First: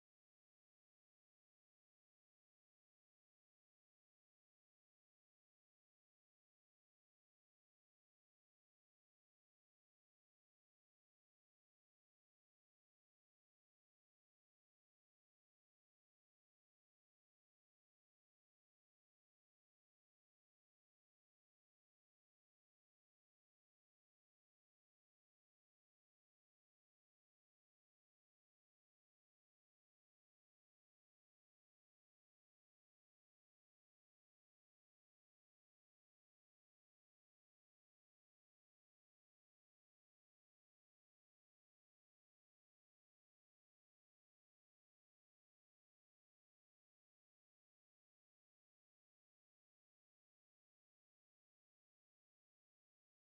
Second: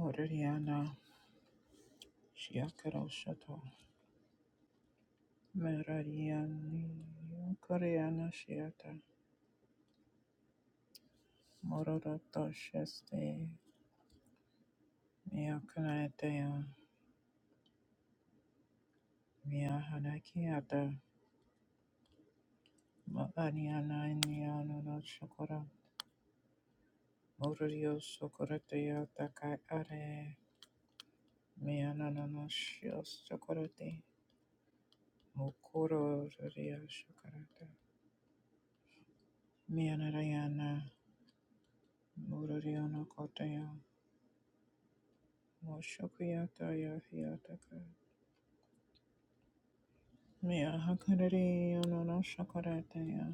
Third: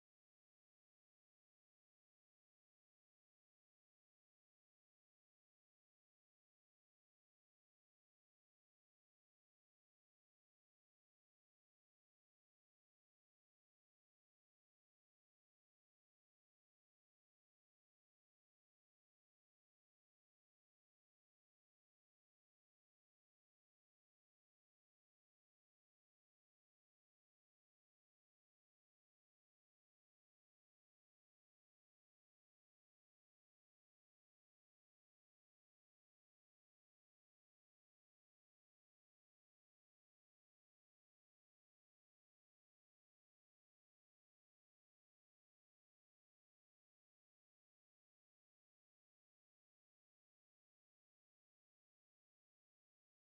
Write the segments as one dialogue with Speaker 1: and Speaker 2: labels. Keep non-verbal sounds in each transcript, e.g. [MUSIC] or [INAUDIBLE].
Speaker 1: Orariana Shiakaro Shoto Merariani Koreana Shiata Mororoto Sheste Miakanatea Miahanakiata Mariana Niano no Shokora Morio Sokoratea Takai Are Mianana no Shios Sokorate Mokoro Ria Shokarata Mianarayana Mororiono Kotaya Moshokuya Taya Hiataka Mea hakariri anana shakaratea.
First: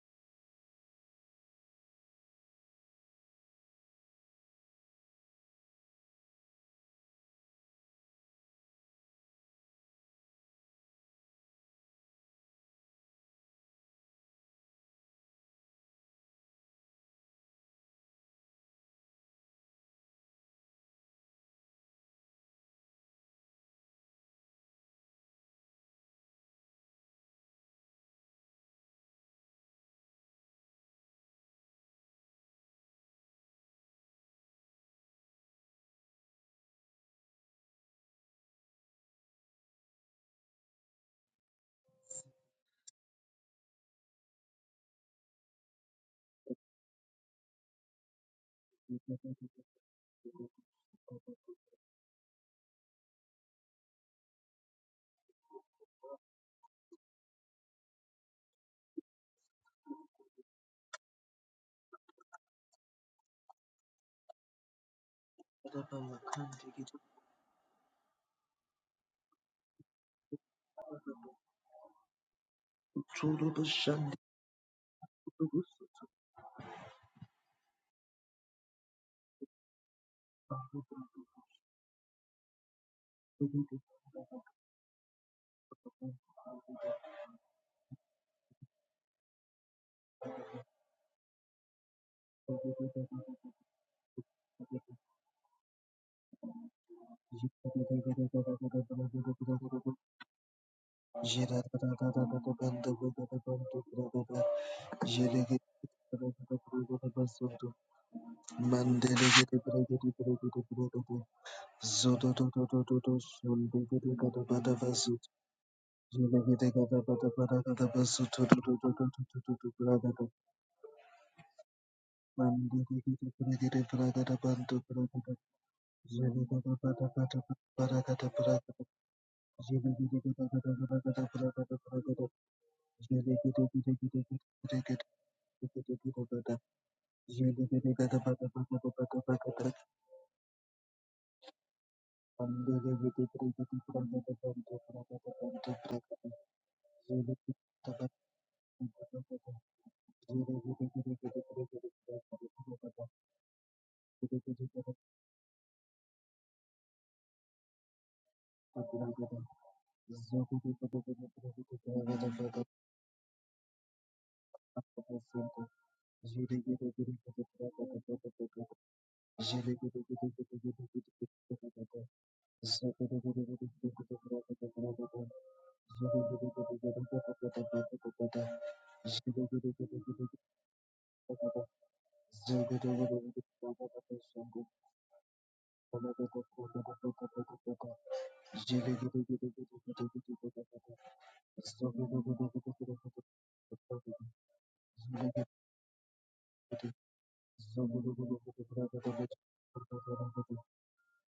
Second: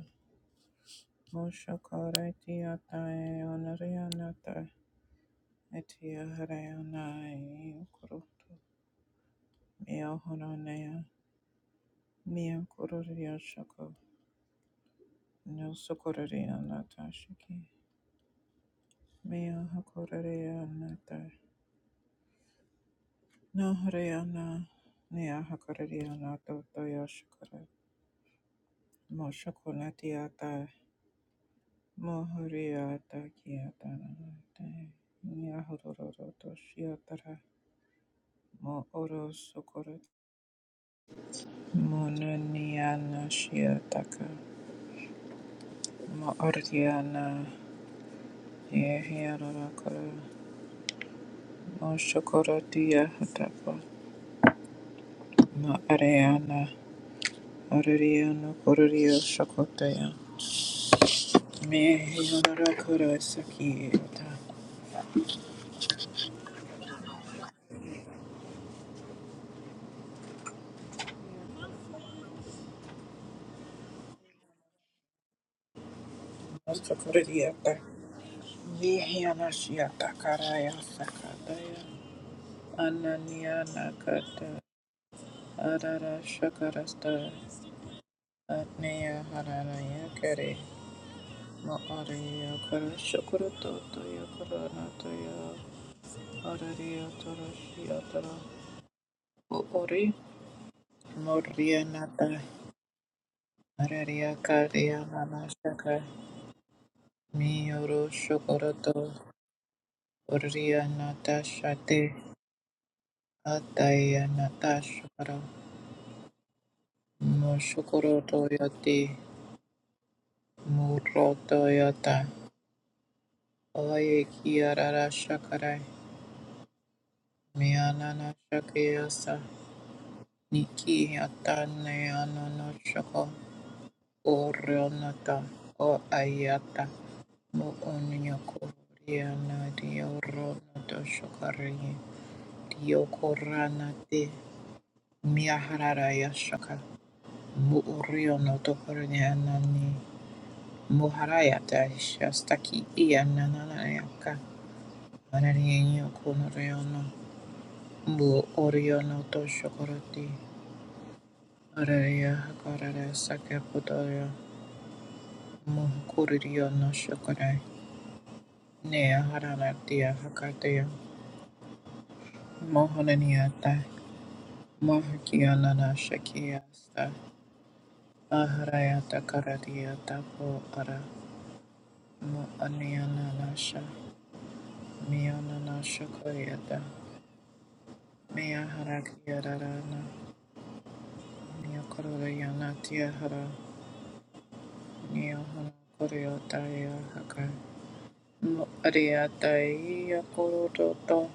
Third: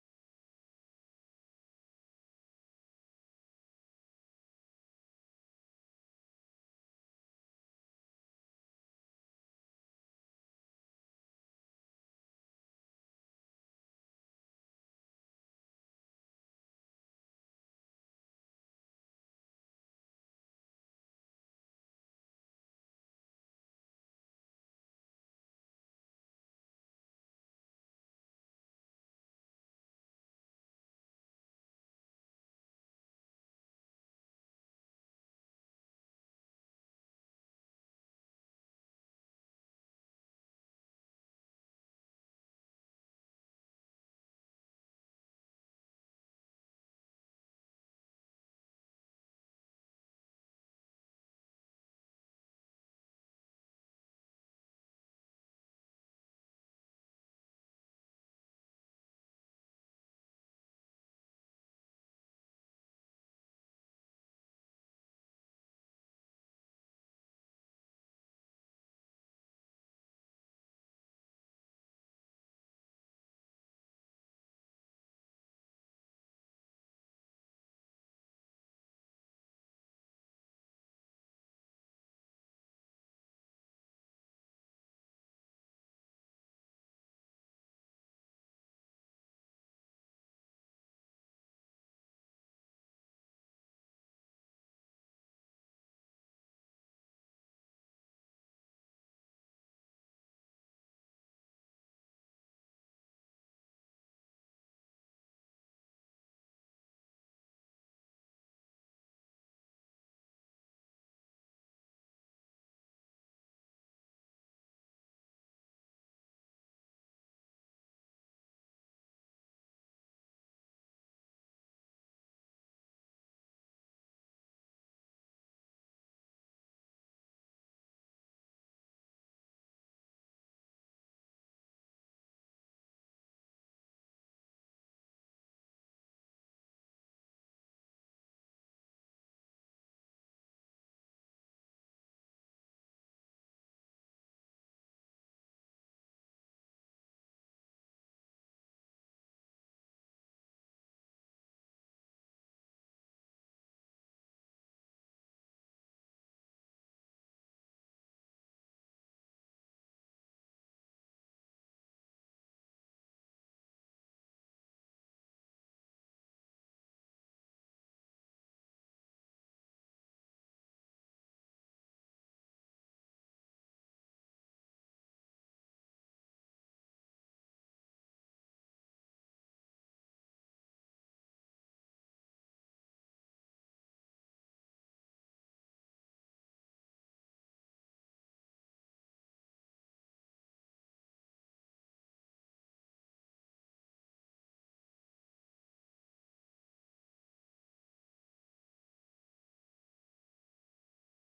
Speaker 1: Mo shakaratea tae anarianata. Etia hareana e ukurutu. Mea horanea. Mea kururia shako. No sukuraria nata shiki. Mea hakararia nata. No hareana. Nea hakararia to toya shakara. Mo shakunatia Mohoriata Kiatanate Yahororoto Shiatara Mo Oro Sokorat Monaniana Shiataka Mo Ordiana Yehiarakara Mo Shokoratia Hatapa Mo Areana Oriano Corio Shokotea Mehiarakara Sakiata Mo Sokoradiata Vihiana Shiata Karaya Sakataya Ananya Nakata Arara Shakarasta Atneya Harana Yakari Mo'ariya Kara Shakurato Toya Karana Toya Arariya Torashiya Tara Mo'ori Moria Nata Araria Kariya Mana Shaka Miyoro Shakurato
Speaker 2: Mandele
Speaker 1: Oriya Nata Shate
Speaker 2: Zodo do do do do do shunde gede
Speaker 1: Ataya
Speaker 2: gada bada
Speaker 1: Nata
Speaker 2: basu
Speaker 1: Shakara
Speaker 2: jele gede gada bada bada gada basu to
Speaker 1: Moshukurato
Speaker 2: do do do do
Speaker 1: Yati
Speaker 2: do do do do brada do
Speaker 1: Muroto
Speaker 2: mande gede gede gede gede brada
Speaker 1: Oye
Speaker 2: da
Speaker 1: kiarara
Speaker 2: bantu
Speaker 1: shakarai
Speaker 2: Thank
Speaker 1: mianana shakiyasa niki yatane anono shako orionata o ayata mo onyoko riana dioronato shakari diokorana te miaharara yashaka mo orionato korniana ni moharayata shastaki ianana yaka ananiyo konoriono Mu Oriano Toshokorati Araria Hakarare Sakeputoya
Speaker 2: you. Zulu
Speaker 1: Muhukuridio no Shokore Nea Haranatia Hakatea Mohananiata Mahakianana Shakiasta Aharayata Karadia Tapo Ara Mu Aniana Nasha Mianana Shokoyata Mea Harakiarana Nia Kororiana Tiahara Nia Hana Koreotaya Hakai Ariataia Koroto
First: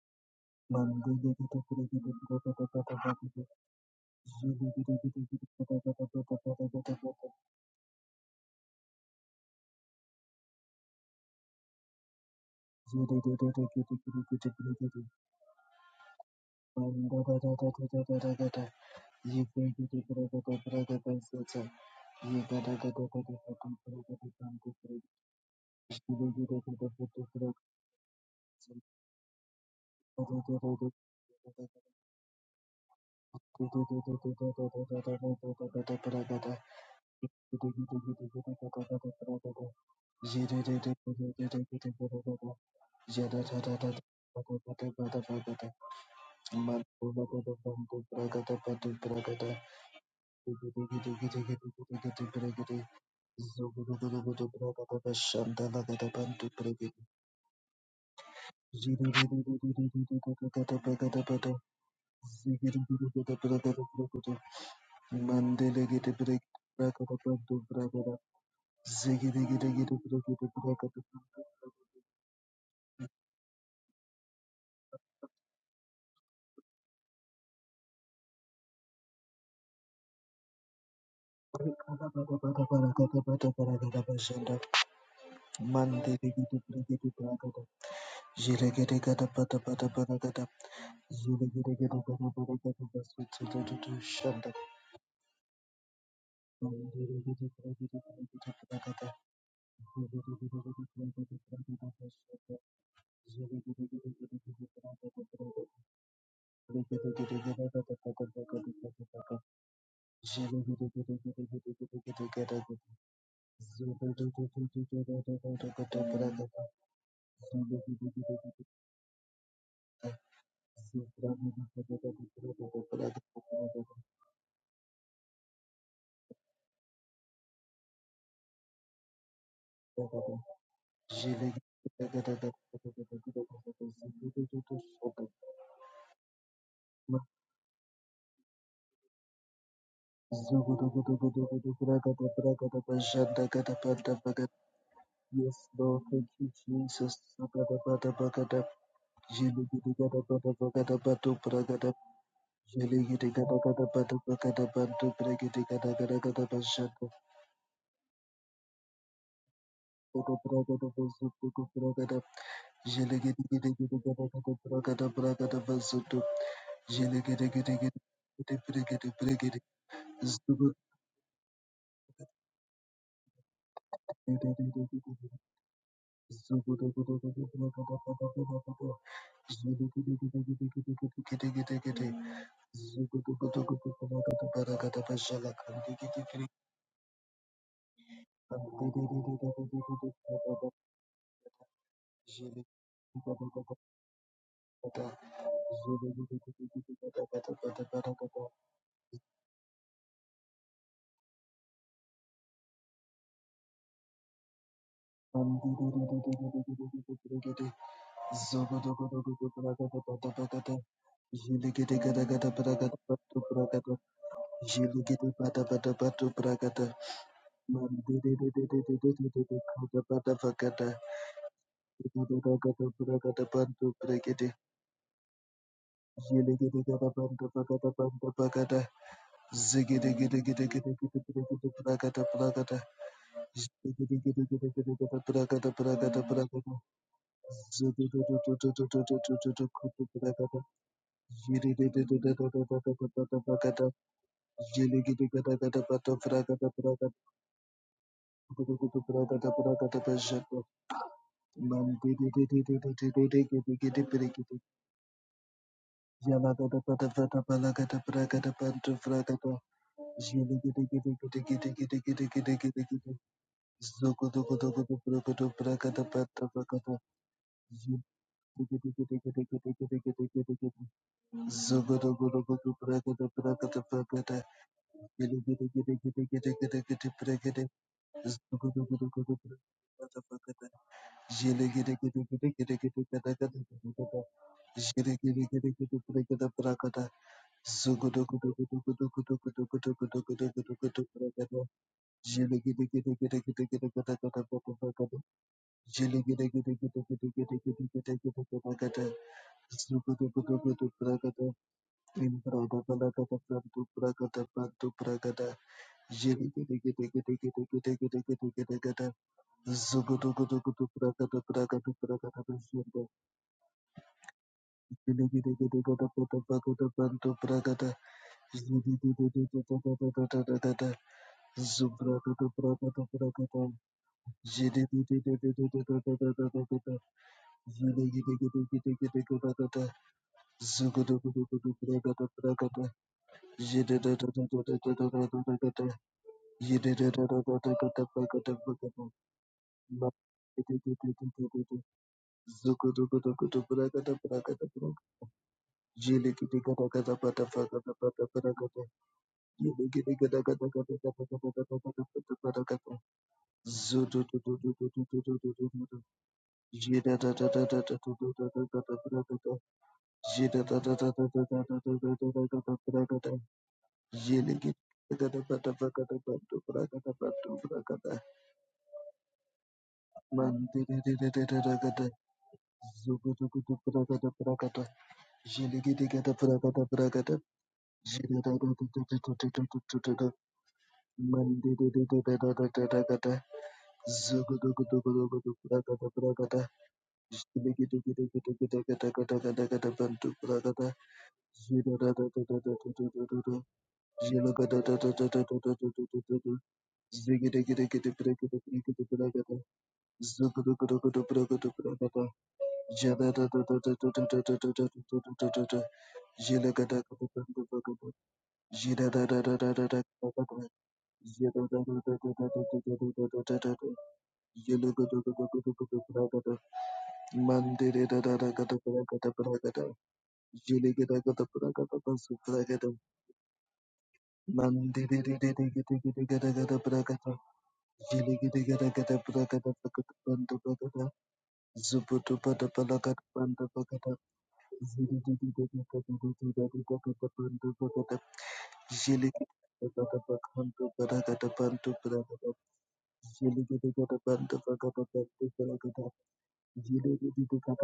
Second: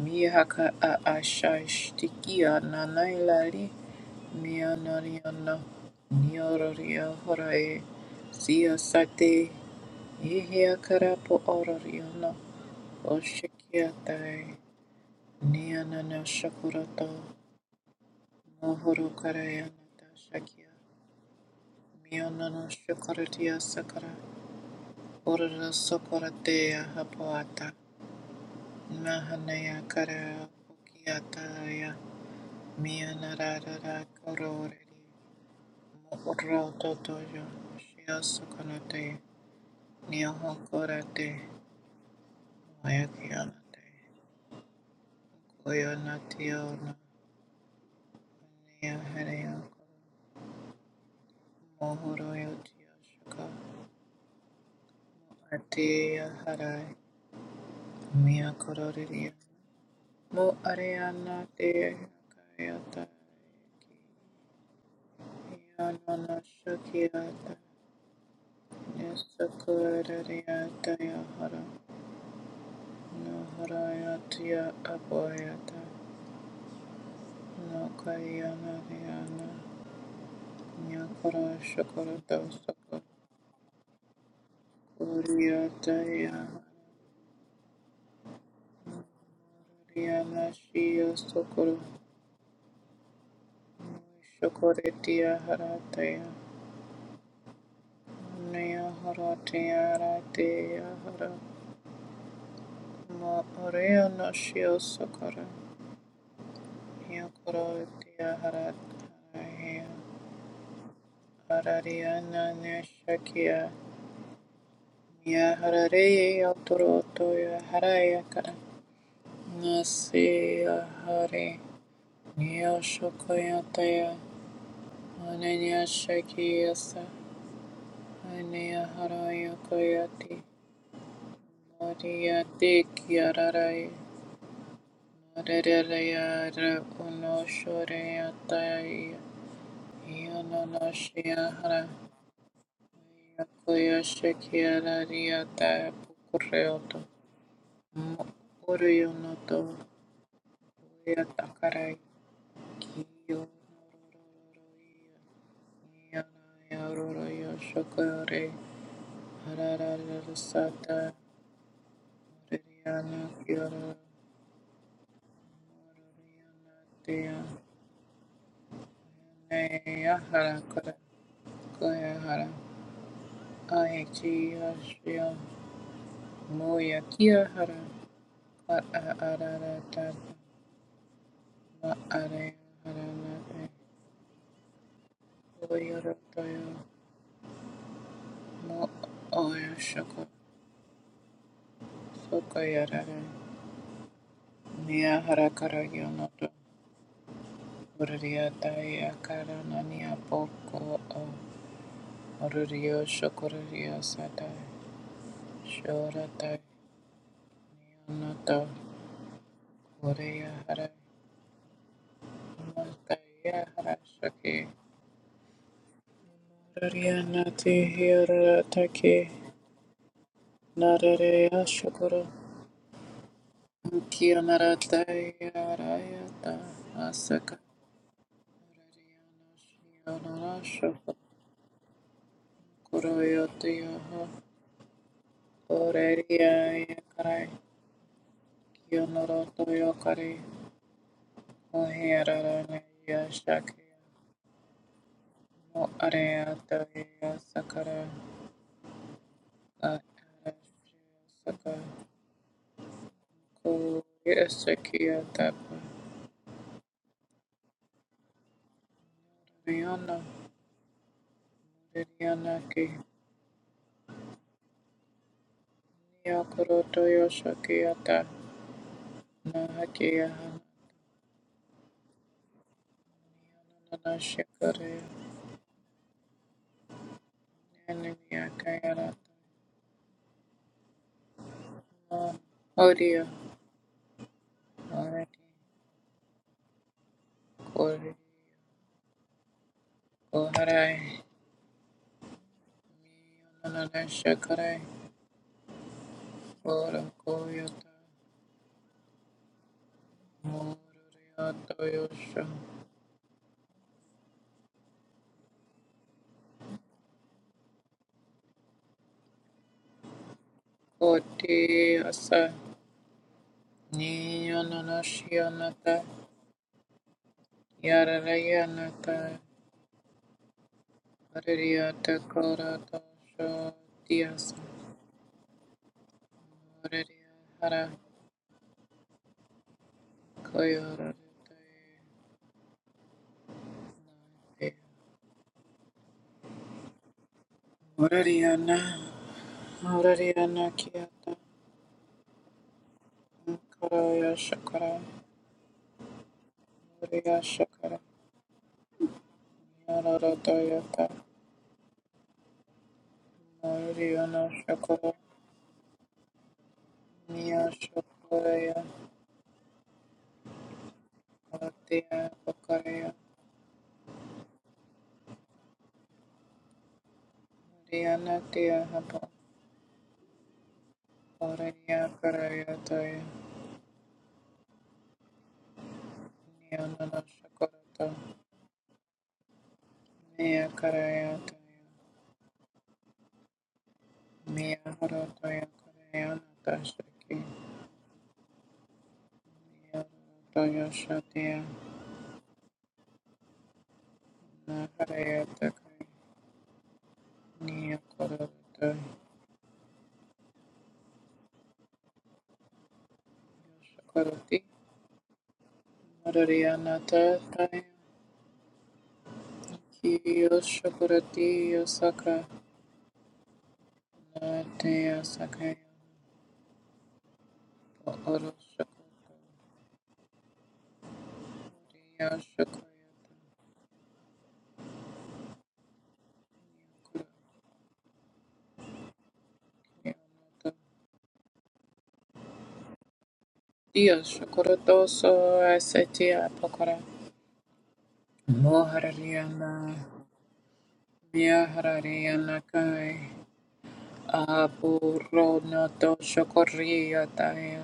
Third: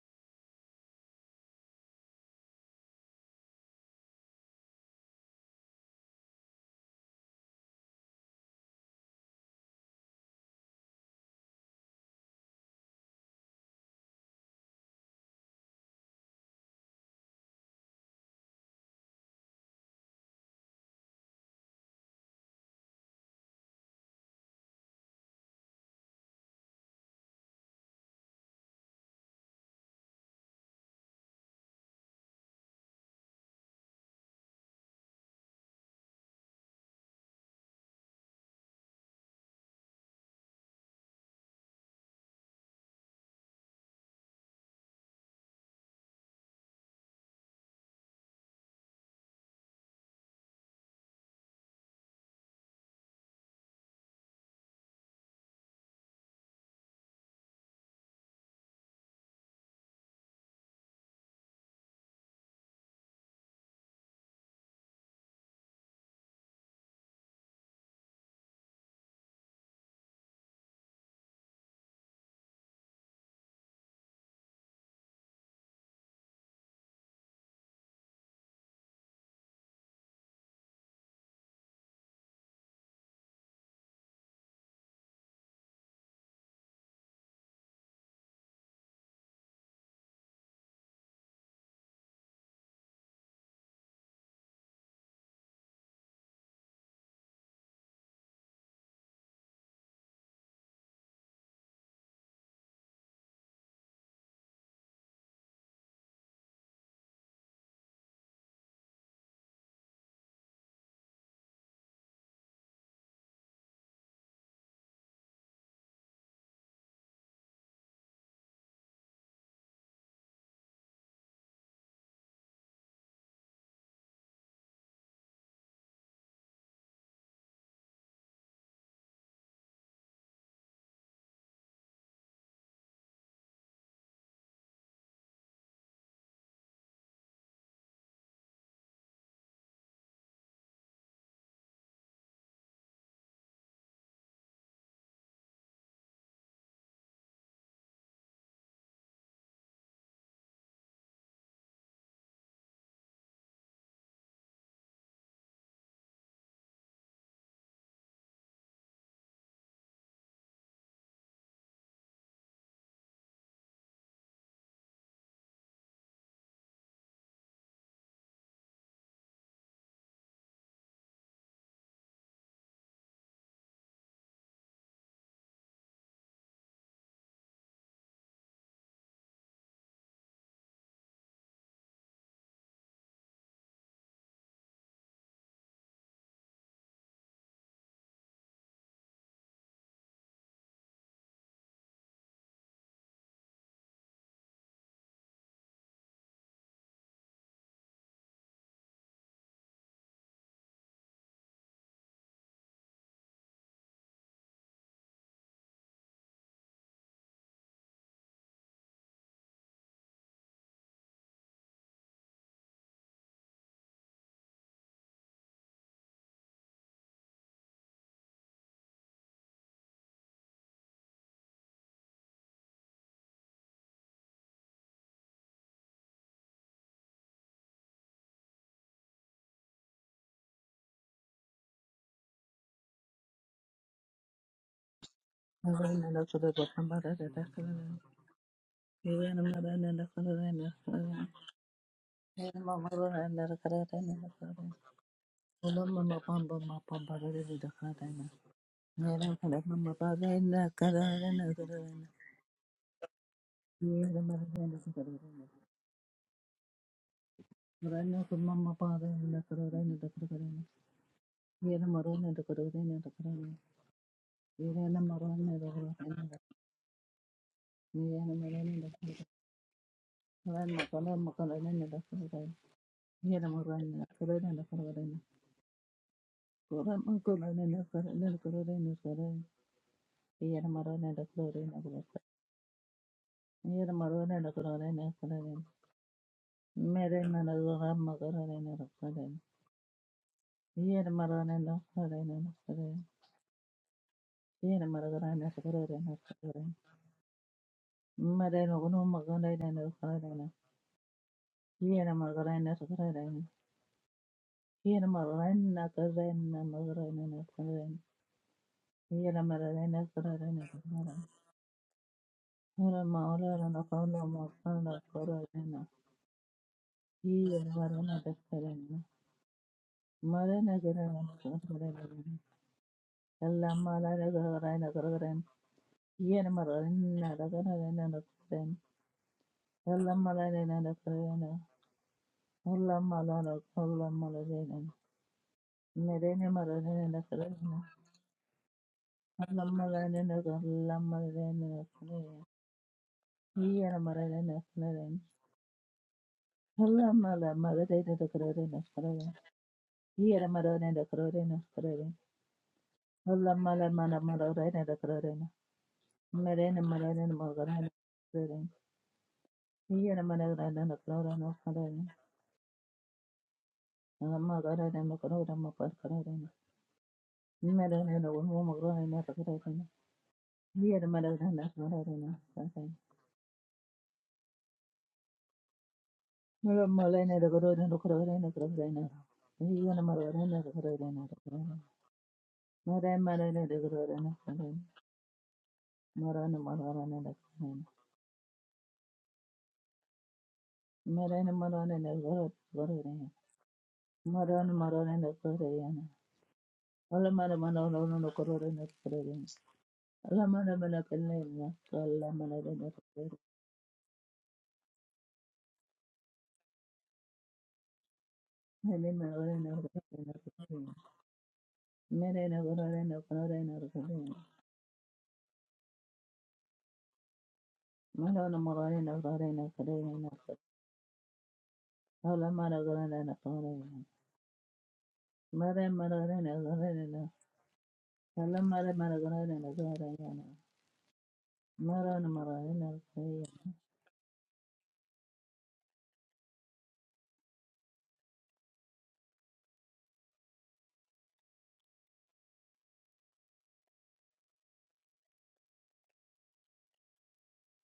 Speaker 1: Mihaka
Speaker 2: Thank
Speaker 1: a
Speaker 2: you.
Speaker 1: Ashashtikia Nanailari Mianariana Nioraria Horae Sia Sate Ihia Karapo Orariana Oshikiatai Nianana Shakurato Mohoro Karayanata Shakia Mianana Shakuratia Sakara Orara Sokoratea Hapoata Nahanaya kara ukiataya mianarara kororeri moro totoyo shiasukanate niahokorate mayakianate koyonationa niahereya mohoroyo tiashaka ateya harai miakororeri mo areana te kayata
Speaker 2: Mandele get a
Speaker 1: ianana
Speaker 2: break, bracket,
Speaker 1: shakiata
Speaker 2: bracket, bracket, ziggy, diggy, diggy, bracket, bracket,
Speaker 1: Yasakurariyatayahara Naharayatiya Abhayata Nakayanariyana Nyakara
Speaker 2: Zulu
Speaker 1: Shakarata Sakura Kuriyatayahariana Shiya Sakura Shakuritiya Harataya Nayaharatiya Ratiya Hara Mauriyana Shiya Sakura Yakuratiya Harataya Harariana Neshakia Ya Harare Yotoroto
Speaker 2: Yes,
Speaker 1: Ya Harayaka Nasi Ya Hari Ya Shokoyataya Ananya Shakiyasa Anaya Harayakoyati Mariyati Kiararai Mararaya Uno Yananashia Hara Yakoya Shakiarariata
Speaker 2: Lord, thank you,
Speaker 1: Pukureoto
Speaker 2: Jesus.
Speaker 1: Oriyo no to ya takarai kiyo ya ya roro ya shokore harara sata
Speaker 2: Jele
Speaker 1: riyana
Speaker 2: Zugu
Speaker 1: kiyoro teya ne ya hara kara kaya hara aechi ya shya mo ya kia hara ara ara ta ma are hara na e oriyo roto ya mo oya shoko soko ya rara Nia harakara yonoto uriya daya karana nia poko o uriyo shokuriyo sata shorata yonoto
Speaker 2: Ziggy
Speaker 1: uriya hara mataya hara shaki uriya nati hirata ki narareya shokuro kiyo narata arayata asaka uriya nashiyonara shokuro yotiyo
Speaker 3: Mama,
Speaker 1: Koreria Yakare Yonoroto Yokare
Speaker 2: Jiri
Speaker 1: Ohiarana Yashake No Areata Yasakara Saka Ko
Speaker 2: Zogodogodogodo
Speaker 1: Yasakia Tapa Riana Riana Ki
Speaker 2: prakata
Speaker 1: Yakoroto Yoshakia Tapa Nahakia
Speaker 2: prakata
Speaker 1: Hanana
Speaker 2: prakata
Speaker 1: Shakare
Speaker 2: Zugada
Speaker 3: Kurama kurana na kurana na
Speaker 1: Nania
Speaker 3: kurana na
Speaker 1: Kayarata
Speaker 3: kurana. Yera marana na kurana na kurana.
Speaker 1: Odia
Speaker 3: Yera marana na kurana na
Speaker 1: Already
Speaker 3: kurana. Mere na na
Speaker 1: Kori
Speaker 3: kurama kurana na kurana.
Speaker 1: Koharai
Speaker 3: Yera marana na kurana na kurana.
Speaker 1: Nanashakarai
Speaker 3: Yera marana na kurana na kurana.
Speaker 1: Korakoyata
Speaker 3: Mere na kurama kurana na kurana. Yera
Speaker 1: Mururiyatayosha
Speaker 3: marana na
Speaker 2: Imbragada
Speaker 3: kurana. Yera marana na kurana na kurana na kurana. Yera marana na
Speaker 2: Jigga
Speaker 3: kurana na
Speaker 2: Zugudugudugudu
Speaker 3: kurana.
Speaker 2: bragada
Speaker 1: Koti
Speaker 2: bragada bragada
Speaker 1: Asa
Speaker 2: bashunda.
Speaker 3: Ora ma ora na kurana ma kurana
Speaker 1: Niyananashyanata
Speaker 2: Gidigidigidigada bada bagada
Speaker 3: Yere
Speaker 2: bantu bragada.
Speaker 1: Yararayanata
Speaker 2: Zidididididididididididididida.
Speaker 1: Haririyata
Speaker 2: Zubragada bragada
Speaker 1: Koratosha
Speaker 2: bragada.
Speaker 1: Diyasa
Speaker 2: Zidididididididididididididida.
Speaker 1: Mururiyahara
Speaker 2: Zidigidigidigidigidigidigada. Zugudugudugudu
Speaker 1: Koyoratay
Speaker 2: bragada bragada. Jele
Speaker 1: Mururiyana Mururiyana Kiyata Karaya Shakara Mururiyashakara Yararatayata Mariana Shakura,
Speaker 3: Marina Marina
Speaker 1: Mia
Speaker 3: Margarana Sitting.
Speaker 1: Shakuraya,
Speaker 3: Here Marana Clarana Carana.
Speaker 1: Matia Pakaraya,
Speaker 2: Jiligi
Speaker 3: Margarana
Speaker 2: gada
Speaker 3: Macarona
Speaker 2: bada bagada
Speaker 3: Macarana.
Speaker 2: bada bragada bada bragada
Speaker 3: Marana
Speaker 1: Mariana Tia
Speaker 3: Womagrana
Speaker 1: Hapa,
Speaker 3: Carana.
Speaker 2: mandiri
Speaker 3: Here
Speaker 2: diri
Speaker 3: Marana
Speaker 2: diri ragada
Speaker 1: Paraya
Speaker 3: Carana.
Speaker 1: Karaya Taya,
Speaker 2: zugudu gudu bragada bragada jiligi digada bragada
Speaker 1: Niana
Speaker 2: bragada
Speaker 3: Marana the Gorona
Speaker 1: Shakurata,
Speaker 2: jilada
Speaker 3: Carana
Speaker 2: gudu gudu
Speaker 3: Carana.
Speaker 2: gudu
Speaker 3: Here
Speaker 2: gudu gudu
Speaker 3: Marana
Speaker 1: Mia
Speaker 3: Carana
Speaker 1: Karaya
Speaker 3: Carana.
Speaker 1: Taya,
Speaker 2: mandiri diri diri ragada
Speaker 3: Marana
Speaker 2: ragada
Speaker 3: Marana the Gorona
Speaker 2: zugudu
Speaker 1: Mia
Speaker 3: Carana.
Speaker 2: gudu gudu gudu
Speaker 1: Harataya
Speaker 2: bragada
Speaker 1: Karayana
Speaker 3: Marana Marana the Carana. Marana
Speaker 2: bragada
Speaker 3: Marana the
Speaker 1: Tashaki,
Speaker 2: jiligi digi digi digi digi digi digi digi digi
Speaker 1: Mia
Speaker 2: bantu
Speaker 1: Harataya
Speaker 2: bragada
Speaker 1: Shatia,
Speaker 2: jilada gudu gudu gudu
Speaker 3: Gorona.
Speaker 2: gudu Jilagada, Mandiri
Speaker 3: Marana Marana the
Speaker 1: Naharaya
Speaker 3: Carana.
Speaker 1: Takai,
Speaker 3: All Marana
Speaker 1: Nia
Speaker 3: Marana the Corona
Speaker 1: Korataya,
Speaker 3: Carana. Allah mana mana kallai na kalla mana da na kallai
Speaker 1: Shakurati, Mariana Taya,
Speaker 3: na ne mana wani na kallai na
Speaker 1: Kiyo
Speaker 3: kallai
Speaker 1: Shakurati Yosaka,
Speaker 3: mere na kallai na kallai na kallai
Speaker 1: Atea Sakaya
Speaker 3: mana
Speaker 1: Oro
Speaker 3: na mara na
Speaker 1: Shokoto
Speaker 3: kallai na kallai na kallai
Speaker 1: Dia
Speaker 3: Allah mana
Speaker 1: Shokoyata
Speaker 3: kallai na kallai na mara mara na kallai na
Speaker 2: Thank
Speaker 3: Allah mara mara kallai na kallai na
Speaker 1: Yakuta
Speaker 3: mara na mara na kallai
Speaker 1: Dia Shokoroto So
Speaker 2: you.
Speaker 1: Asetia Pokara Moharariana Miaharariana Kai Apuro Noto Shokoriataya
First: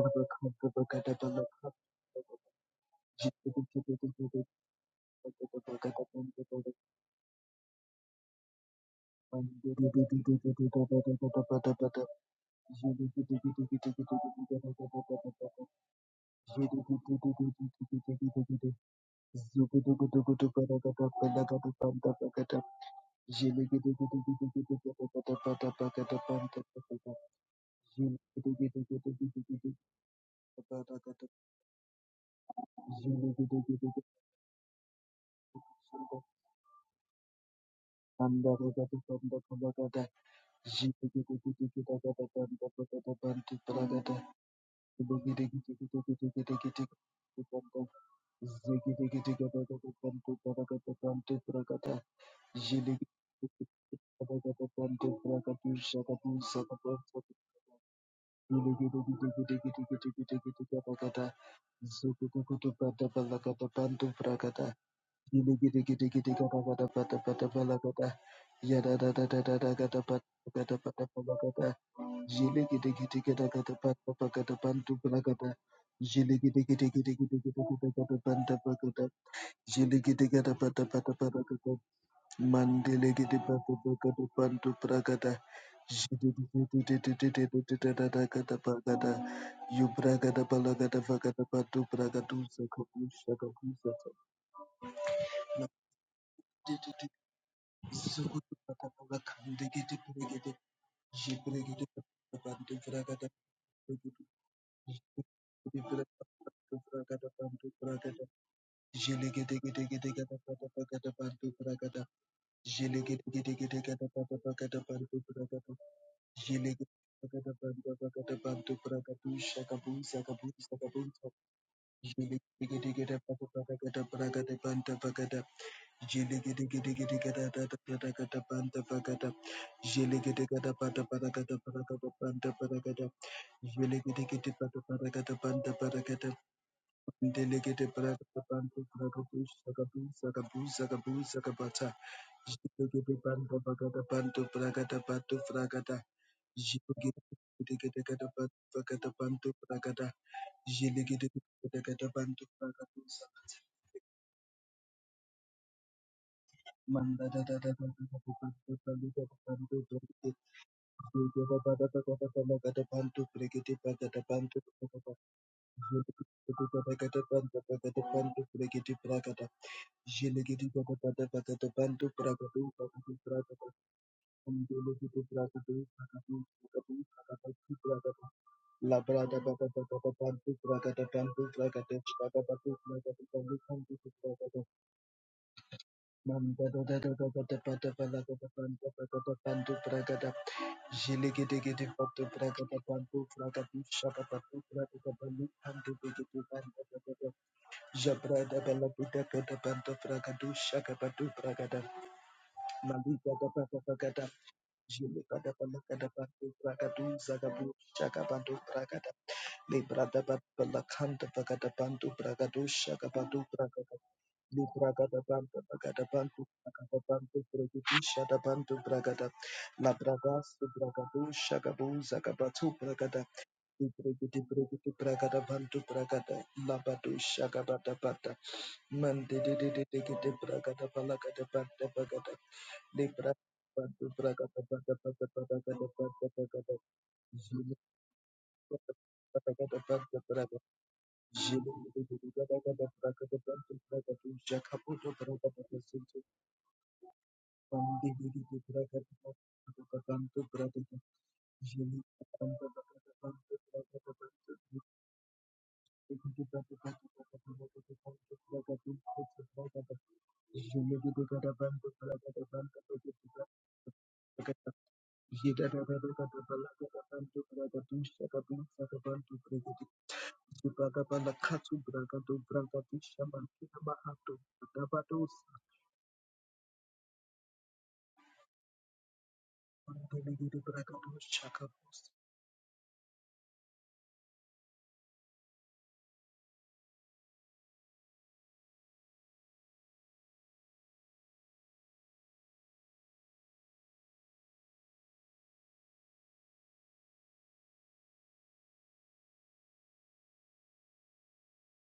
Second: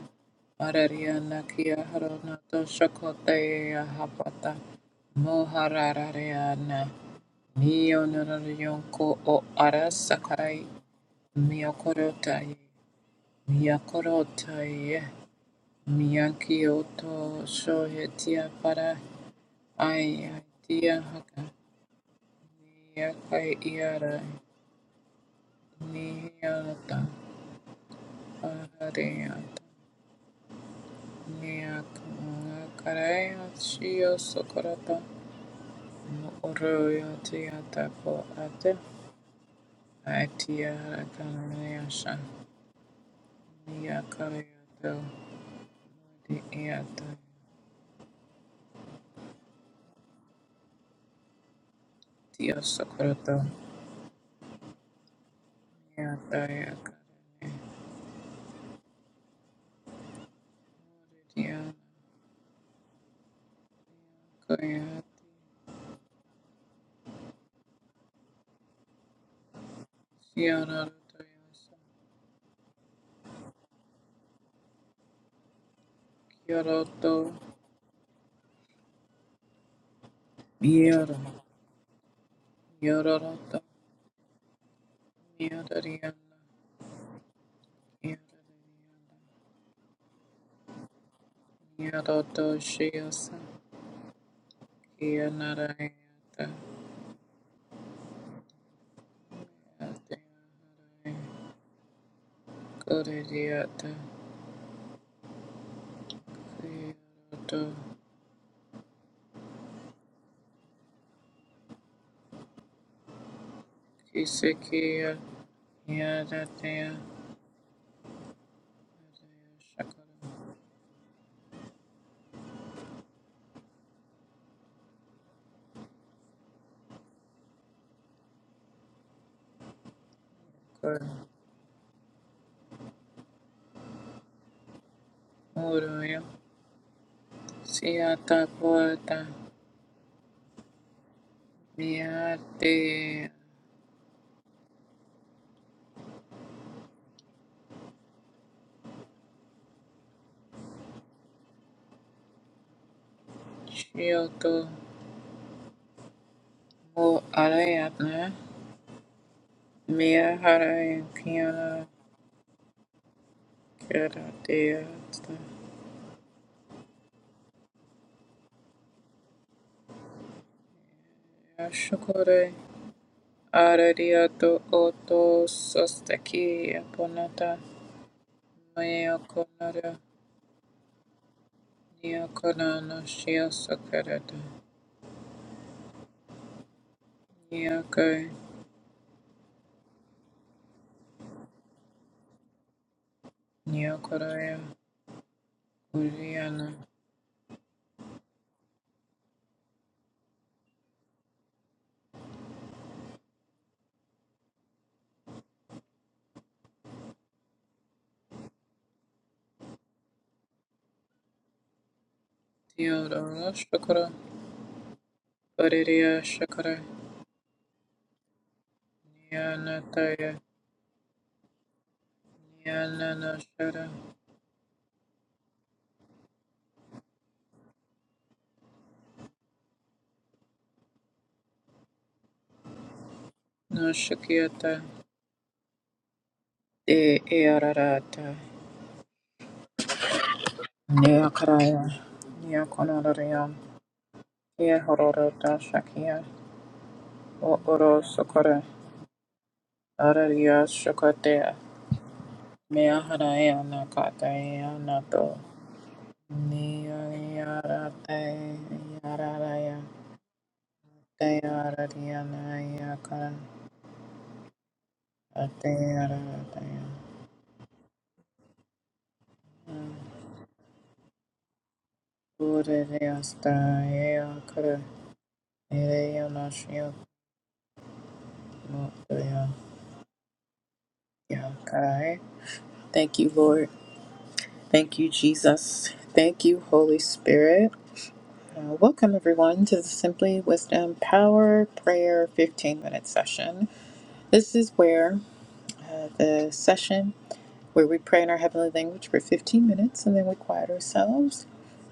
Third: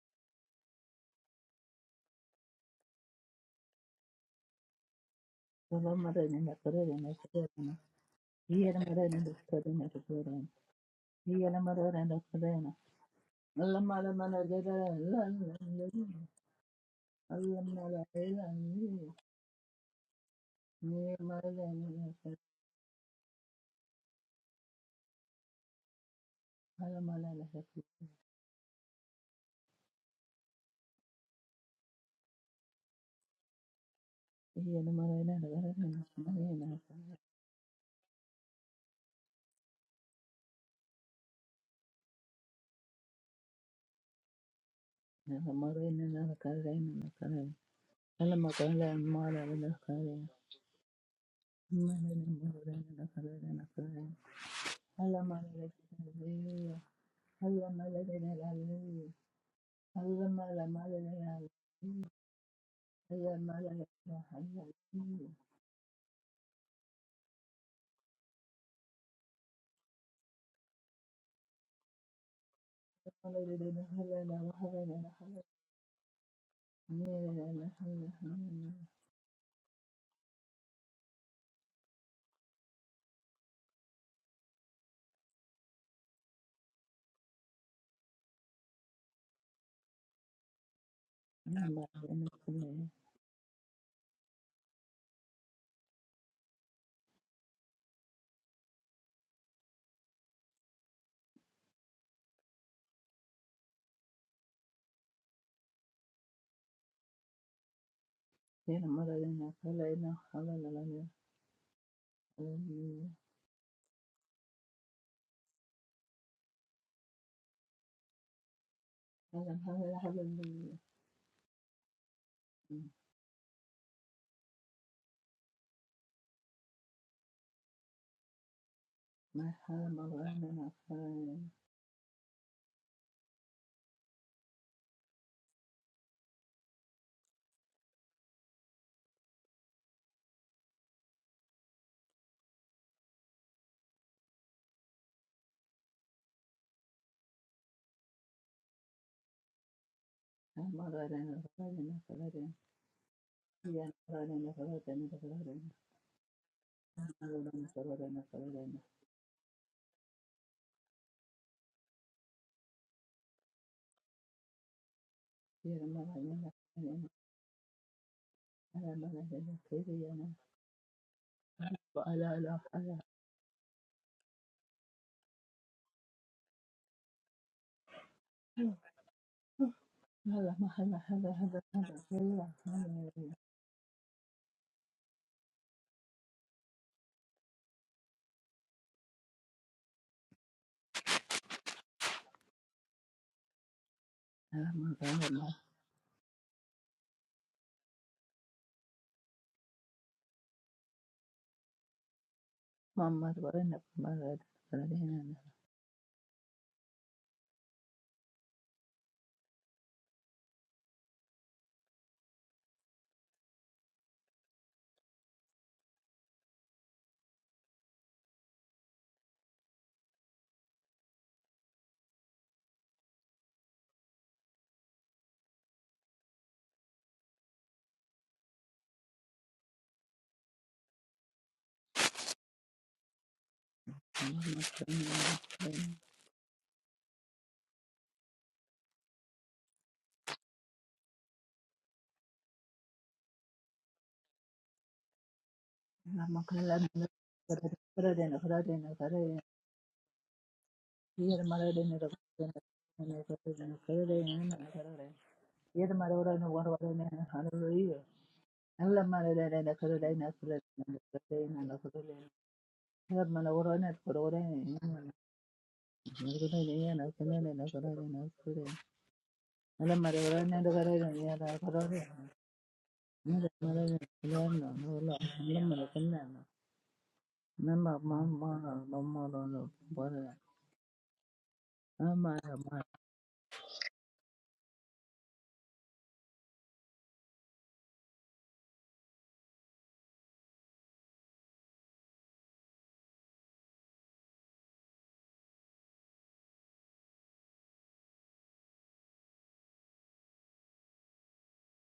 Speaker 1: Arariana Kia Haronato Shokotea Hapata
Speaker 3: Allah mara na
Speaker 1: Moharariana
Speaker 3: kallai na kallai na
Speaker 1: Mio
Speaker 3: hiya na mara na
Speaker 1: Narayanko O
Speaker 3: kallai na kallai
Speaker 1: Arasakarai
Speaker 3: hiya na mara na kallai
Speaker 1: Miakorotai,
Speaker 3: na Allah mara mana
Speaker 1: Miakorotai,
Speaker 3: kallai na
Speaker 2: Ziggy diggy diggy,
Speaker 1: Miakioto,
Speaker 2: diggy,
Speaker 3: Allah
Speaker 2: diggy, diggy,
Speaker 1: Shohetia
Speaker 3: mara
Speaker 1: para, Ayatia
Speaker 3: Hallelujah.
Speaker 1: haka, Miakai iara, Miata, Paradeata, Miakaraya, Shio Sokorata, Moroya Tiata po ate, Atia
Speaker 2: diggy,
Speaker 1: Kanayasha, Miakarayato, Diata,
Speaker 2: diggy, diggy, diggy, Jilly
Speaker 1: Tio Sokorata.
Speaker 2: Mandele gede bada bagada bandu bragada jidididididididididididadadagada bagada yubragada balagada vagada bandu bragadu zakabushka kabuzata mandididi zugudu bada bagakande gede bregede jibregede bagada bandu bragada bregudu bragada bandu bragada bandu bragada jelegede gede gede gada bada bagada bandu bragada
Speaker 3: Mm,
Speaker 2: jelegede gede gede gada bada bagada bandu
Speaker 1: Kisekia,
Speaker 2: bragada Jilegede
Speaker 1: Yadatea,
Speaker 3: Hallelujah,
Speaker 1: Shakura,
Speaker 3: hallelujah. Mm, my hallelujah, hallelujah, hallelujah,
Speaker 1: Muruya,
Speaker 2: Delegate
Speaker 1: Siata
Speaker 2: Bragabanto
Speaker 1: Puerta,
Speaker 2: Bragabus Sagabu Sagabu Sagabu Sagabata Jigate
Speaker 1: Miate,
Speaker 2: Banda Bagada Banto Bragada Banto Fragada Jigate Gata Bagada Banto Bragada
Speaker 3: hallelujah,
Speaker 2: Jigate Gata Banto
Speaker 3: hallelujah.
Speaker 2: Bragabusa
Speaker 3: Yeah, hallelujah,
Speaker 1: Kyoto
Speaker 3: hallelujah, hallelujah.
Speaker 1: Mo
Speaker 2: Manda da da da
Speaker 3: Hallelujah,
Speaker 2: da
Speaker 3: hallelujah,
Speaker 1: Arayana
Speaker 3: hallelujah.
Speaker 2: da
Speaker 1: Miyahara and
Speaker 2: da Banto Bragada Banto Bragada Jigate Bada
Speaker 1: Kiana
Speaker 2: Bagada Banto Bragada Banto
Speaker 1: Kiradea
Speaker 2: Bragada Banto
Speaker 3: Yeah, hallelujah, hallelujah,
Speaker 2: Jelegedegedepanto
Speaker 3: hallelujah, hallelujah. وعلى
Speaker 1: Yashukure
Speaker 3: لا حلا-
Speaker 1: Aradiato Oto Sostaki Aponata Maya konara
Speaker 3: هلا ما هلا- هلا- هلا- هلا. يلا،
Speaker 1: Niakorana
Speaker 3: هلا.
Speaker 1: Shia Sakarata Niakai
Speaker 2: bragata panto bragatu shakapatu
Speaker 1: Niakoraya
Speaker 3: هلا ما
Speaker 2: bragata bandu
Speaker 3: ظلمنا.
Speaker 2: pandu begetu
Speaker 1: Uriana
Speaker 2: bandu Jabrada bela buda bela bela bragadu shaka badu bragada
Speaker 3: ما
Speaker 2: maliga da bada
Speaker 3: مرضنا
Speaker 2: bragada
Speaker 3: بمرض. فردينا
Speaker 2: jile
Speaker 3: نفسنا،
Speaker 2: bada bela bada badu bragadu zagabu shaka badu bragada libra da bela kanda bragada badu bragadu shaka badu
Speaker 1: Theodora
Speaker 2: bragada
Speaker 1: Shakara
Speaker 2: libra da bada bragada
Speaker 1: Baridia
Speaker 2: badu
Speaker 1: Shakara
Speaker 2: bragada badu bragadu shaka badu bragada la
Speaker 1: Nianataya
Speaker 2: bragastu bragadu shaka bu zagabatu bragada
Speaker 1: Nianana Shara
Speaker 2: libra da bragada badu bragada la badu shaka bada bada Man de de de de de de braga da balaga da ba da baga de braga ba de
Speaker 3: ما
Speaker 2: braga da ba
Speaker 1: Nashakiata
Speaker 2: da ba
Speaker 3: مرضنا.
Speaker 1: E
Speaker 2: jile
Speaker 1: eararata.
Speaker 2: ba da braga jile
Speaker 1: Neakaraya.
Speaker 2: de de de de ga da da braga da
Speaker 1: Neakonoraria.
Speaker 2: ba da
Speaker 1: E hororota shakia.
Speaker 3: هلا ما قلنا.
Speaker 1: O
Speaker 3: فردينا-
Speaker 1: oro
Speaker 2: de de
Speaker 3: فردينا-
Speaker 2: de de
Speaker 1: sokora.
Speaker 3: فردينا-
Speaker 2: braga da
Speaker 3: فردينا.
Speaker 2: ba
Speaker 1: Araria
Speaker 3: Yet a
Speaker 1: shokatea.
Speaker 3: mother
Speaker 2: jile
Speaker 3: didn't
Speaker 2: ba da ba da ba
Speaker 1: Meaharaya nakataya nato.
Speaker 3: Yet a mother no one
Speaker 1: Neariarate.
Speaker 3: hallelujah. And la mother and a
Speaker 1: Yararaya.
Speaker 3: Carolina Fred and the Carolina and the
Speaker 1: Teararia
Speaker 3: Carolina. Her
Speaker 1: nayakara.
Speaker 3: mother were on it for Oren. And
Speaker 1: Atearataya.
Speaker 3: the mother ran and the Carolina and the Carolina. And the mother
Speaker 1: Uririasta.
Speaker 3: and the no
Speaker 1: Eakara.
Speaker 3: law. And the mother can never.
Speaker 1: Ereyanashia.
Speaker 3: Mamma, mamma, mamma,
Speaker 1: Motoya. Yakarai.
Speaker 3: no,
Speaker 1: Thank you, Lord. Thank you, Jesus. Thank you, Holy Spirit. Uh, welcome, everyone, to the Simply Wisdom Power Prayer 15 minute session. This is where uh, the session where we pray in our heavenly language for 15 minutes and then we quiet ourselves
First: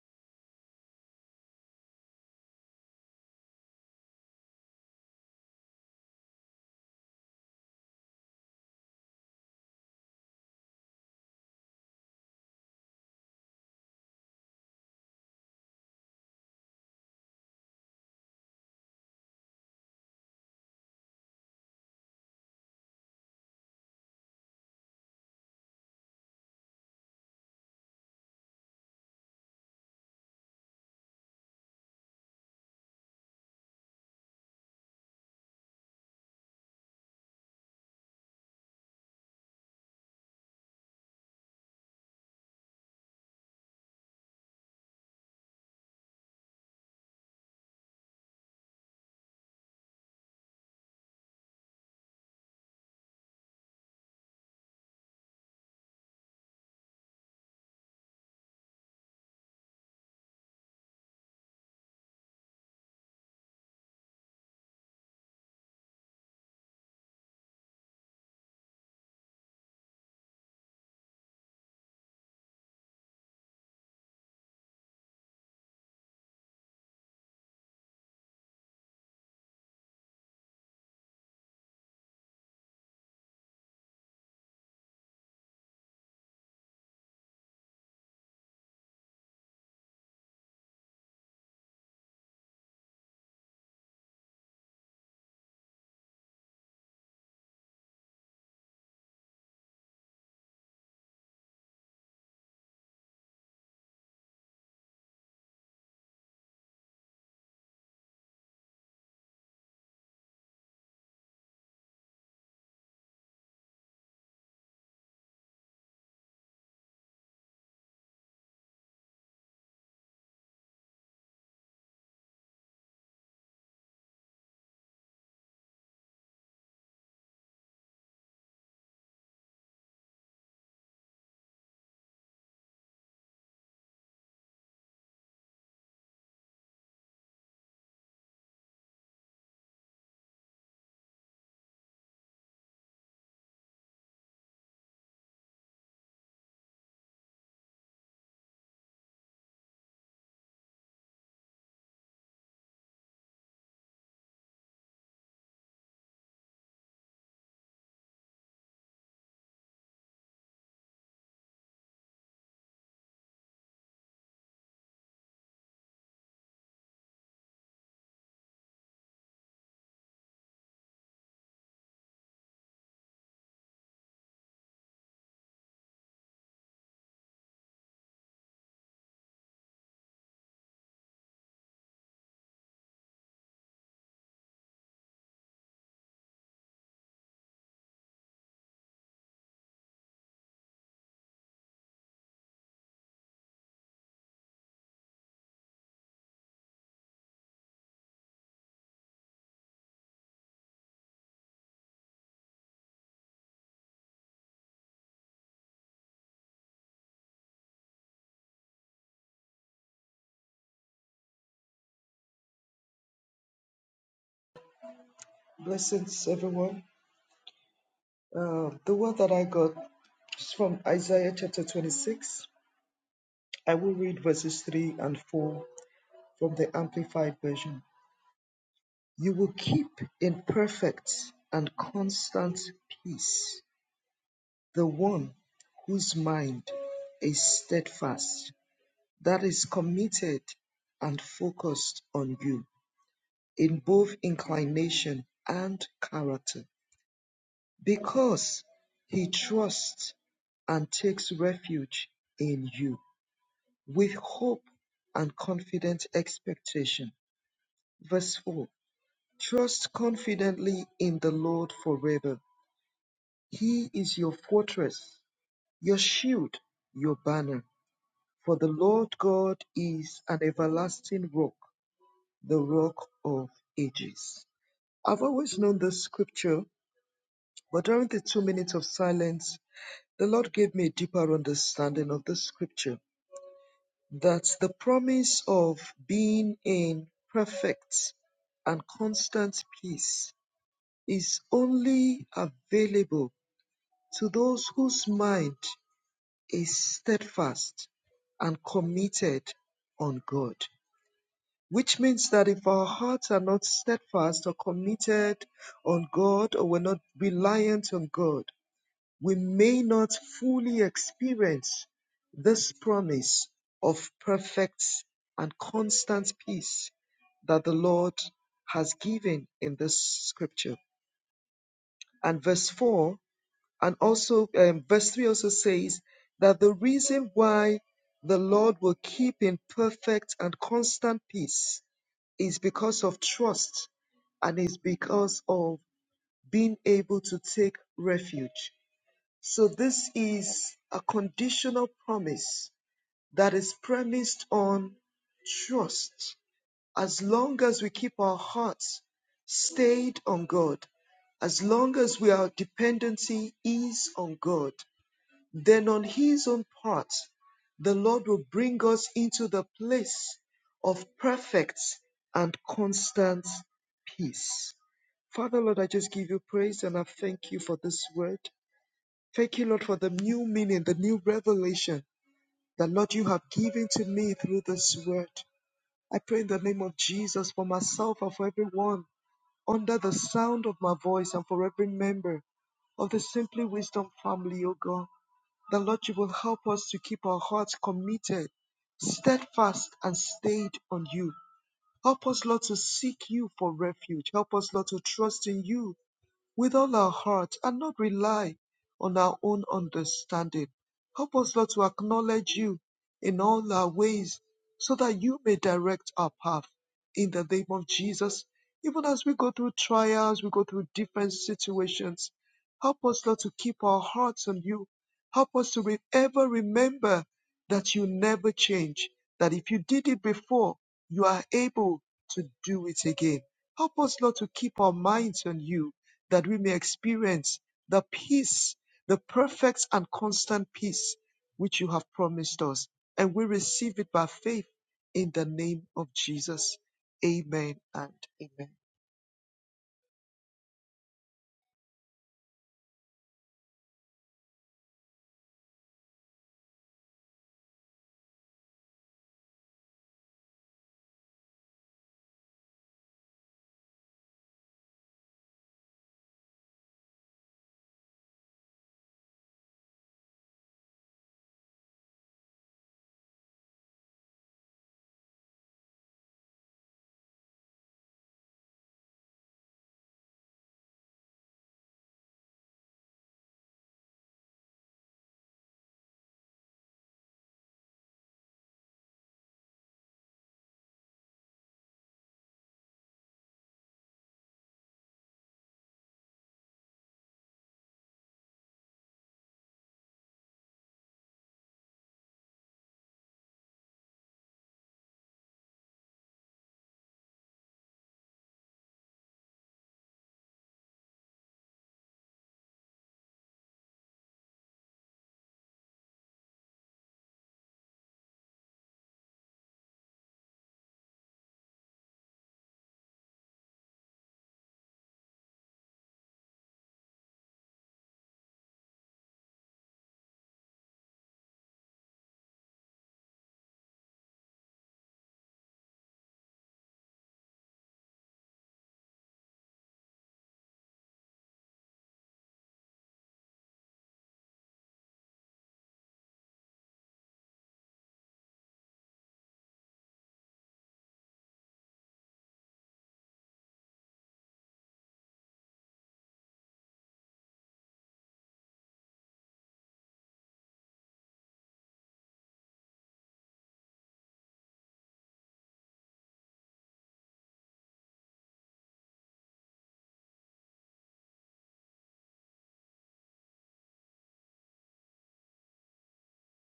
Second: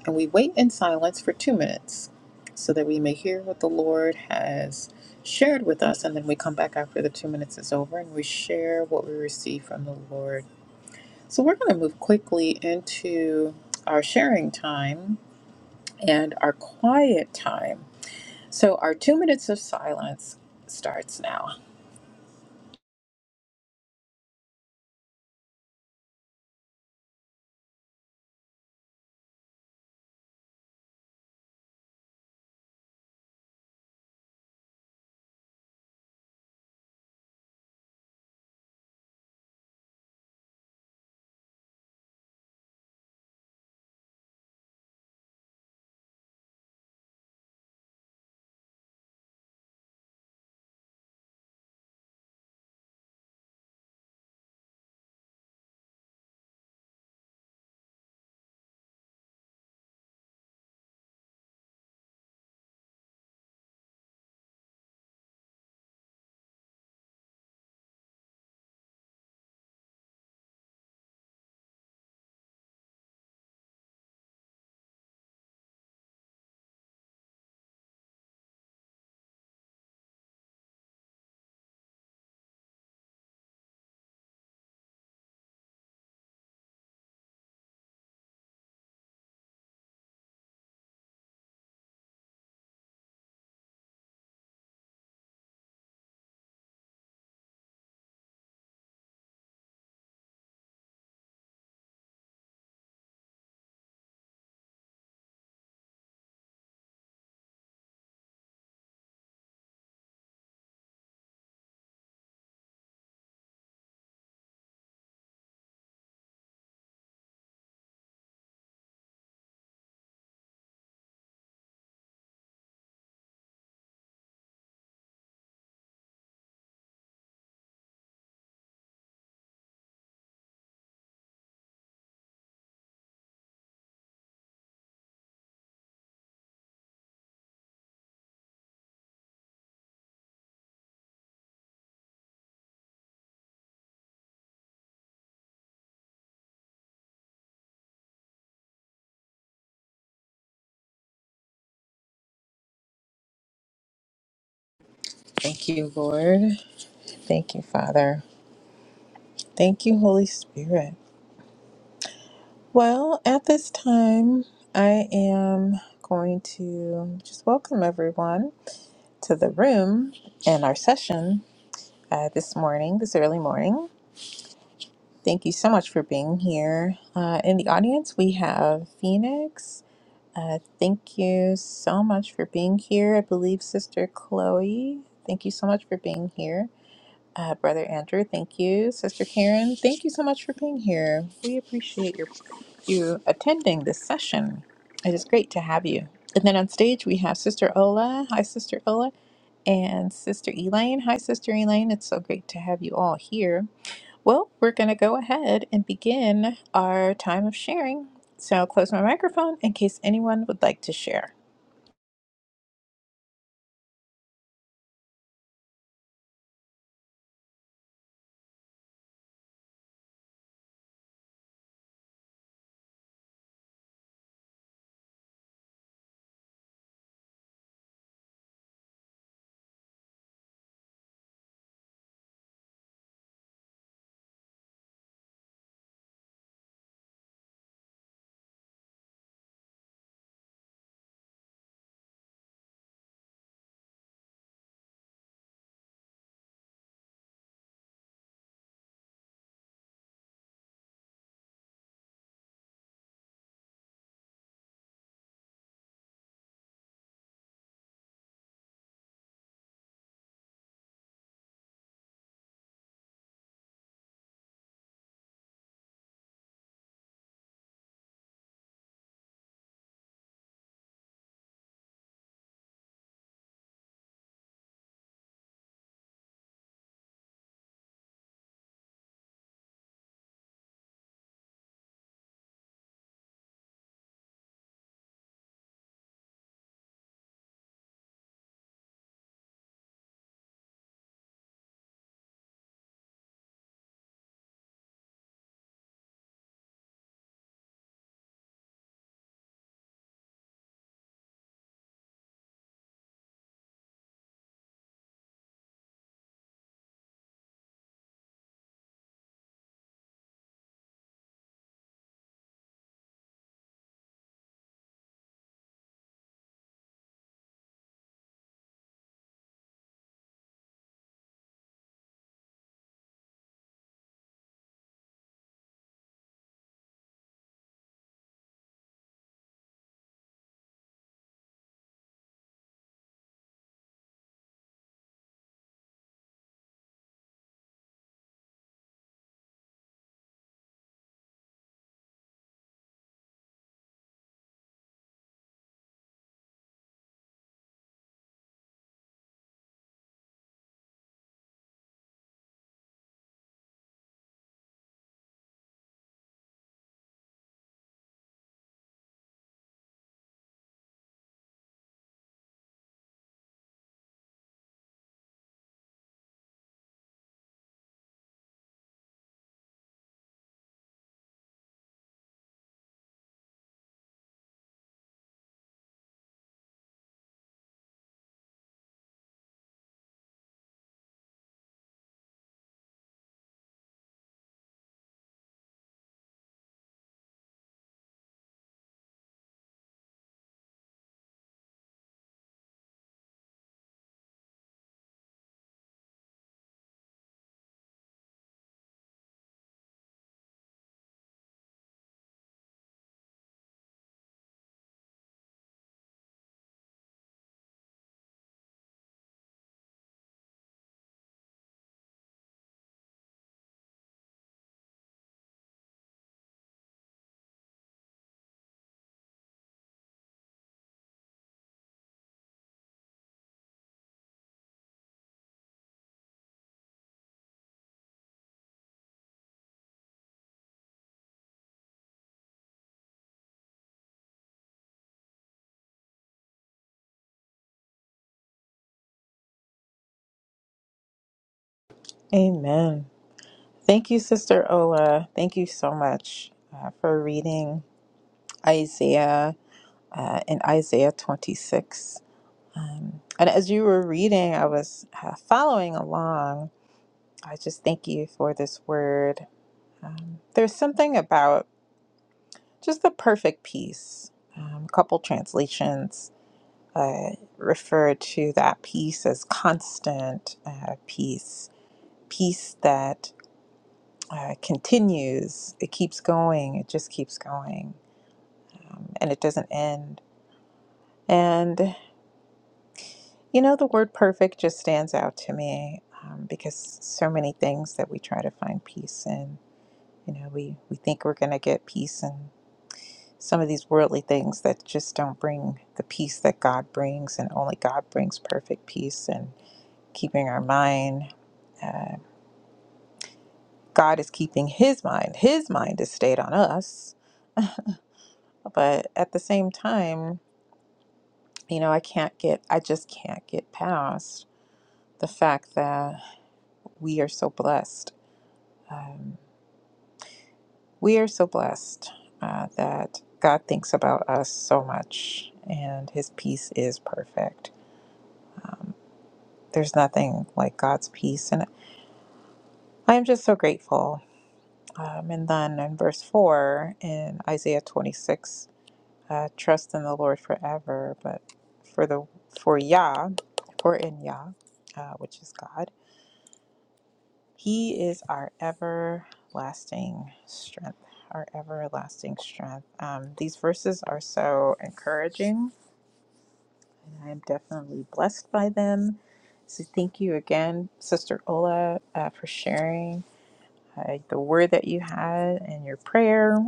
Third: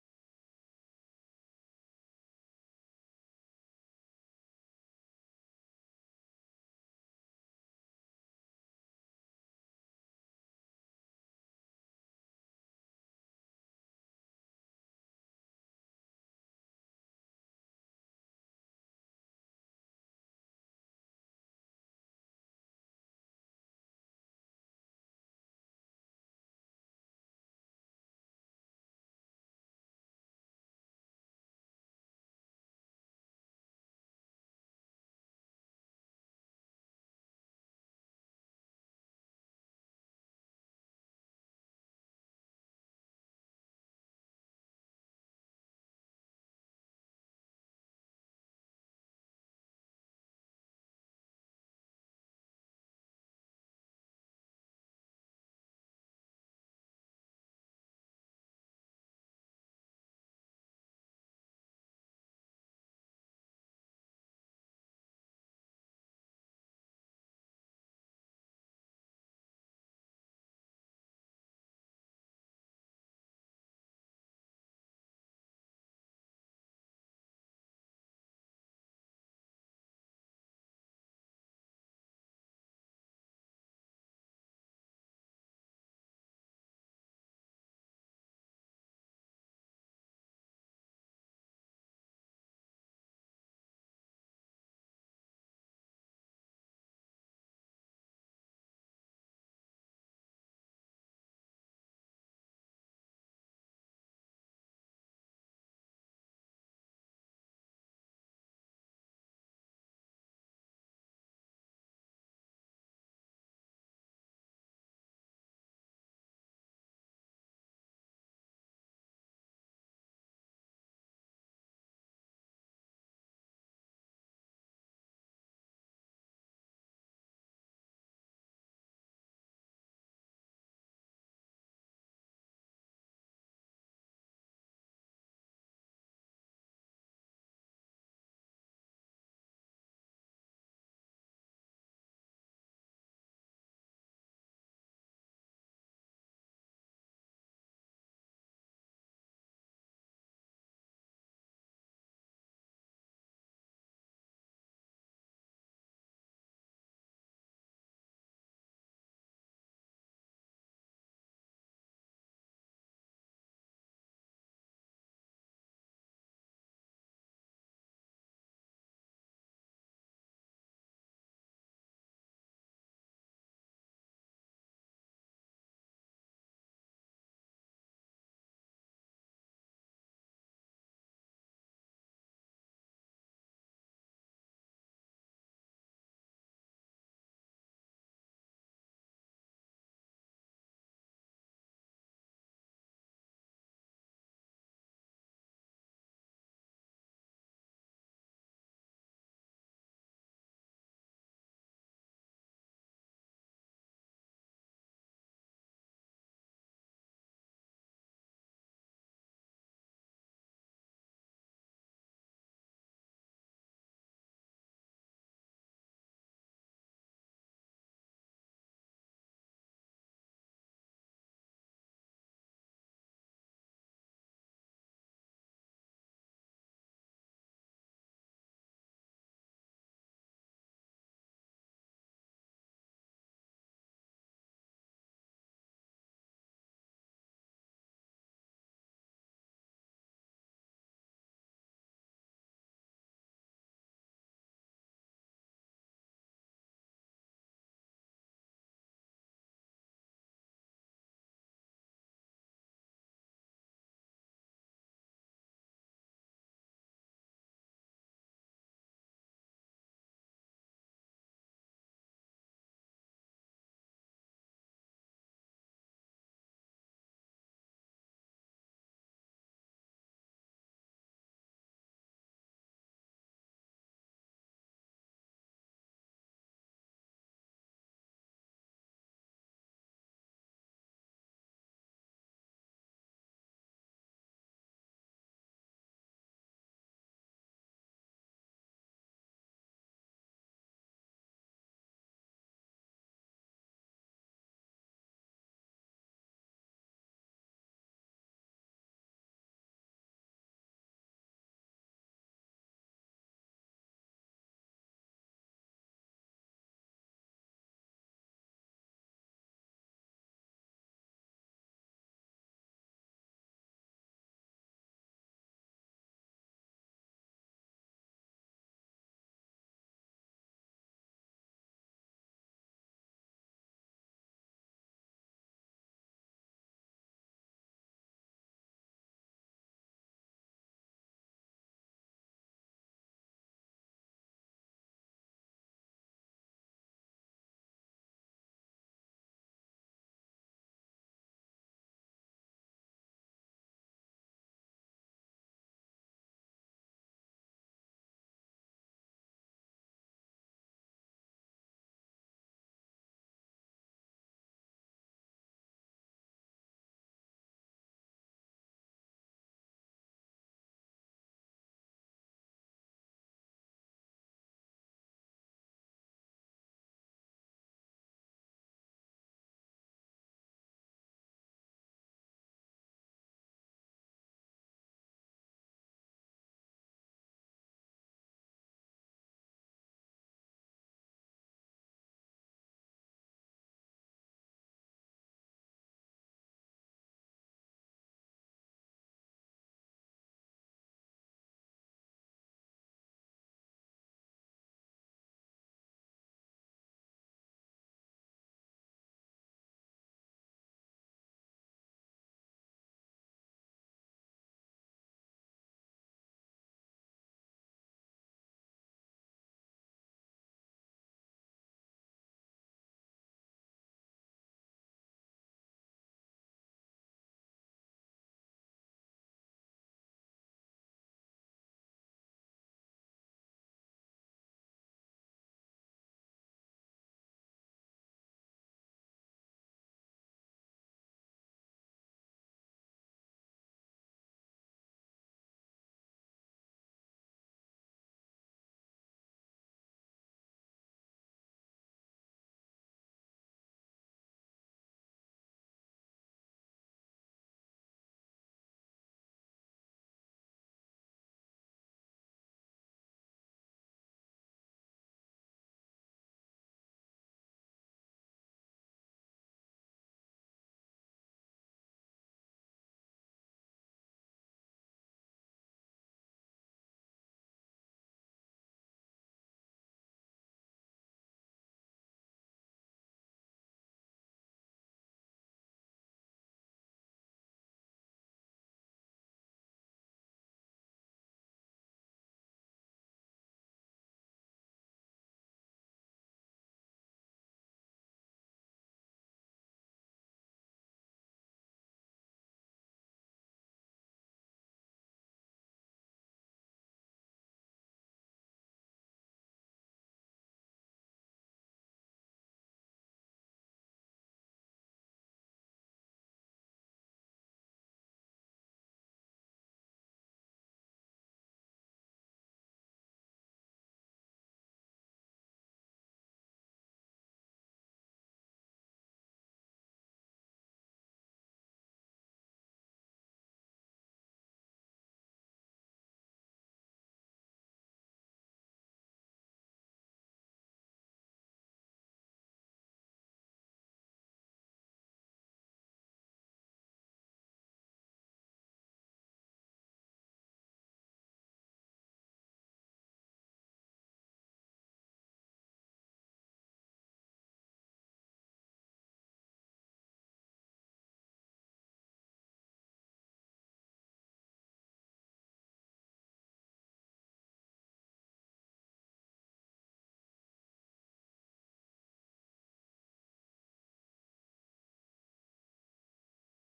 Speaker 1: and we wait in silence for two minutes so that we may hear what the Lord has shared with us. And then we come back after the two minutes is over and we share what we receive from the Lord so we're going to move quickly into our sharing time and our quiet time. So our two minutes of silence starts now. Thank you, Lord. Thank you, Father. Thank you, Holy Spirit. Well, at this time, I am going to just welcome everyone to the room and our session uh, this morning, this early morning. Thank you so much for being here. Uh, in the audience, we have Phoenix. Uh, thank you so much for being here. I believe Sister Chloe, thank you so much for being here. Uh, Brother Andrew, thank you. Sister Karen, thank you so much for being here. We appreciate your you attending this session. It is great to have you. And then on stage we have Sister Ola. Hi, Sister Ola, and Sister Elaine. Hi, Sister Elaine. It's so great to have you all here. Well, we're going to go ahead and begin our time of sharing. So I'll close my microphone in case anyone would like to share.
Speaker 2: Blessings, everyone. Uh, the word that I got is from Isaiah chapter 26. I will read verses 3 and 4 from the Amplified Version. You will keep in perfect and constant peace the one whose mind is steadfast, that is committed and focused on you in both inclination and character, because he trusts and takes refuge in you with hope and confident expectation. Verse 4 Trust confidently in the Lord forever. He is your fortress, your shield, your banner. For the Lord God is an everlasting rock, the rock of ages. I've always known this scripture, but during the two minutes of silence, the Lord gave me a deeper understanding of the scripture that the promise of being in perfect and constant peace is only available To those whose mind is steadfast and committed on God, which means that if our hearts are not steadfast or committed on God, or we're not reliant on God, we may not fully experience this promise of perfect and constant peace that the Lord has given in this scripture. And verse 4 And also, um, verse 3 also says that the reason why the Lord will keep in perfect and constant peace is because of trust and is because of being able to take refuge. So, this is a conditional promise that is premised on trust. As long as we keep our hearts stayed on God, as long as we our dependency is on God, then on his own part, the Lord will bring us into the place of perfect and constant peace. Father, Lord, I just give you praise and I thank you for this word. Thank you, Lord, for the new meaning, the new revelation that, Lord, you have given to me through this word. I pray in the name of Jesus for myself and for everyone under the sound of my voice and for every member of the Simply Wisdom family, O God. The Lord, you will help us to keep our hearts committed, steadfast, and stayed on you. Help us, Lord, to seek you for refuge. Help us, Lord, to trust in you with all our hearts, and not rely on our own understanding. Help us, Lord, to acknowledge you in all our ways so that you may direct our path in the name of Jesus. Even as we go through trials, we go through different situations. Help us, Lord, to keep our hearts on you. Help us to re- ever remember that you never change, that if you did it before, you are able to do it again. Help us, Lord, to keep our minds on you that we may experience the peace, the perfect and constant peace which you have promised us. And we receive it by faith in the name of Jesus. Amen and amen.
Speaker 1: Amen. Thank you, Sister Ola. Thank you so much uh, for reading Isaiah uh, in Isaiah 26. Um, and as you were reading, I was uh, following along. I just thank you for this word. Um, there's something about just the perfect peace. Um, a couple translations uh, refer to that peace as constant uh, peace, peace that uh, continues. It keeps going. It just keeps going. Um, and it doesn't end. And, you know, the word perfect just stands out to me um, because so many things that we try to find peace in, you know, we, we think we're going to get peace in some of these worldly things that just don't bring the peace that God brings. And only God brings perfect peace and keeping our mind. Uh, God is keeping his mind. His mind is stayed on us. But at the same time, you know, I can't get, I just can't get past the fact that we are so blessed. Um, we are so blessed uh, that God thinks about us so much and his peace is perfect. Um, there's nothing like God's peace. And I'm just so grateful. Um, and then in verse 4 in Isaiah 26, uh, trust in the Lord forever, but for the, for Yah, for in Yah, uh, which is God He is our everlasting strength, our everlasting strength. Um, these verses are so encouraging, and I am definitely blessed by them. So, thank you again, Sister Ola, uh, for sharing uh, the word that you had and your prayer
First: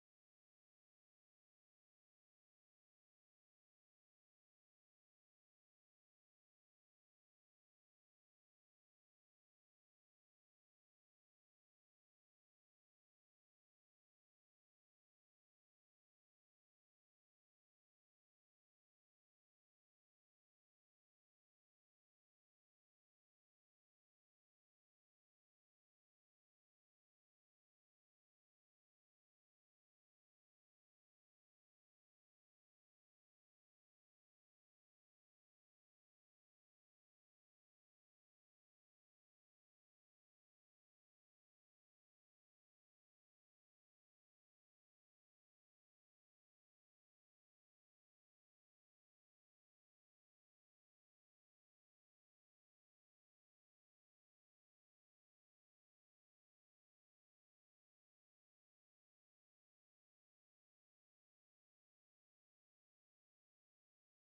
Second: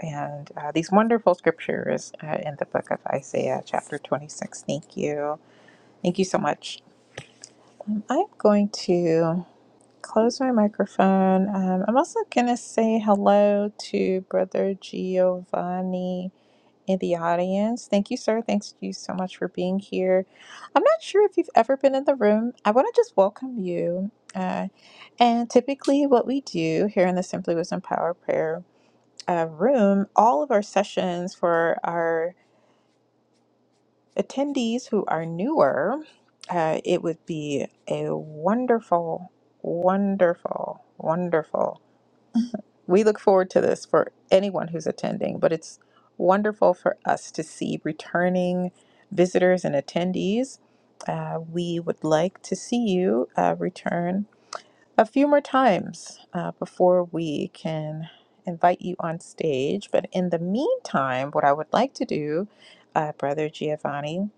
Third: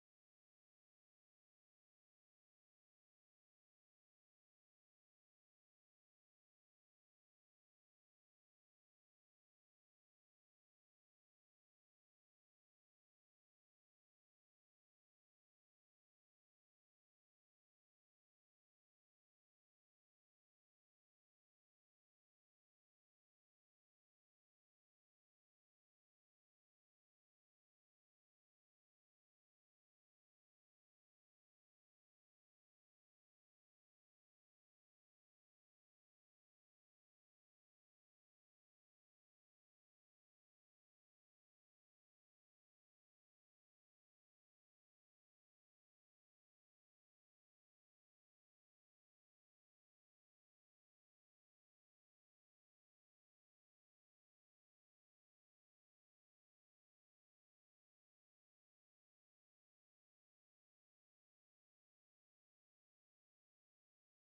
Speaker 1: and uh, these wonderful scriptures uh, in the book of Isaiah, chapter 26. Thank you. Thank you so much. I'm going to. close my microphone. Um, I'm also going to say hello to Brother Giovanni in the audience. Thank you, sir. Thanks to you so much for being here. I'm not sure if you've ever been in the room. I want to just welcome you. Uh, and typically, what we do here in the Simply Wisdom Power Prayer uh, room, all of our sessions for our attendees who are newer, uh, it would be a wonderful, wonderful, wonderful We look forward to this for anyone who's attending, but it's wonderful for us to see returning visitors and attendees. Uh, we would like to see you uh, return a few more times uh, before we can invite you on stage. But in the meantime, what I would like to do, uh, Brother Giovanni,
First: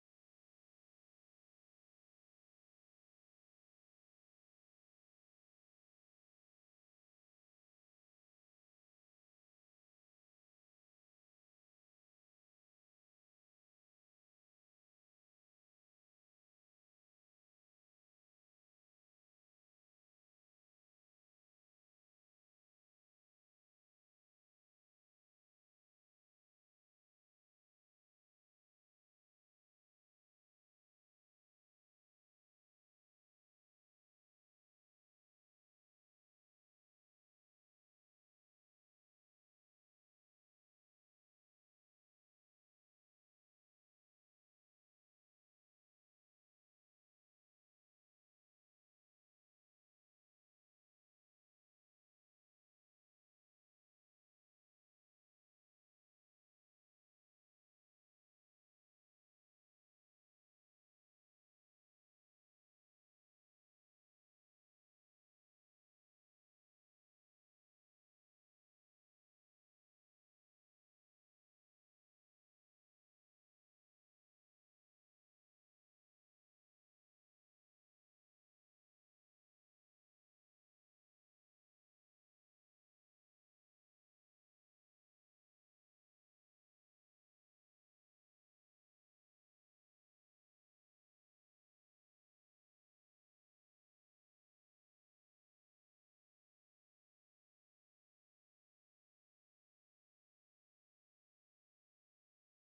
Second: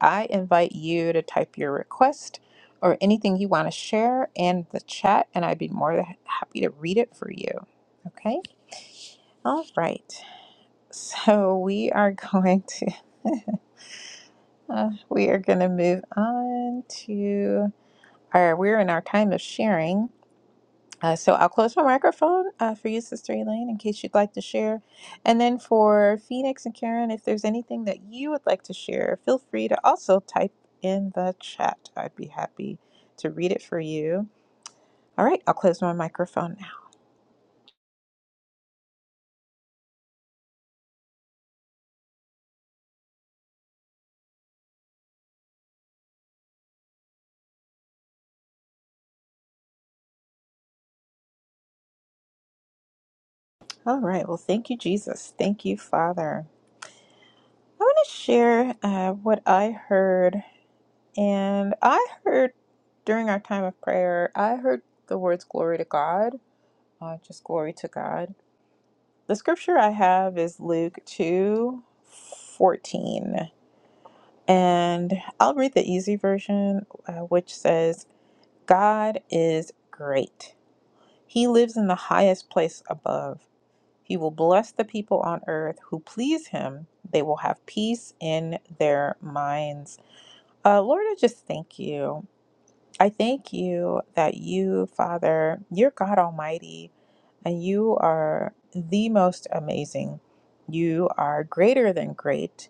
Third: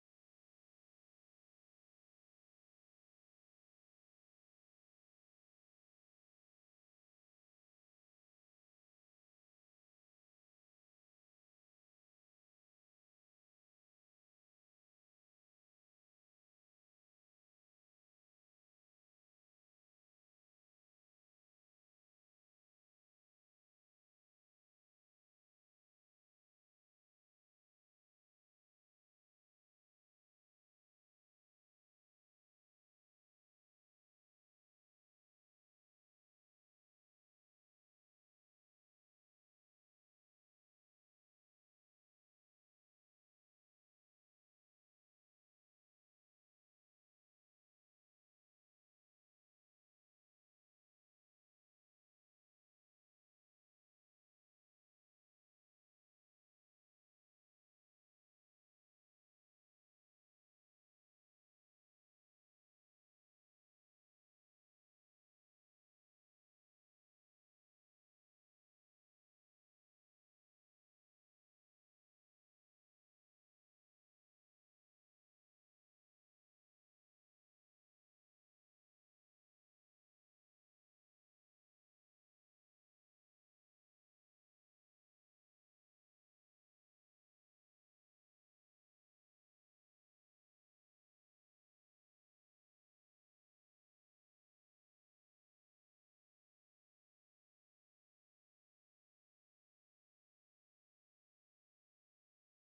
Speaker 1: I invite you to type your request or anything you want to share in the chat, and I'd be more than happy to read it for you. Okay. All right. So we are going to [LAUGHS] uh, we are going to move on to our we're in our time of sharing. Uh, so I'll close my microphone uh, for you, Sister Elaine, in case you'd like to share. And then for Phoenix and Karen, if there's anything that you would like to share, feel free to also type in the chat. I'd be happy to read it for you. All right, I'll close my microphone now. All right, well, thank you, Jesus. Thank you, Father. I want to share uh, what I heard. And I heard during our time of prayer, I heard the words glory to God, uh, just glory to God. The scripture I have is Luke 2 14, And I'll read the easy version, uh, which says, God is great. He lives in the highest place above. He will bless the people on earth who please him. They will have peace in their minds. Uh, Lord, I just thank you. I thank you that you, Father, you're God Almighty, and you are the most amazing. You are greater than great.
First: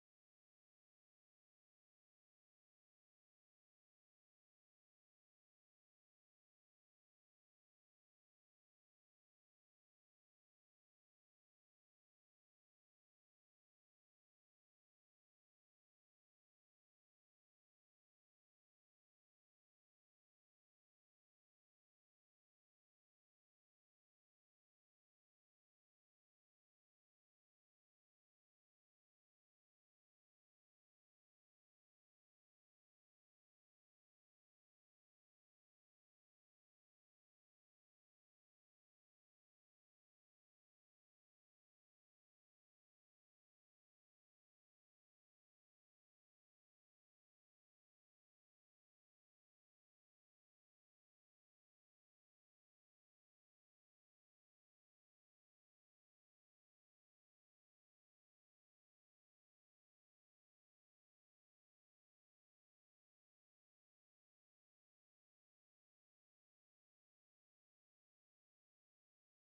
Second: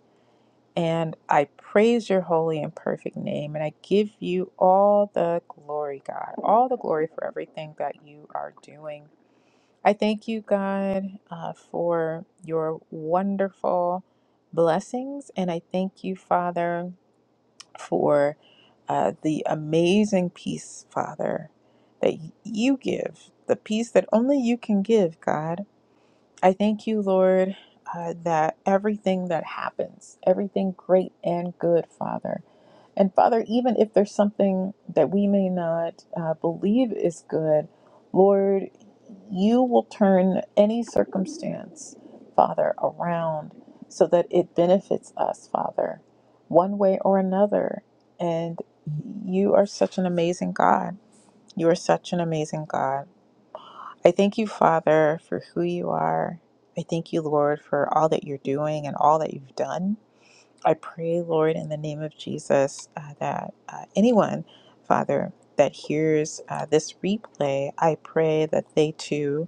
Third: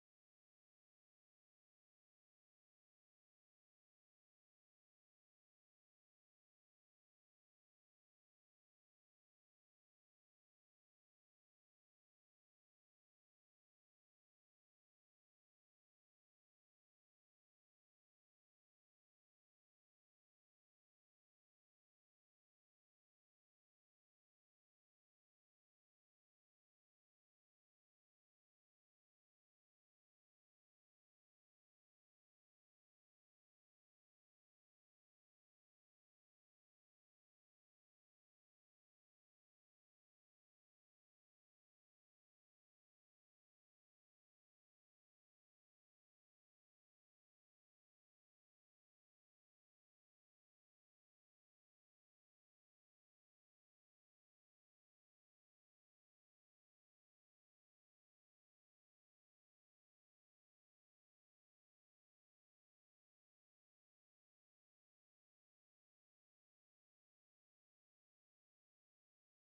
Speaker 1: And I praise your holy and perfect name. And I give you all the glory, God, all the glory for everything that you are doing. I thank you, God, uh, for your wonderful blessings. And I thank you, Father for uh, the amazing peace, Father, that you give, the peace that only you can give, God. I thank you, Lord, uh, that everything that happens, everything great and good, Father, and Father, even if there's something that we may not uh, believe is good, Lord, you will turn any circumstance, Father, around so that it benefits us, Father, one way or another. And you are such an amazing God. You are such an amazing God. I thank you, Father, for who you are. I thank you, Lord, for all that you're doing and all that you've done. I pray, Lord, in the name of Jesus, uh, that uh, anyone, Father, that hears uh, this replay, I pray that they too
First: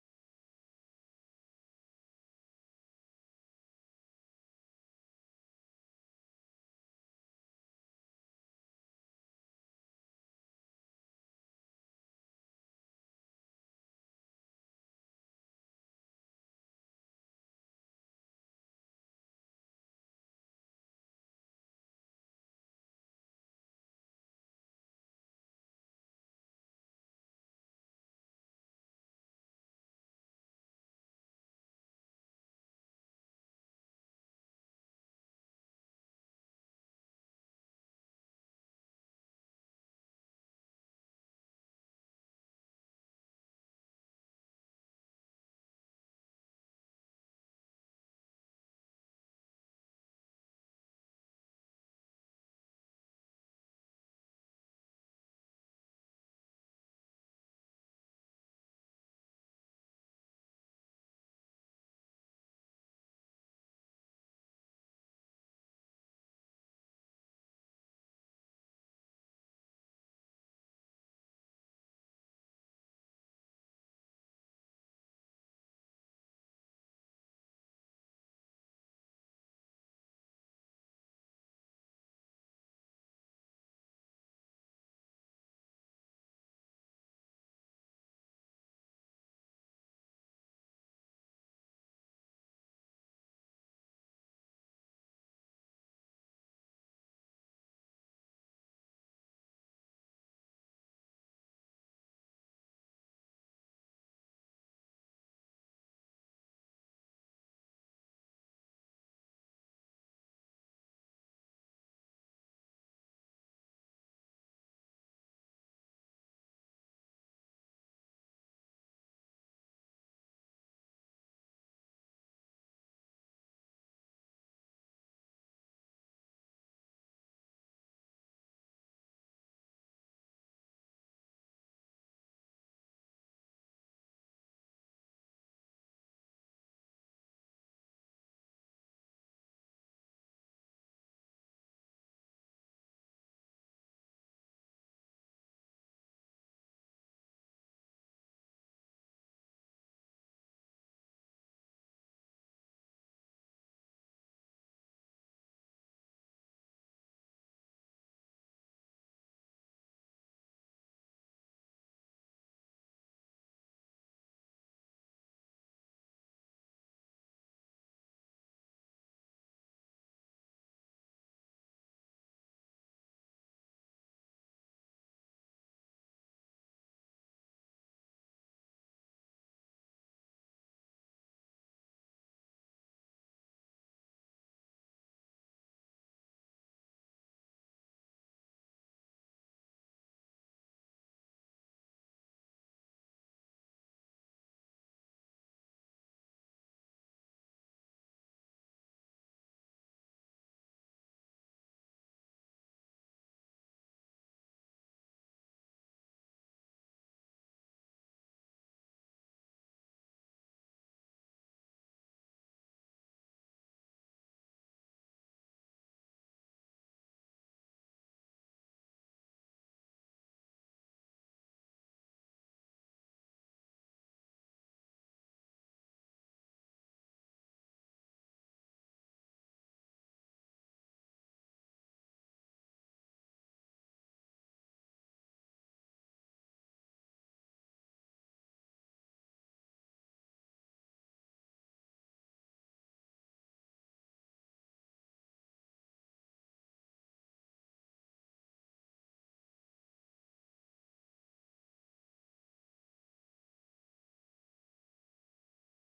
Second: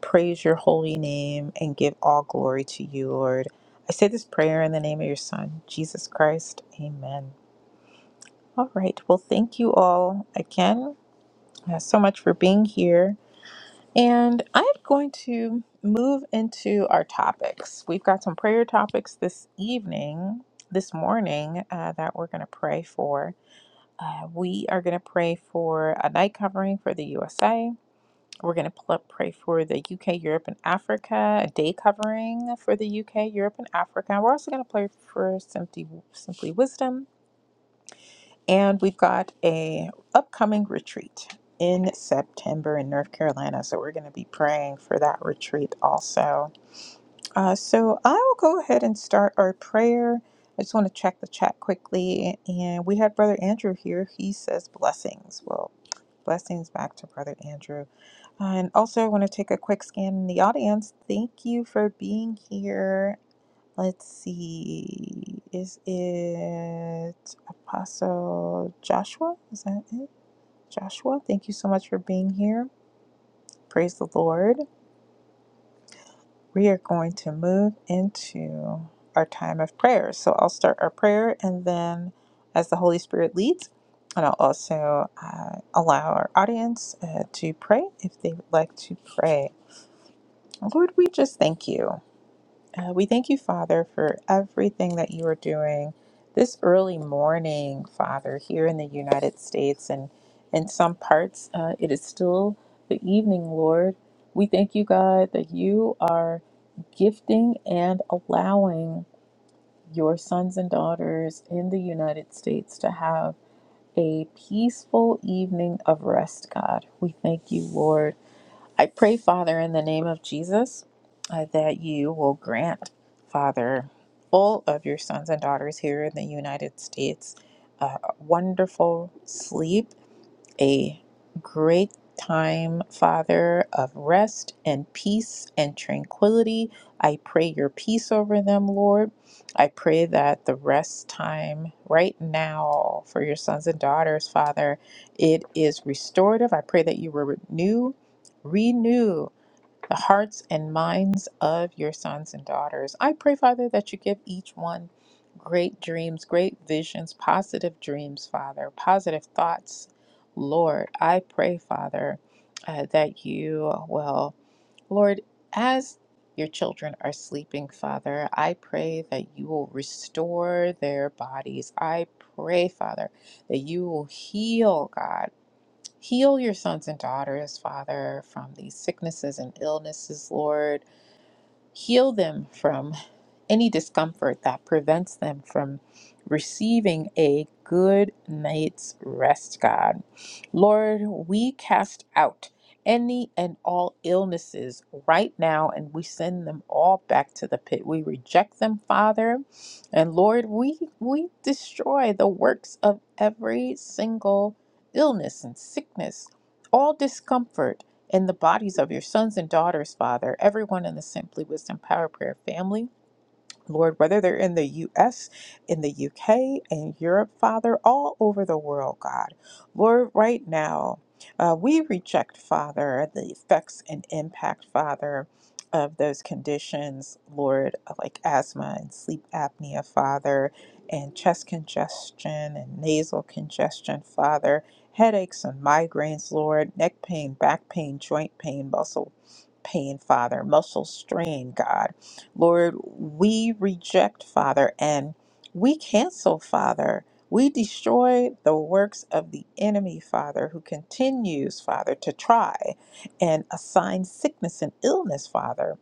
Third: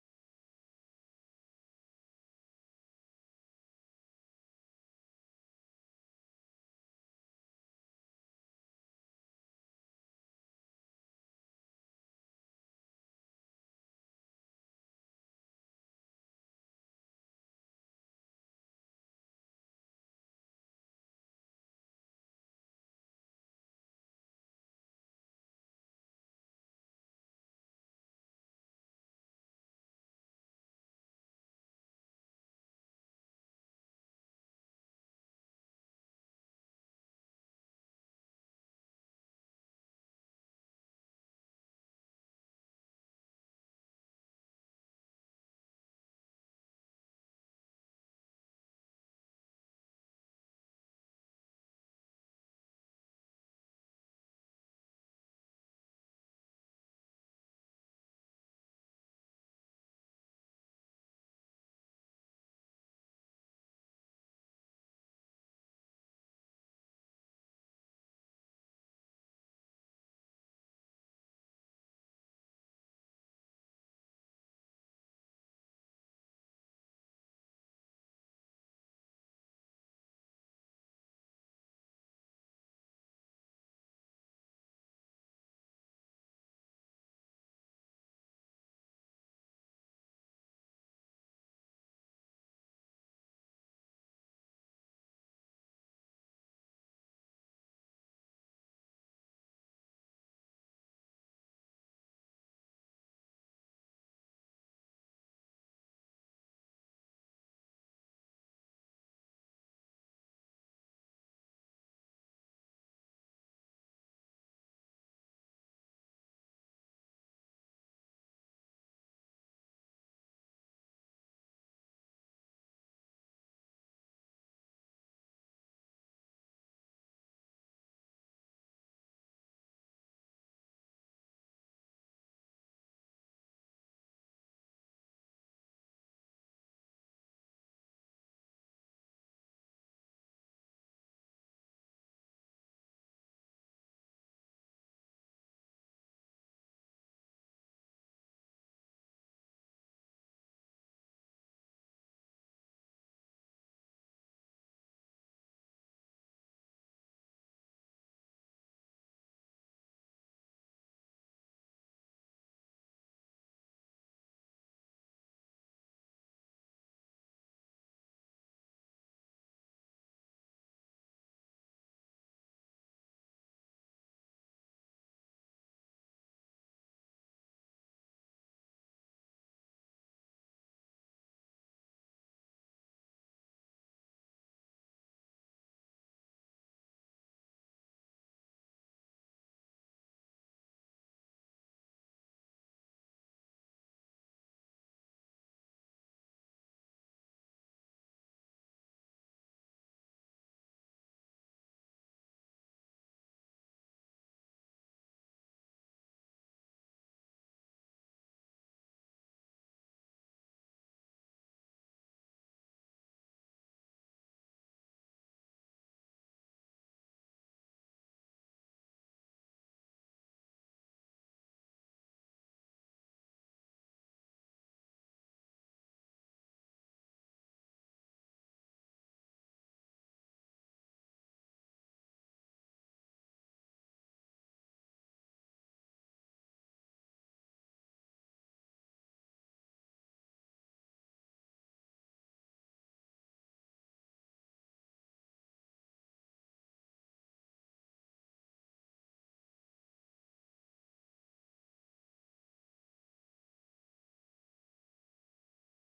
Speaker 1: praise your holy name and give all glory to you, Lord. I say this prayer in the name of your Son, Jesus Christ. Amen. All right. Well, thank you all again uh, so much for being here. And I'm going to move into our topics. We've got some prayer topics this evening, this morning, uh, that we're going to pray for. Uh, we are going to pray for a night covering for the USA. We're going to pl- pray for the UK, Europe, and Africa, a day covering for the UK, Europe, and Africa. We're also going to pray for Simply, Simply Wisdom and we've got a upcoming retreat in September in North Carolina. So we're going to be praying for that retreat also. Uh, so I will go ahead and start our prayer. I just want to check the chat quickly, and we had Brother Andrew here. He says blessings. Well, blessings back to Brother Andrew. And also, I want to take a quick scan in the audience. Thank you for being here. Let's see. Is it Apostle Joshua? Is that it? Joshua, thank you so much for being here. Praise the Lord. We are going to move into our time of prayer. So I'll start our prayer and then as the Holy Spirit leads, and I'll also uh, allow our audience uh, to pray if they would like to pray. Lord, we just thank you. Uh, we thank you, Father, for everything that you are doing this early morning, Father, here in the United States. And in some parts, uh, it is still the evening, Lord. We thank you, God, that you are gifting and allowing your sons and daughters in the United States to have a peaceful evening of rest, God. We thank you, Lord I pray, Father, in the name of Jesus, uh, that you will grant, Father, all of your sons and daughters here in the United States uh, a wonderful sleep a great time, Father, of rest and peace and tranquility. I pray your peace over them, Lord. I pray that the rest time right now for your sons and daughters, Father, it is restorative. I pray that you will renew, renew the hearts and minds of your sons and daughters. I pray, Father, that you give each one great dreams, great visions, positive dreams, Father, positive thoughts. Lord, I pray, Father, uh, that you will, Lord, as your children are sleeping, Father, I pray that you will restore their bodies. I pray, Father, that you will heal, God. Heal your sons and daughters, Father, from these sicknesses and illnesses, Lord. Heal them from any discomfort that prevents them from receiving a good night's rest, God. Lord, we cast out any and all illnesses right now and we send them all back to the pit. We reject them, Father. And Lord, we we destroy the works of every single illness and sickness, all discomfort in the bodies of your sons and daughters, Father, everyone in the Simply Wisdom Power Prayer family. Lord, whether they're in the US, in the UK, in Europe, Father, all over the world, God. Lord, right now, uh, we reject, Father, the effects and impact, Father, of those conditions, Lord, like asthma and sleep apnea, Father, and chest congestion and nasal congestion, Father, headaches and migraines, Lord, neck pain, back pain, joint pain, muscle pain, Father, muscle strain, God. Lord, we reject, Father, and we cancel, Father. We destroy the works of the enemy, Father, who continues, Father, to try and assign sickness and illness, Father,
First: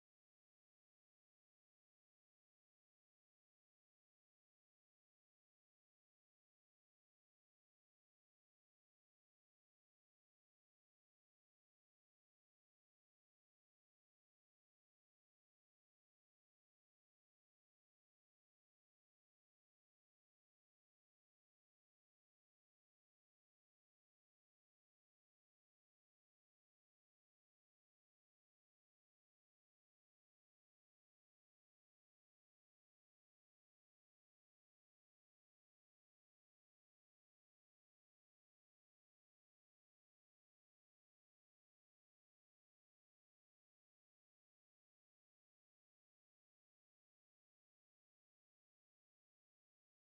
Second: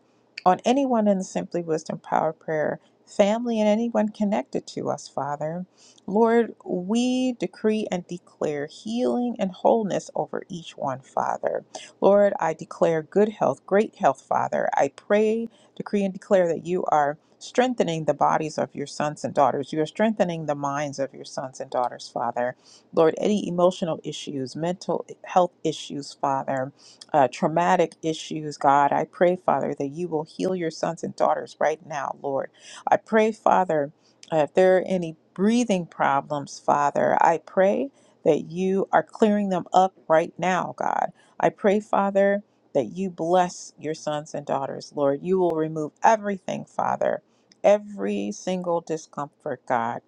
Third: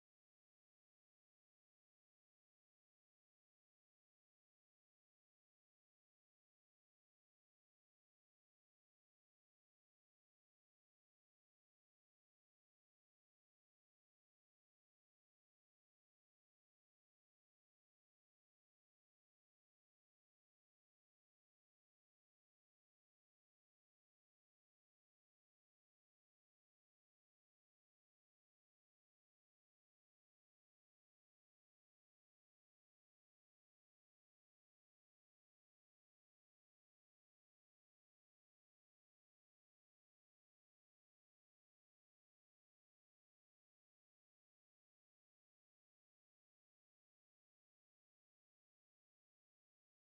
Speaker 1: on anyone in the Simply Wisdom Power Prayer family and anyone connected to us, Father. Lord, we decree and declare healing and wholeness over each one, Father. Lord, I declare good health, great health, Father. I pray decree and declare that you are strengthening the bodies of your sons and daughters. You are strengthening the minds of your sons and daughters, Father. Lord, any emotional issues, mental health issues, Father, uh, traumatic issues, God, I pray, Father, that you will heal your sons and daughters right now, Lord. I pray, Father, uh, if there are any breathing problems, Father, I pray that you are clearing them up right now, God. I pray, Father that you bless your sons and daughters, Lord. You will remove everything, Father, every single discomfort, God,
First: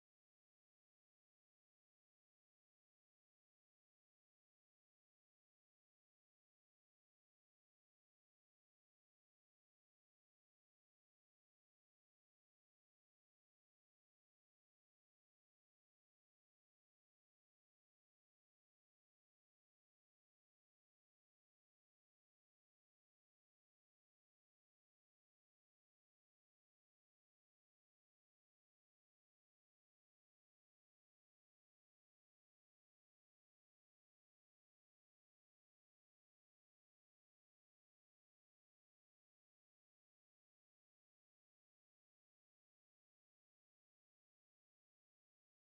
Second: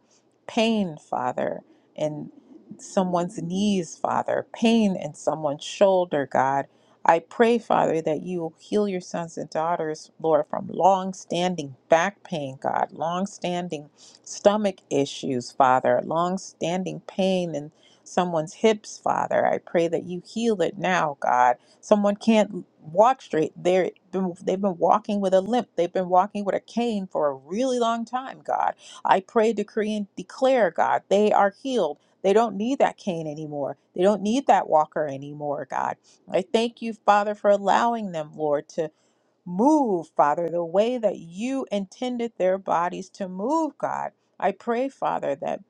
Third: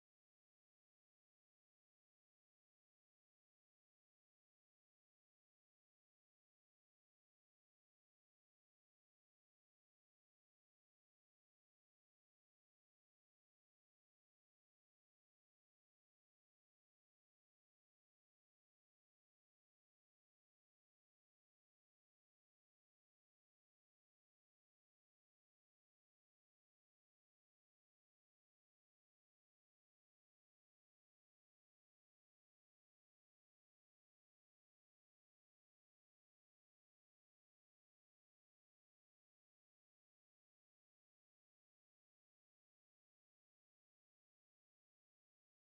Speaker 1: pain, Father, in someone's knees, Father, pain in someone's shoulder, God. I pray, Father, that you will heal your sons and daughters, Lord, from long standing back pain, God, long standing stomach issues, Father, long standing pain in someone's hips, Father. I pray that you heal it now, God Someone can't walk straight. They're they've been walking with a limp. They've been walking with a cane for a really long time, God. I pray, decree, and declare, God, they are healed. They don't need that cane anymore. They don't need that walker anymore, God. I thank you, Father, for allowing them, Lord, to move, Father, the way that you intended their bodies to move, God. I pray, Father, that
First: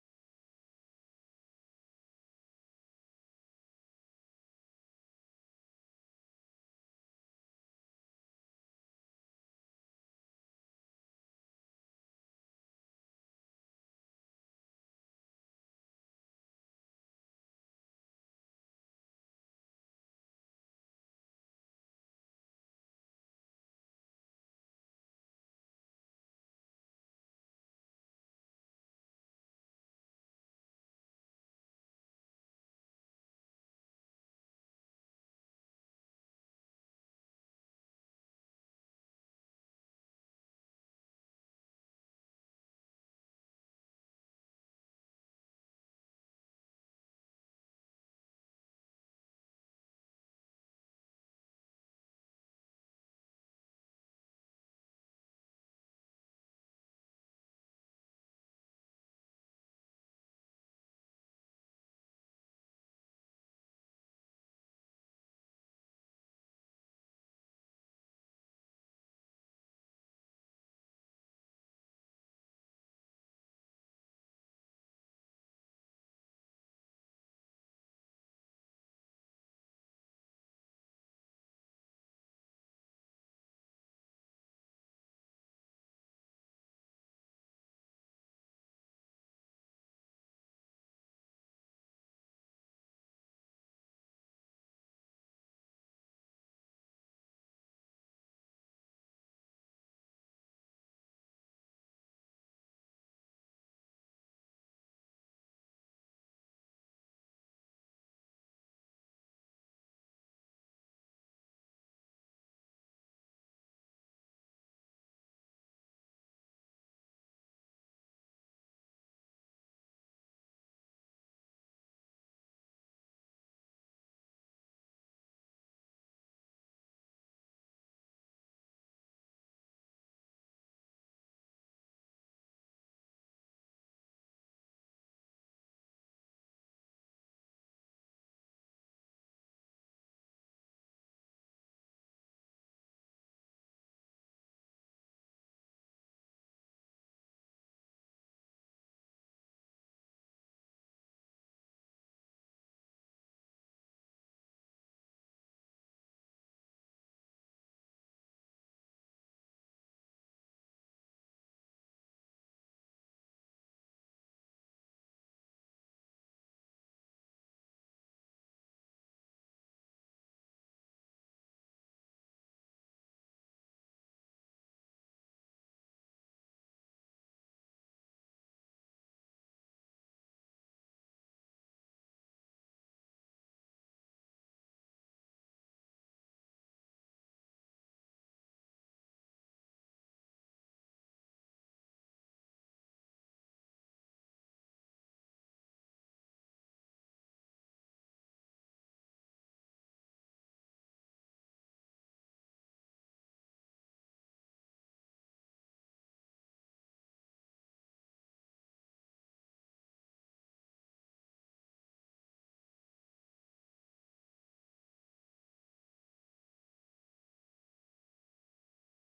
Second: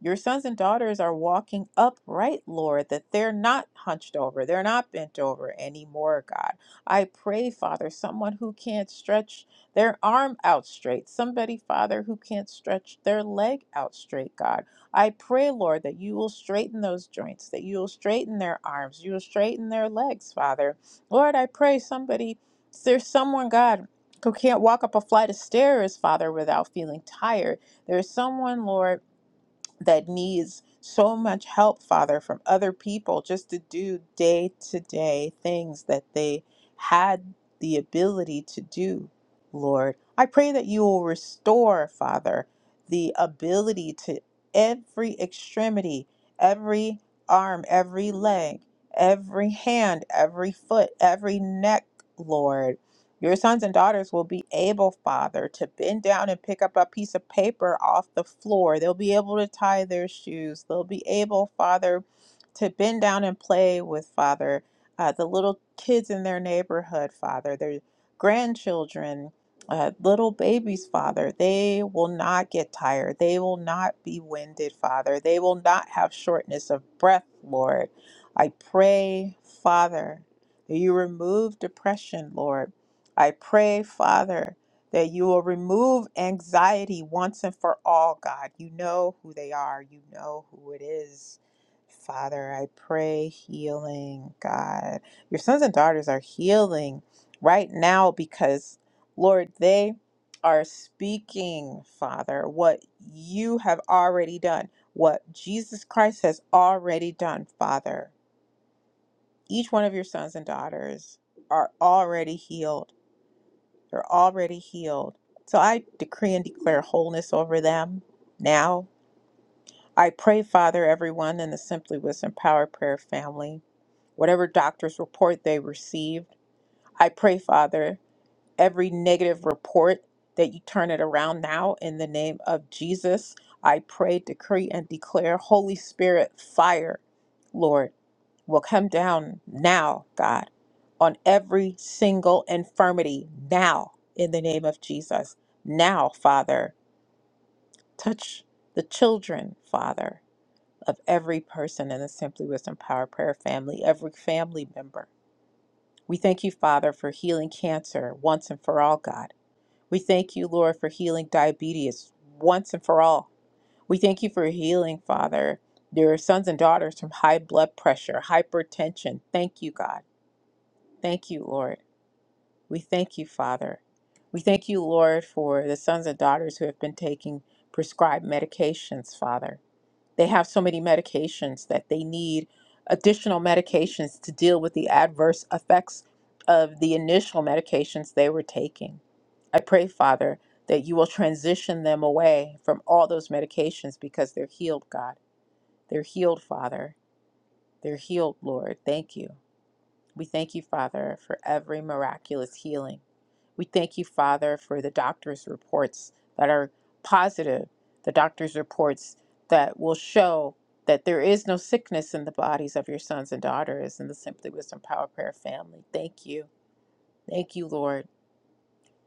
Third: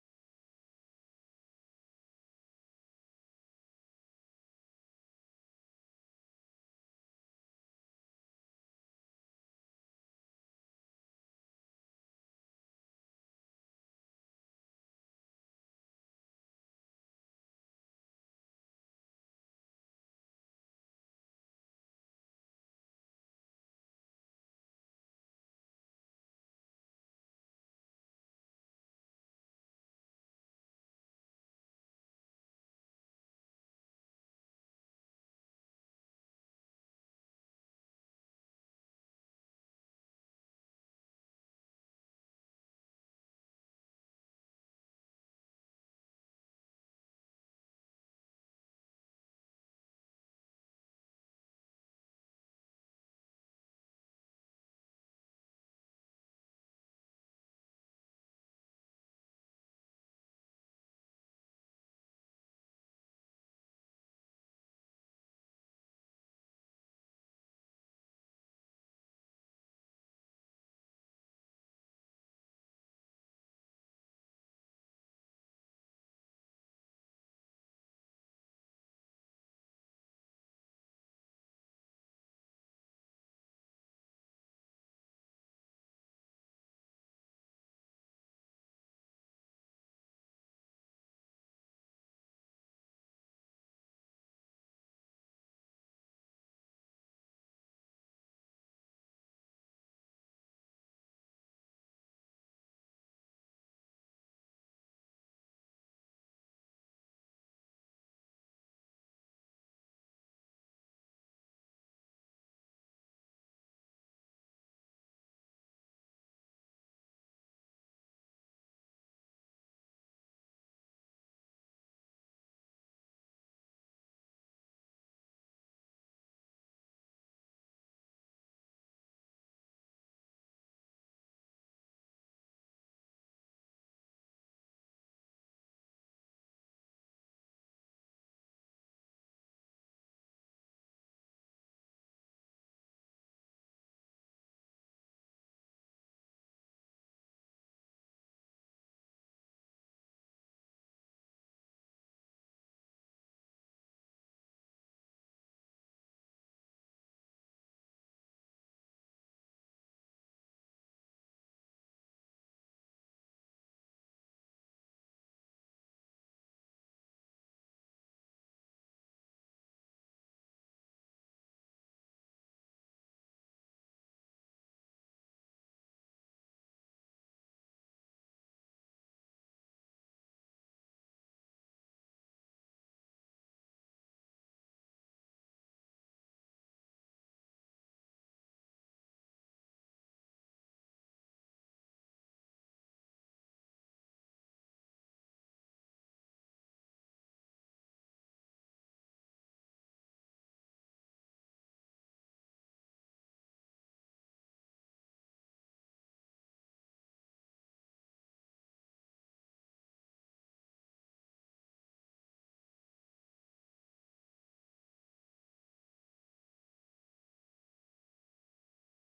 Speaker 1: your sons and daughters are walking upright, Lord, that they're not hunched over, they're not bent over anymore, God. I pray, Father, someone who can't stretch their arm out straight, somebody, Father, who can't stretch their leg out straight, God. I pray, Lord, that you will straighten those joints, that you will straighten their arms, you will straighten their legs, Father. Lord, I pray somebody there's someone, God, who can't walk up a flight of stairs, Father, without feeling tired. There's someone, Lord, that needs so much help, Father, from other people just to do day to day things that they had the ability to do, Lord. I pray that you will restore, Father, the ability to every extremity, every arm, every leg, every hand, every foot, every neck, Lord. Your sons and daughters will be able, Father, to bend down and pick up a piece of paper off the floor. They'll be able to tie their shoes. They'll be able, Father, to bend down and play with, Father, uh, the little kids in their neighborhood, Father, their grandchildren, uh, little babies, Father. They will not get tired. They will not be winded, Father. They will not have shortness of breath, Lord. I pray, Father, that you remove depression, Lord. I pray, Father, that you will remove anxiety once and for all, God. You know who they are, you know who it is. Father, I pray healing, God. Your sons and daughters are healing right now because, Lord, they are speaking, Father, what you have already done, what Jesus Christ has already done, Father. Each one of your sons and daughters are already healed they're already healed. So I decree and declare wholeness over them now. I pray, Father, everyone in the Simply Wisdom Power Prayer family, whatever doctor's report they received, I pray, Father, every negative report that you turn it around now in the name of Jesus. I pray, decree, and declare Holy Spirit fire, Lord will come down now, God, on every single infirmity now in the name of Jesus. Now, Father, touch the children, Father, of every person in the Simply Wisdom Power Prayer family, every family member. We thank you, Father, for healing cancer once and for all, God. We thank you, Lord, for healing diabetes once and for all. We thank you for healing, Father, your sons and daughters from high blood pressure, hypertension. Thank you, God. Thank you, Lord. We thank you, Father. We thank you, Lord, for the sons and daughters who have been taking prescribed medications, Father. They have so many medications that they need additional medications to deal with the adverse effects of the initial medications they were taking. I pray, Father, that you will transition them away from all those medications because they're healed, God. They're healed, Father. They're healed, Lord. Thank you. We thank you, Father, for every miraculous healing We thank you, Father, for the doctor's reports that are positive, the doctor's reports that will show that there is no sickness in the bodies of your sons and daughters in the Simply Wisdom Power Prayer family. Thank you. Thank you, Lord.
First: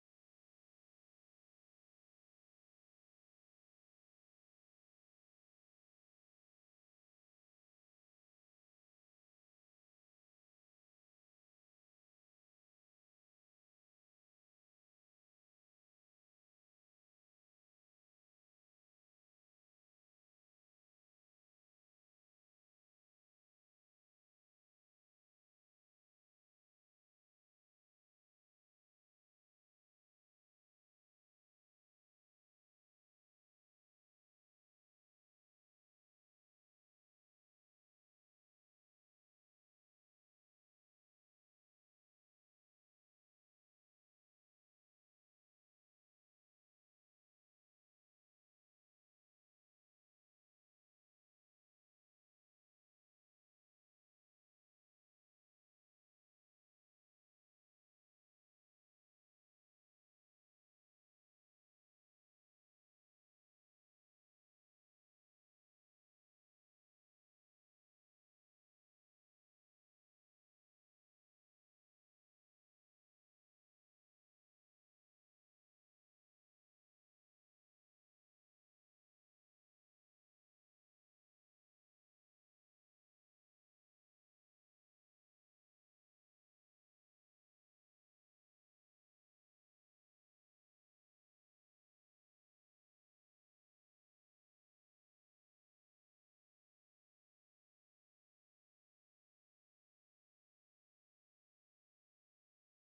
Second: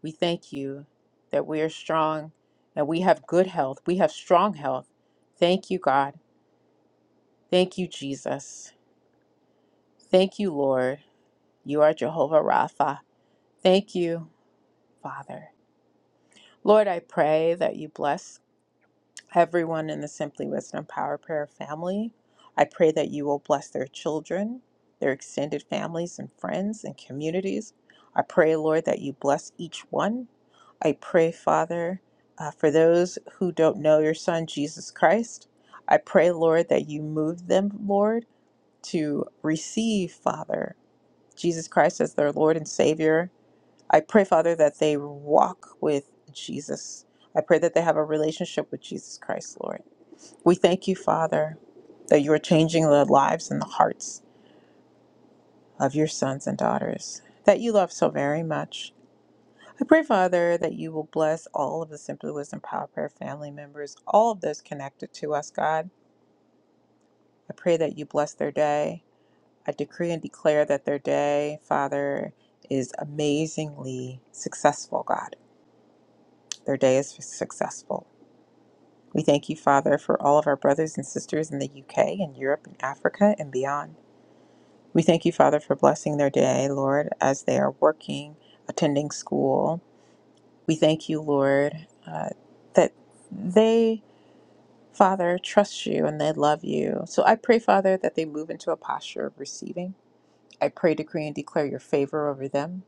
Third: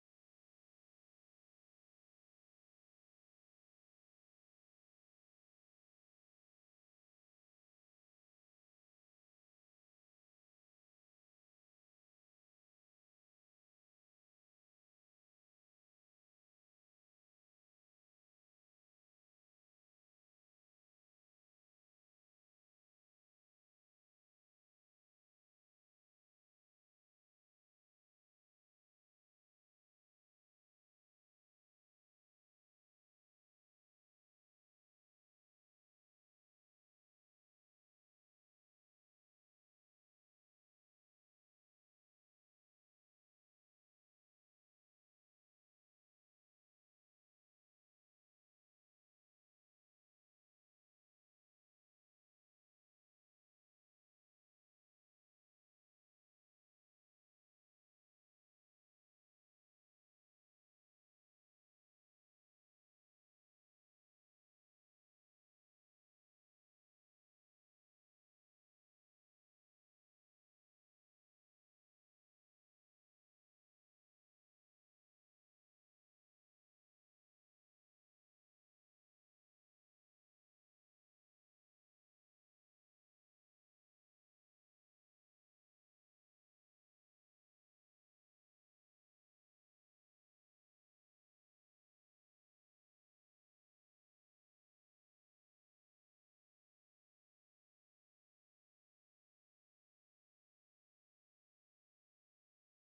Speaker 1: We thank you that we are strong and we have good health. We have strong health. Thank you, God. Thank you, Jesus. Thank you, Lord. You are Jehovah Rapha. Thank you, Father. Lord, I pray that you bless everyone in the Simply Wisdom Power Prayer family. I pray that you will bless their children, their extended families and friends and communities. I pray, Lord, that you bless each one. I pray, Father, uh, for those who don't know your Son, Jesus Christ. I pray, Lord, that you move them, Lord, to receive, Father, Jesus Christ as their Lord and Savior. I pray, Father, that they walk with Jesus. I pray that they have a relationship with Jesus Christ, Lord. We thank you, Father, that you are changing the lives and the hearts of your sons and daughters that you love so very much. I pray, Father, that you will bless all of the Simply Wisdom Power Prayer family members, all of those connected to us, God. I pray that you bless their day. I decree and declare that their day, Father, is amazingly successful, God. Their day is successful. We thank you, Father, for all of our brothers and sisters in the UK and Europe and Africa and beyond. We thank you, Father, for blessing their day, Lord, as they are working, attending school. We thank you, Lord, uh, that they, Father, trust you and they love you. So I pray, Father, that they move into a posture of receiving. I pray, decree, and declare your favor over them.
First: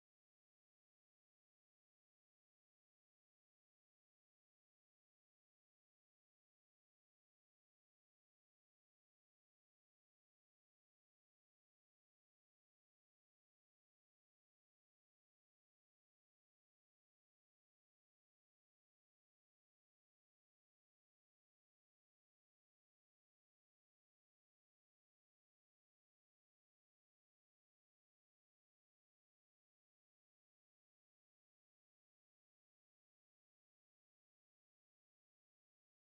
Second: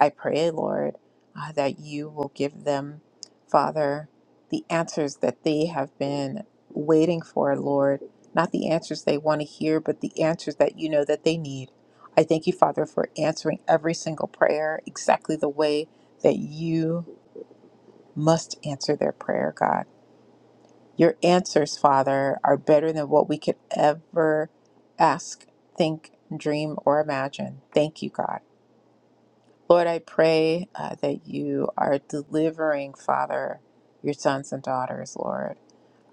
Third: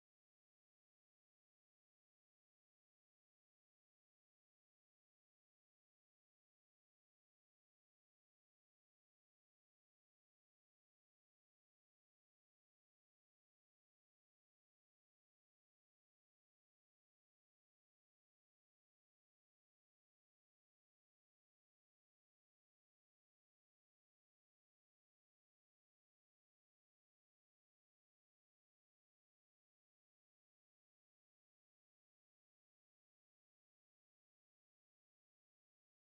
Speaker 1: I pray, Lord, uh, that you will give them, Father, the answers that they have been waiting for, Lord. Not the answers they want to hear, but the answers that you know that they need. I thank you, Father, for answering every single prayer exactly the way that you must answer their prayer, God. Your answers, Father, are better than what we could ever ask, think, dream, or imagine. Thank you, God. Lord, I pray uh, that you are delivering, Father, your sons and daughters, Lord,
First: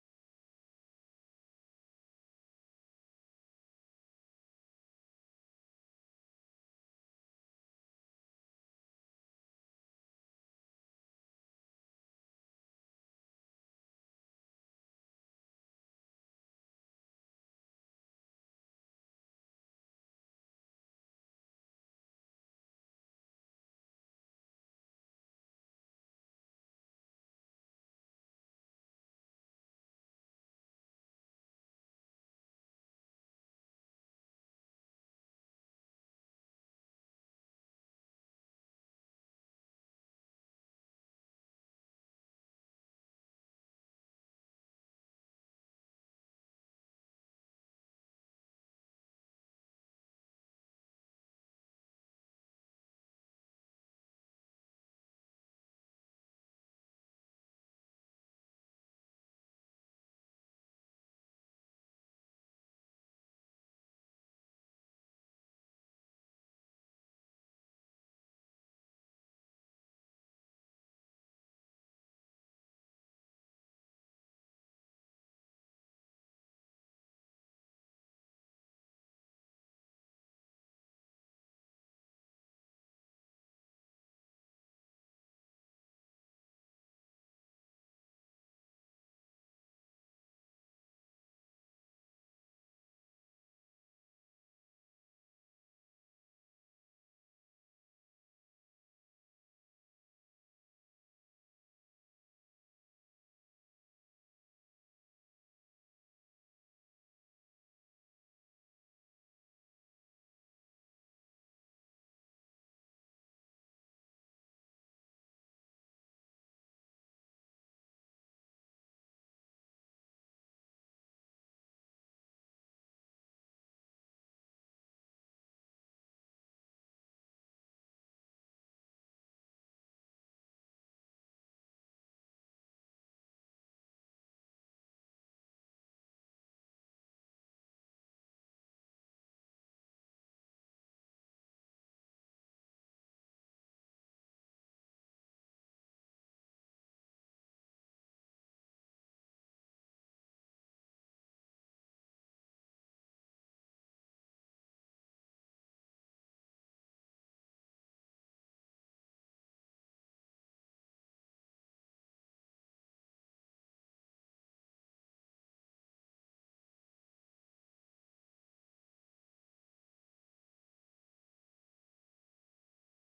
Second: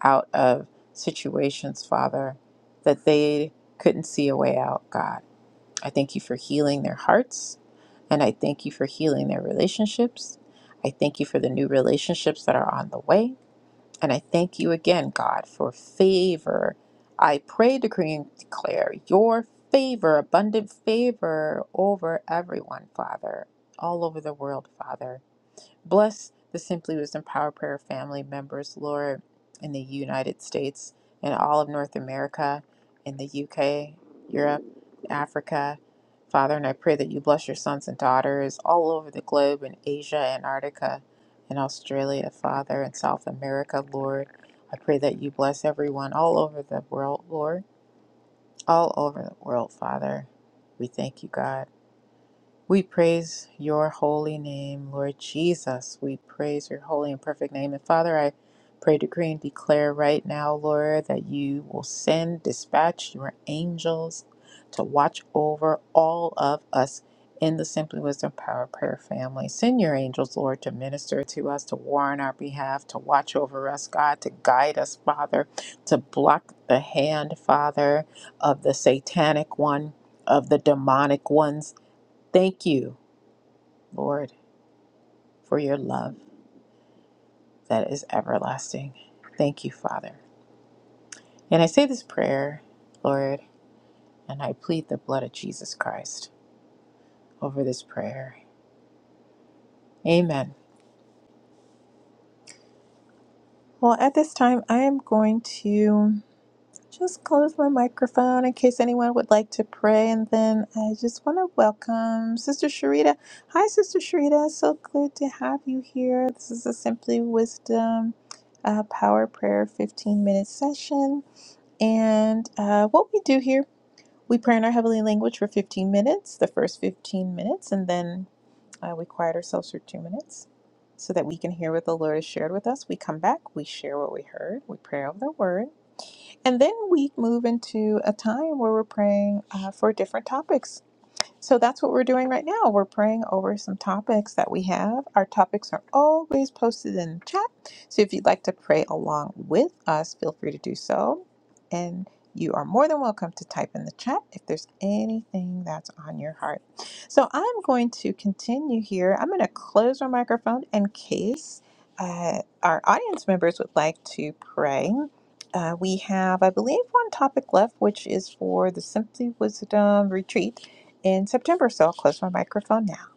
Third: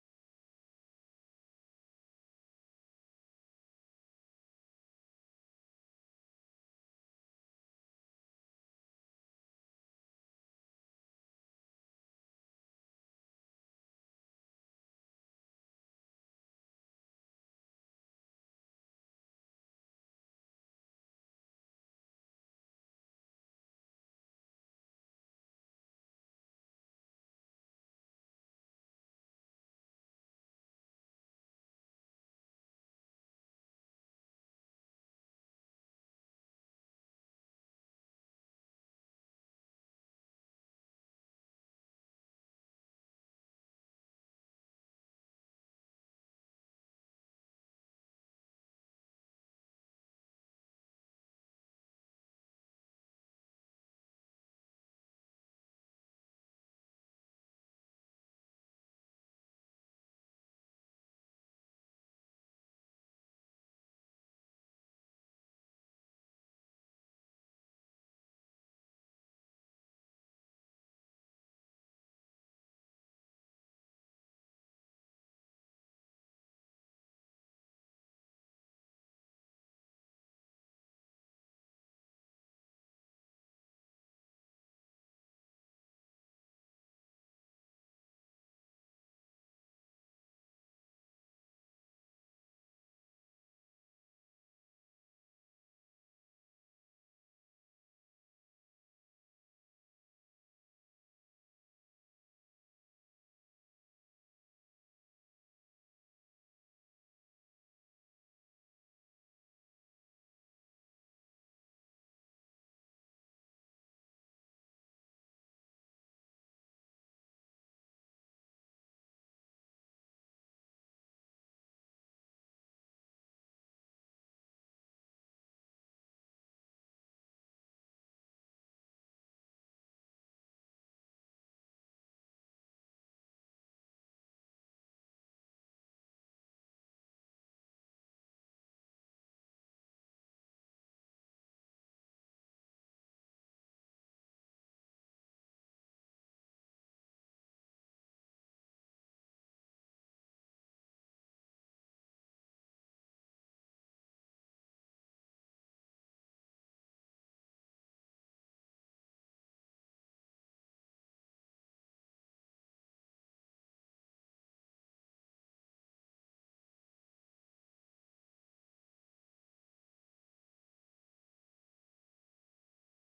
Speaker 1: out of situations, Father, that they couldn't see a way out, God. I thank you for healing their hearts, and I thank you for healing their relationships. I thank you for the new relationships that are on the way. And I thank you again, God, for favor. I pray, decree, and declare your favor, abundant favor over everyone, Father, all over the world, Father. Bless the Simply Wisdom Power Prayer family members, Lord, in the United States and all of North America, in the UK, Europe, Africa. Father, and I pray that you bless your sons and daughters all over the globe in Asia, Antarctica, and Australia, Father, and South America, Lord. I pray that you bless everyone all over the world, Lord, all over the world, Father. We thank you, God. We praise your holy name, Lord Jesus. We praise your holy and perfect name. And Father, I pray, decree, and declare right now, Lord, that you will send, dispatch your angels to watch over all of us in the Simply Wisdom Power Prayer family. Send your angels, Lord, to minister to us, to war on our behalf, to watch over us, God, to guide us, Father, to block the hand, Father, of the satanic one. Of the demonic ones Thank you, Lord, for your love that is everlasting. Thank you, Father. And I say this prayer, Lord, and I plead the blood of Jesus Christ over this prayer. Amen. Well, at this time, I am going to just close my microphone in case anyone would like to pray. And then I just want to welcome Sister Sharita. Hi, Sister Sharita. So good to have you here. This is a Simply Wisdom uh, Power Prayer 15 minute session. And uh, what we do here, we pray in our heavenly language for 15 minutes, the first 15 minutes, and then uh, we quiet ourselves for two minutes so that we can hear what the Lord has shared with us. We come back, we share what we heard, we pray over the word, and then we move into a time where we're praying uh, for different topics. So that's what we're doing right now. We're praying over some topics that we have. Our topics are always posted in the chat. So if you'd like to pray along with us, feel free to do so. And you are more than welcome to type in the chat if there's anything that's on your heart. So I'm going to continue here. I'm going to close my microphone in case uh, our audience members would like to pray, uh, we have, I believe, one topic left, which is for the Simply Wisdom retreat in September. So I'll close my microphone now.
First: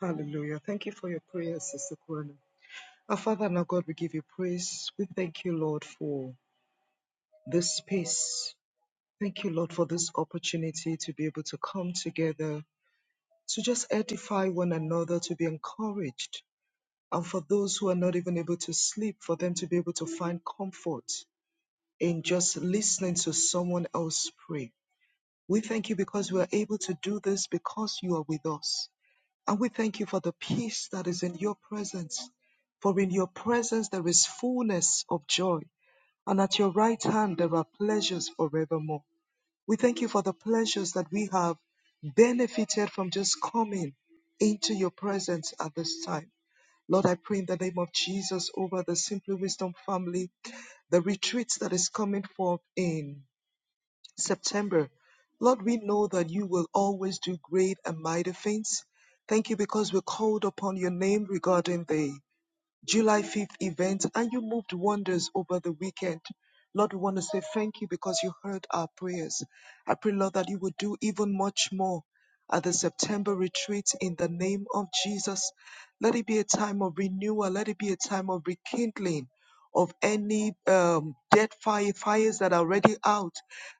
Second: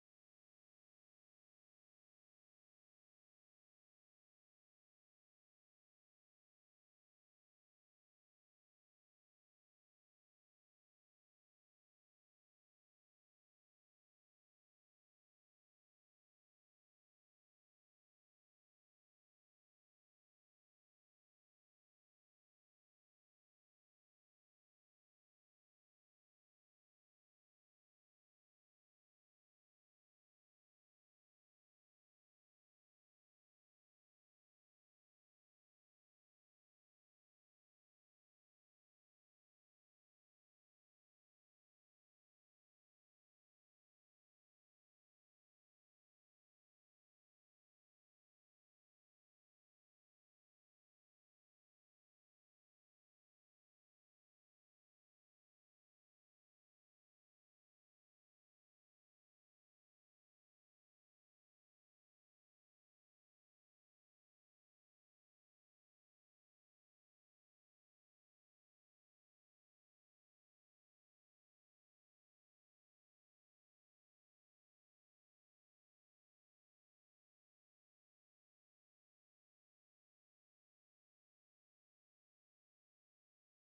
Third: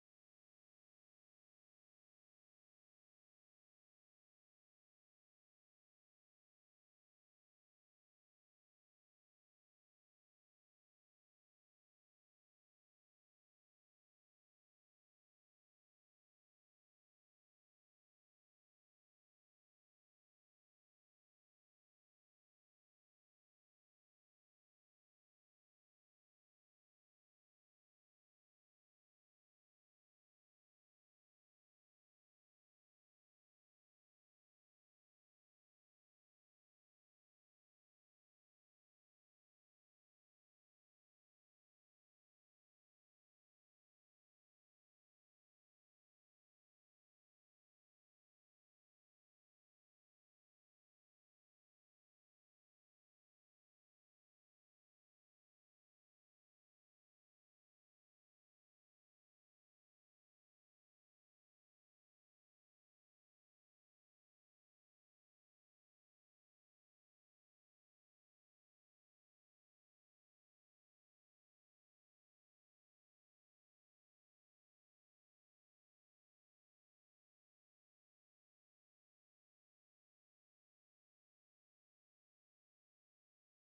Speaker 2: Hallelujah. Thank you for your prayers, Sister Corona. Our Father and our God, we give you praise. We thank you, Lord, for this space. Thank you, Lord, for this opportunity to be able to come together, to just edify one another, to be encouraged and for those who are not even able to sleep, for them to be able to find comfort in just listening to someone else pray. We thank you because we are able to do this because you are with us. And we thank you for the peace that is in your presence. For in your presence there is fullness of joy, and at your right hand there are pleasures forevermore. We thank you for the pleasures that we have benefited from just coming into your presence at this time. Lord, I pray in the name of Jesus over the Simply Wisdom family, the retreats that is coming forth in September. Lord, we know that you will always do great and mighty things. Thank you because we called upon your name regarding thee. July 5th event, and you moved wonders over the weekend. Lord, we want to say thank you because you heard our prayers. I pray, Lord, that you would do even much more at the September retreat in the name of Jesus. Let it be a time of renewal, let it be a time of rekindling. Of any um, dead fire, fires that are already out.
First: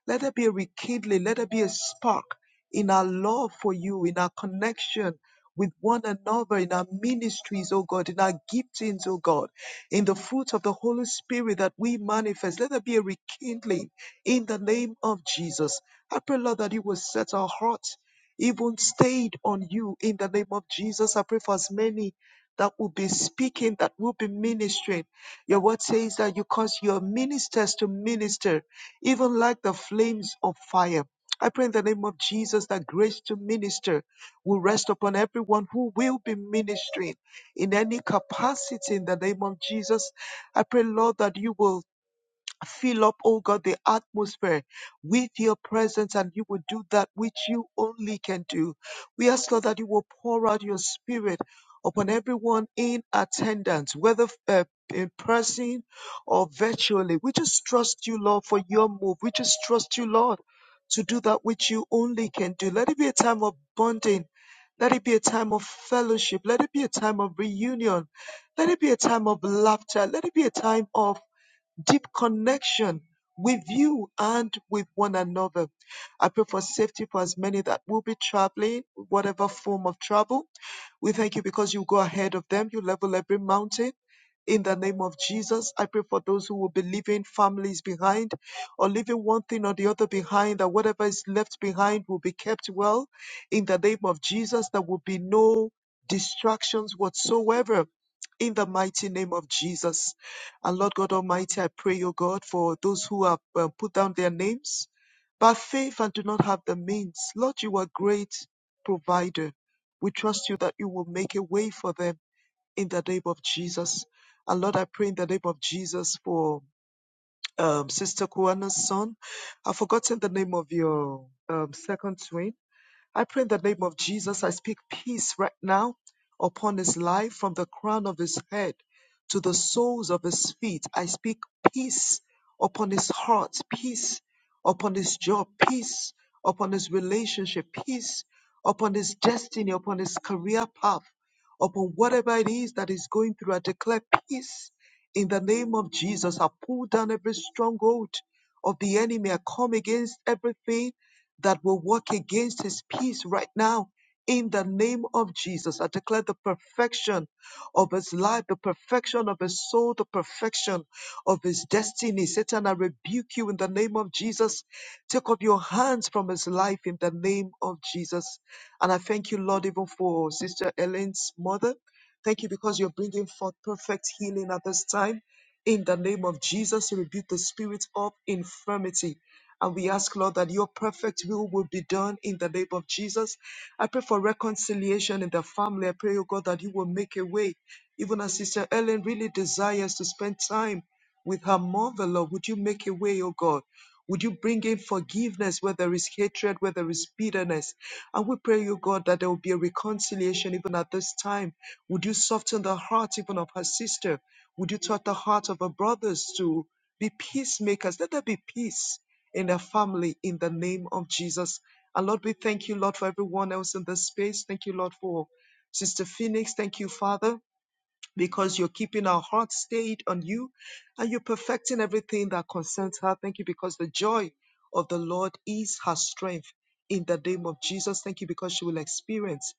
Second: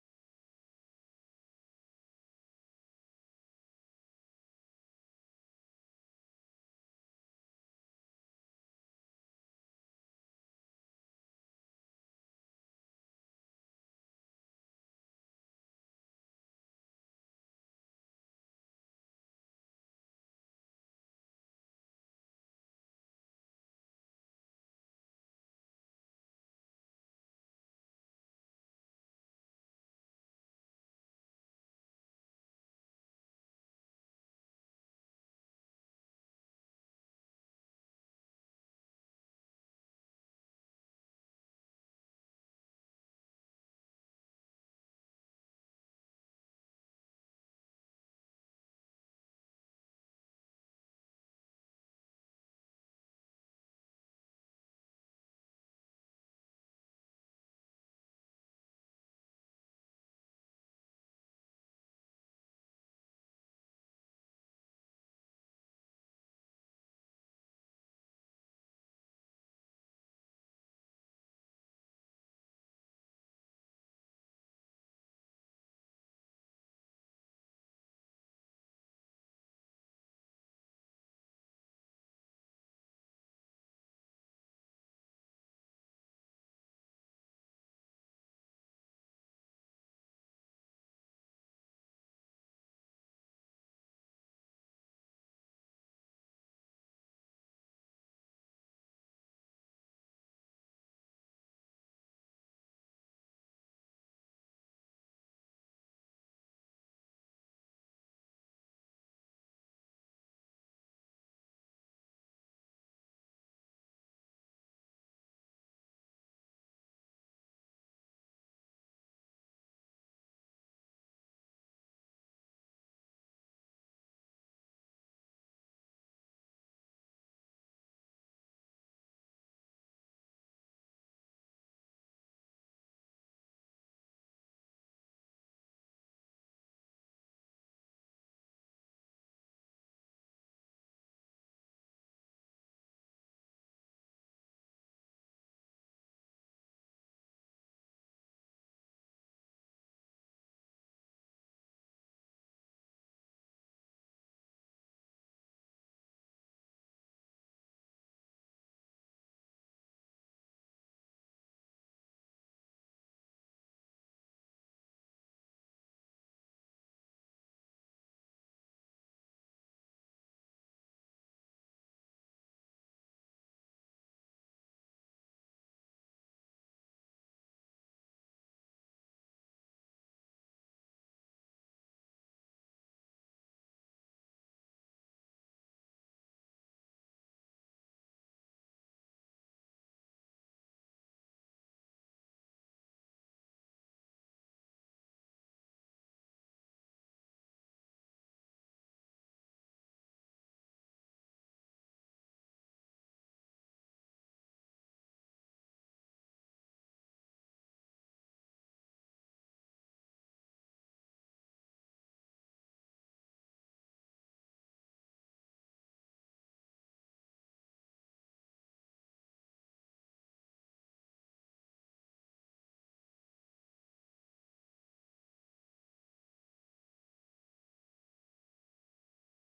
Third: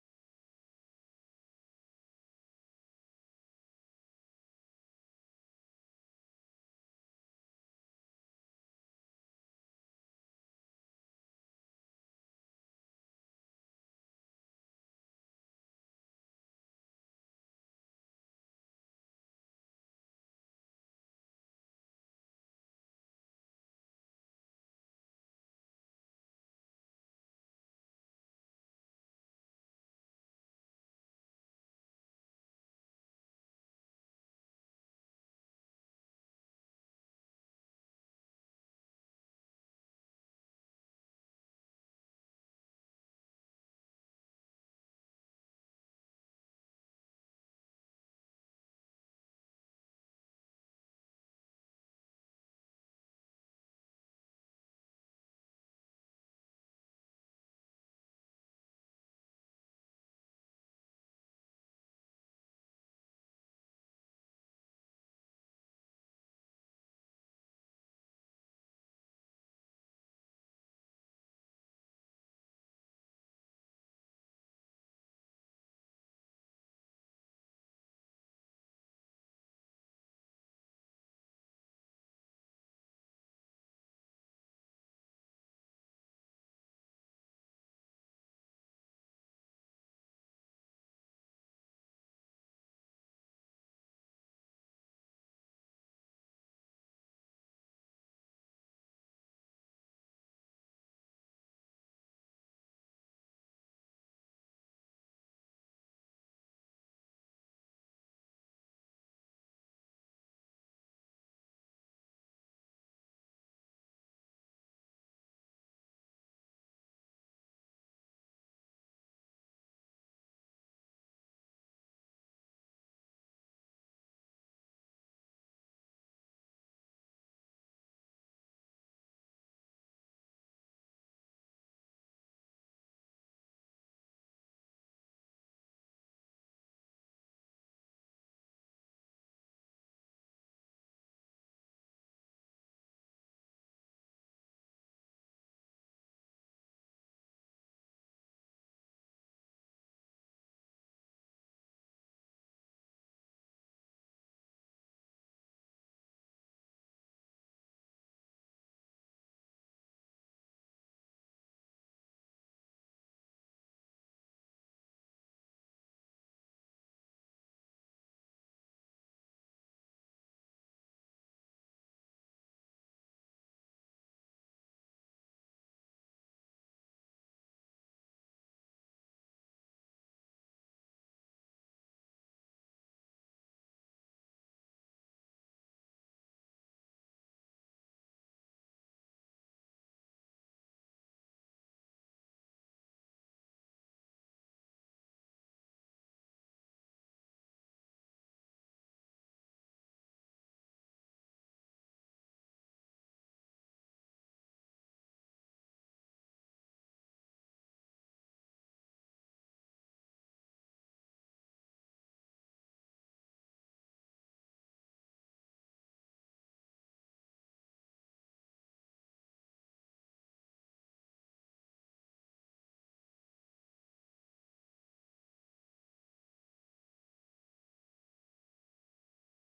Speaker 2: Let there be a rekindling, let there be a spark in our love for you, in our connection with one another in our ministries, oh God, in our giftings, oh God, in the fruits of the Holy Spirit that we manifest. Let there be a rekindling in the name of Jesus. I pray, Lord, that you will set our hearts even stayed on you in the name of Jesus. I pray for as many that will be speaking, that will be ministering. Your word says that you cause your ministers to minister, even like the flames of fire. I pray in the name of Jesus that grace to minister will rest upon everyone who will be ministering in any capacity in the name of Jesus. I pray, Lord, that you will fill up, oh God, the atmosphere with your presence and you will do that which you only can do. We ask, Lord, that you will pour out your spirit upon everyone in attendance, whether uh, in person or virtually. We just trust you, Lord, for your move. We just trust you, Lord, to do that which you only can do. Let it be a time of bonding let it be a time of fellowship. Let it be a time of reunion. Let it be a time of laughter. Let it be a time of deep connection with you and with one another. I pray for safety for as many that will be traveling, whatever form of travel. We thank you because you go ahead of them. You level every mountain. In the name of Jesus, I pray for those who will be leaving families behind or leaving one thing or the other behind, that whatever is left behind will be kept well. In the name of Jesus, there will be no distractions whatsoever. In the mighty name of Jesus. And Lord God Almighty, I pray, O God, for those who have uh, put down their names by faith and do not have the means. Lord, you are a great provider. We trust you that you will make a way for them in the name of Jesus. And Lord, I pray in the name of Jesus for um, Sister Kuana's son. I've forgotten the name of your um, second twin. I pray in the name of Jesus, I speak peace right now upon his life from the crown of his head to the soles of his feet. I speak peace upon his heart, peace upon his job, peace upon his relationship, peace upon his destiny, upon his career path, upon whatever it is that he's going through. I declare peace in the name of Jesus. I pull down every stronghold of the enemy. I come against everything that will work against his peace right now. In the name of Jesus, I declare the perfection of his life, the perfection of his soul, the perfection of his destiny. Satan, I rebuke you in the name of Jesus. Take off your hands from his life in the name of Jesus. And I thank you, Lord, even for Sister Elaine's mother. Thank you because you're bringing forth perfect healing at this time. In the name of Jesus, rebuke the spirit of infirmity and we ask, Lord, that your perfect will will be done in the name of Jesus. I pray for reconciliation in the family. I pray, oh God, that you will make a way. Even as Sister Ellen really desires to spend time with her mother, Lord, would you make a way, oh God? Would you bring in forgiveness where there is hatred, where there is bitterness? And we pray, you God, that there will be a reconciliation even at this time. Would you soften the heart even of her sister? Would you touch the heart of her brothers to be peacemakers? Let there be peace in their family in the name of Jesus. And Lord, we thank you, Lord, for everyone else in this space. Thank you, Lord, for Sister Phoenix. Thank you, Father because you're keeping our hearts stayed on you and you're perfecting everything that concerns her. Thank you because the joy of the Lord is her strength in the name of Jesus. Thank you because she will experience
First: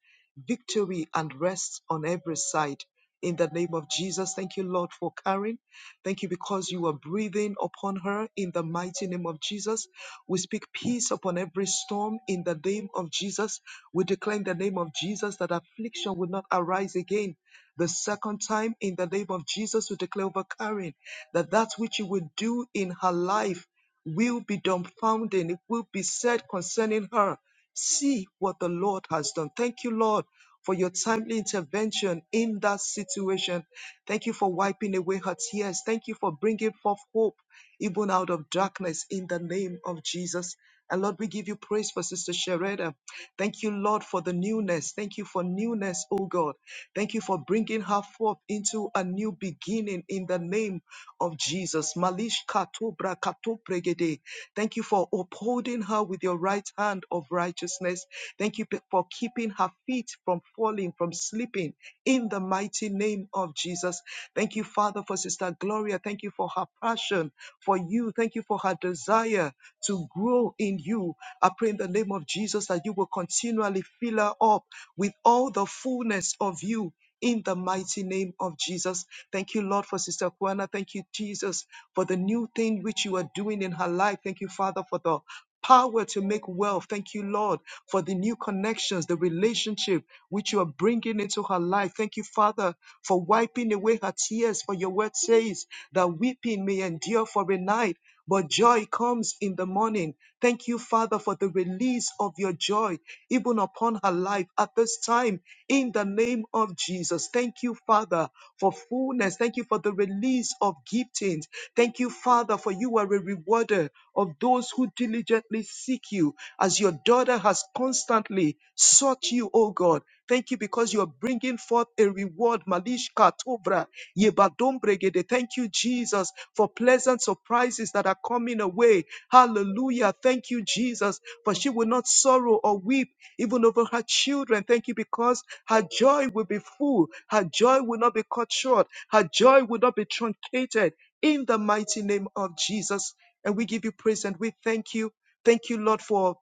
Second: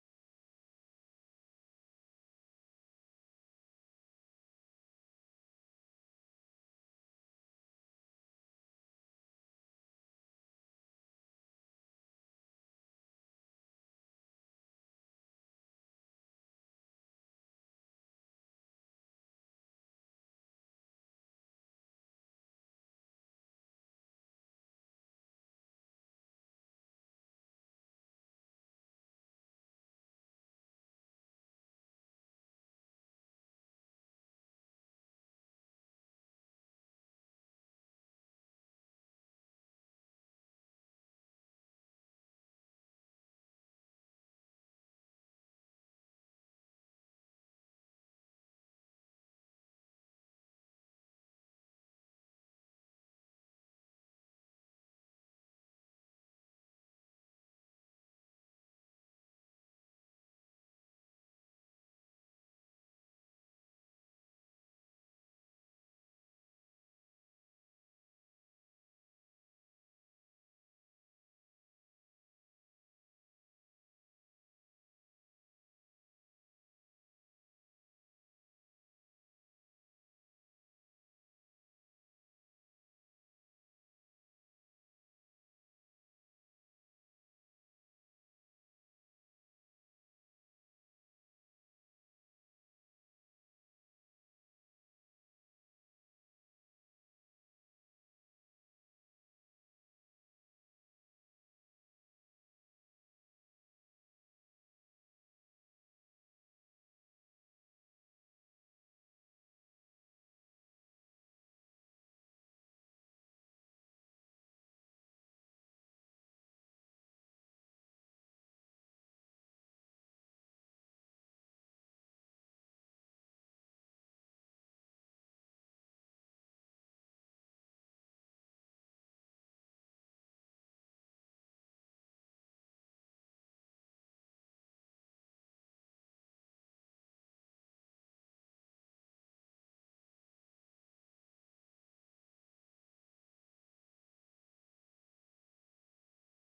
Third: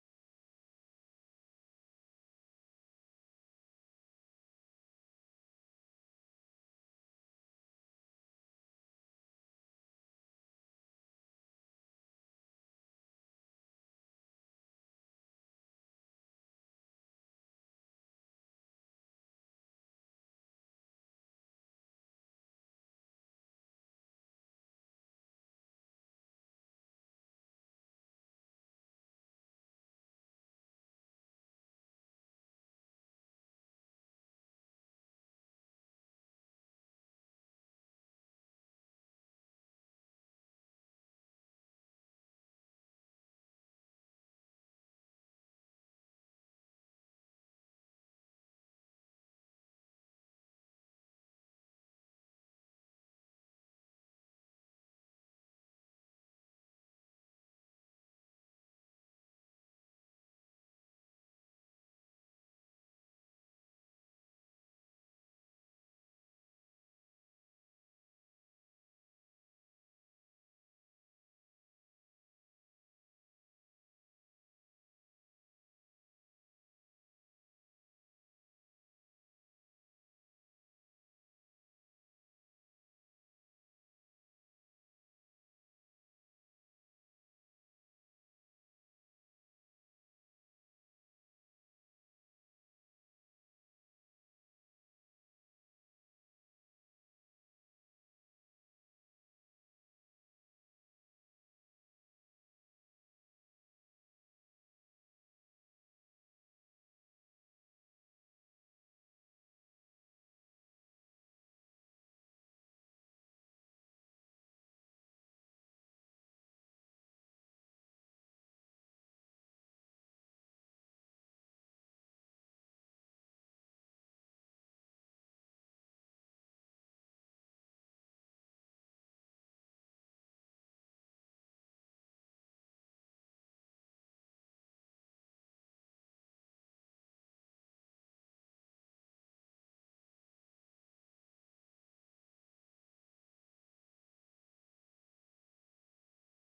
Speaker 2: victory and rest on every side. In the name of Jesus, thank you, Lord, for Karen. Thank you because you are breathing upon her in the mighty name of Jesus. We speak peace upon every storm in the name of Jesus. We declare in the name of Jesus that affliction will not arise again the second time, in the name of Jesus, we declare over Karen that that which you will do in her life will be dumbfounding. It will be said concerning her. See what the Lord has done. Thank you, Lord, for your timely intervention in that situation. Thank you for wiping away her tears. Thank you for bringing forth hope, even out of darkness, in the name of Jesus. And Lord, we give you praise for Sister Shareda. Thank you, Lord, for the newness. Thank you for newness, oh God. Thank you for bringing her forth into a new beginning in the name of Jesus. Malish katobra katopregede. Thank you for upholding her with your right hand of righteousness. Thank you for keeping her feet from falling, from slipping in the mighty name of Jesus. Thank you, Father, for Sister Gloria. Thank you for her passion for you. Thank you for her desire to grow in you. I pray in the name of Jesus that you will continually fill her up with all the fullness of you. In the mighty name of Jesus. Thank you, Lord, for Sister Kwana. Thank you, Jesus, for the new thing which you are doing in her life. Thank you, Father, for the power to make wealth. Thank you, Lord, for the new connections, the relationship which you are bringing into her life. Thank you, Father, for wiping away her tears. For your word says that weeping may endure for a night, but joy comes in the morning. Thank you, Father, for the release of your joy, even upon her life at this time, in the name of Jesus. Thank you, Father, for fullness. Thank you for the release of giftings. Thank you, Father, for you are a rewarder of those who diligently seek you, as your daughter has constantly sought you, O God. Thank you because you're bringing forth a reward. Malishka Tobra, Yebadombregede. Thank you, Jesus, for pleasant surprises that are coming away. Hallelujah. Thank you, Jesus, for she will not sorrow or weep even over her children. Thank you because her joy will be full. Her joy will not be cut short. Her joy will not be truncated in the mighty name of Jesus. And we give you praise and we thank you. Thank you, Lord, for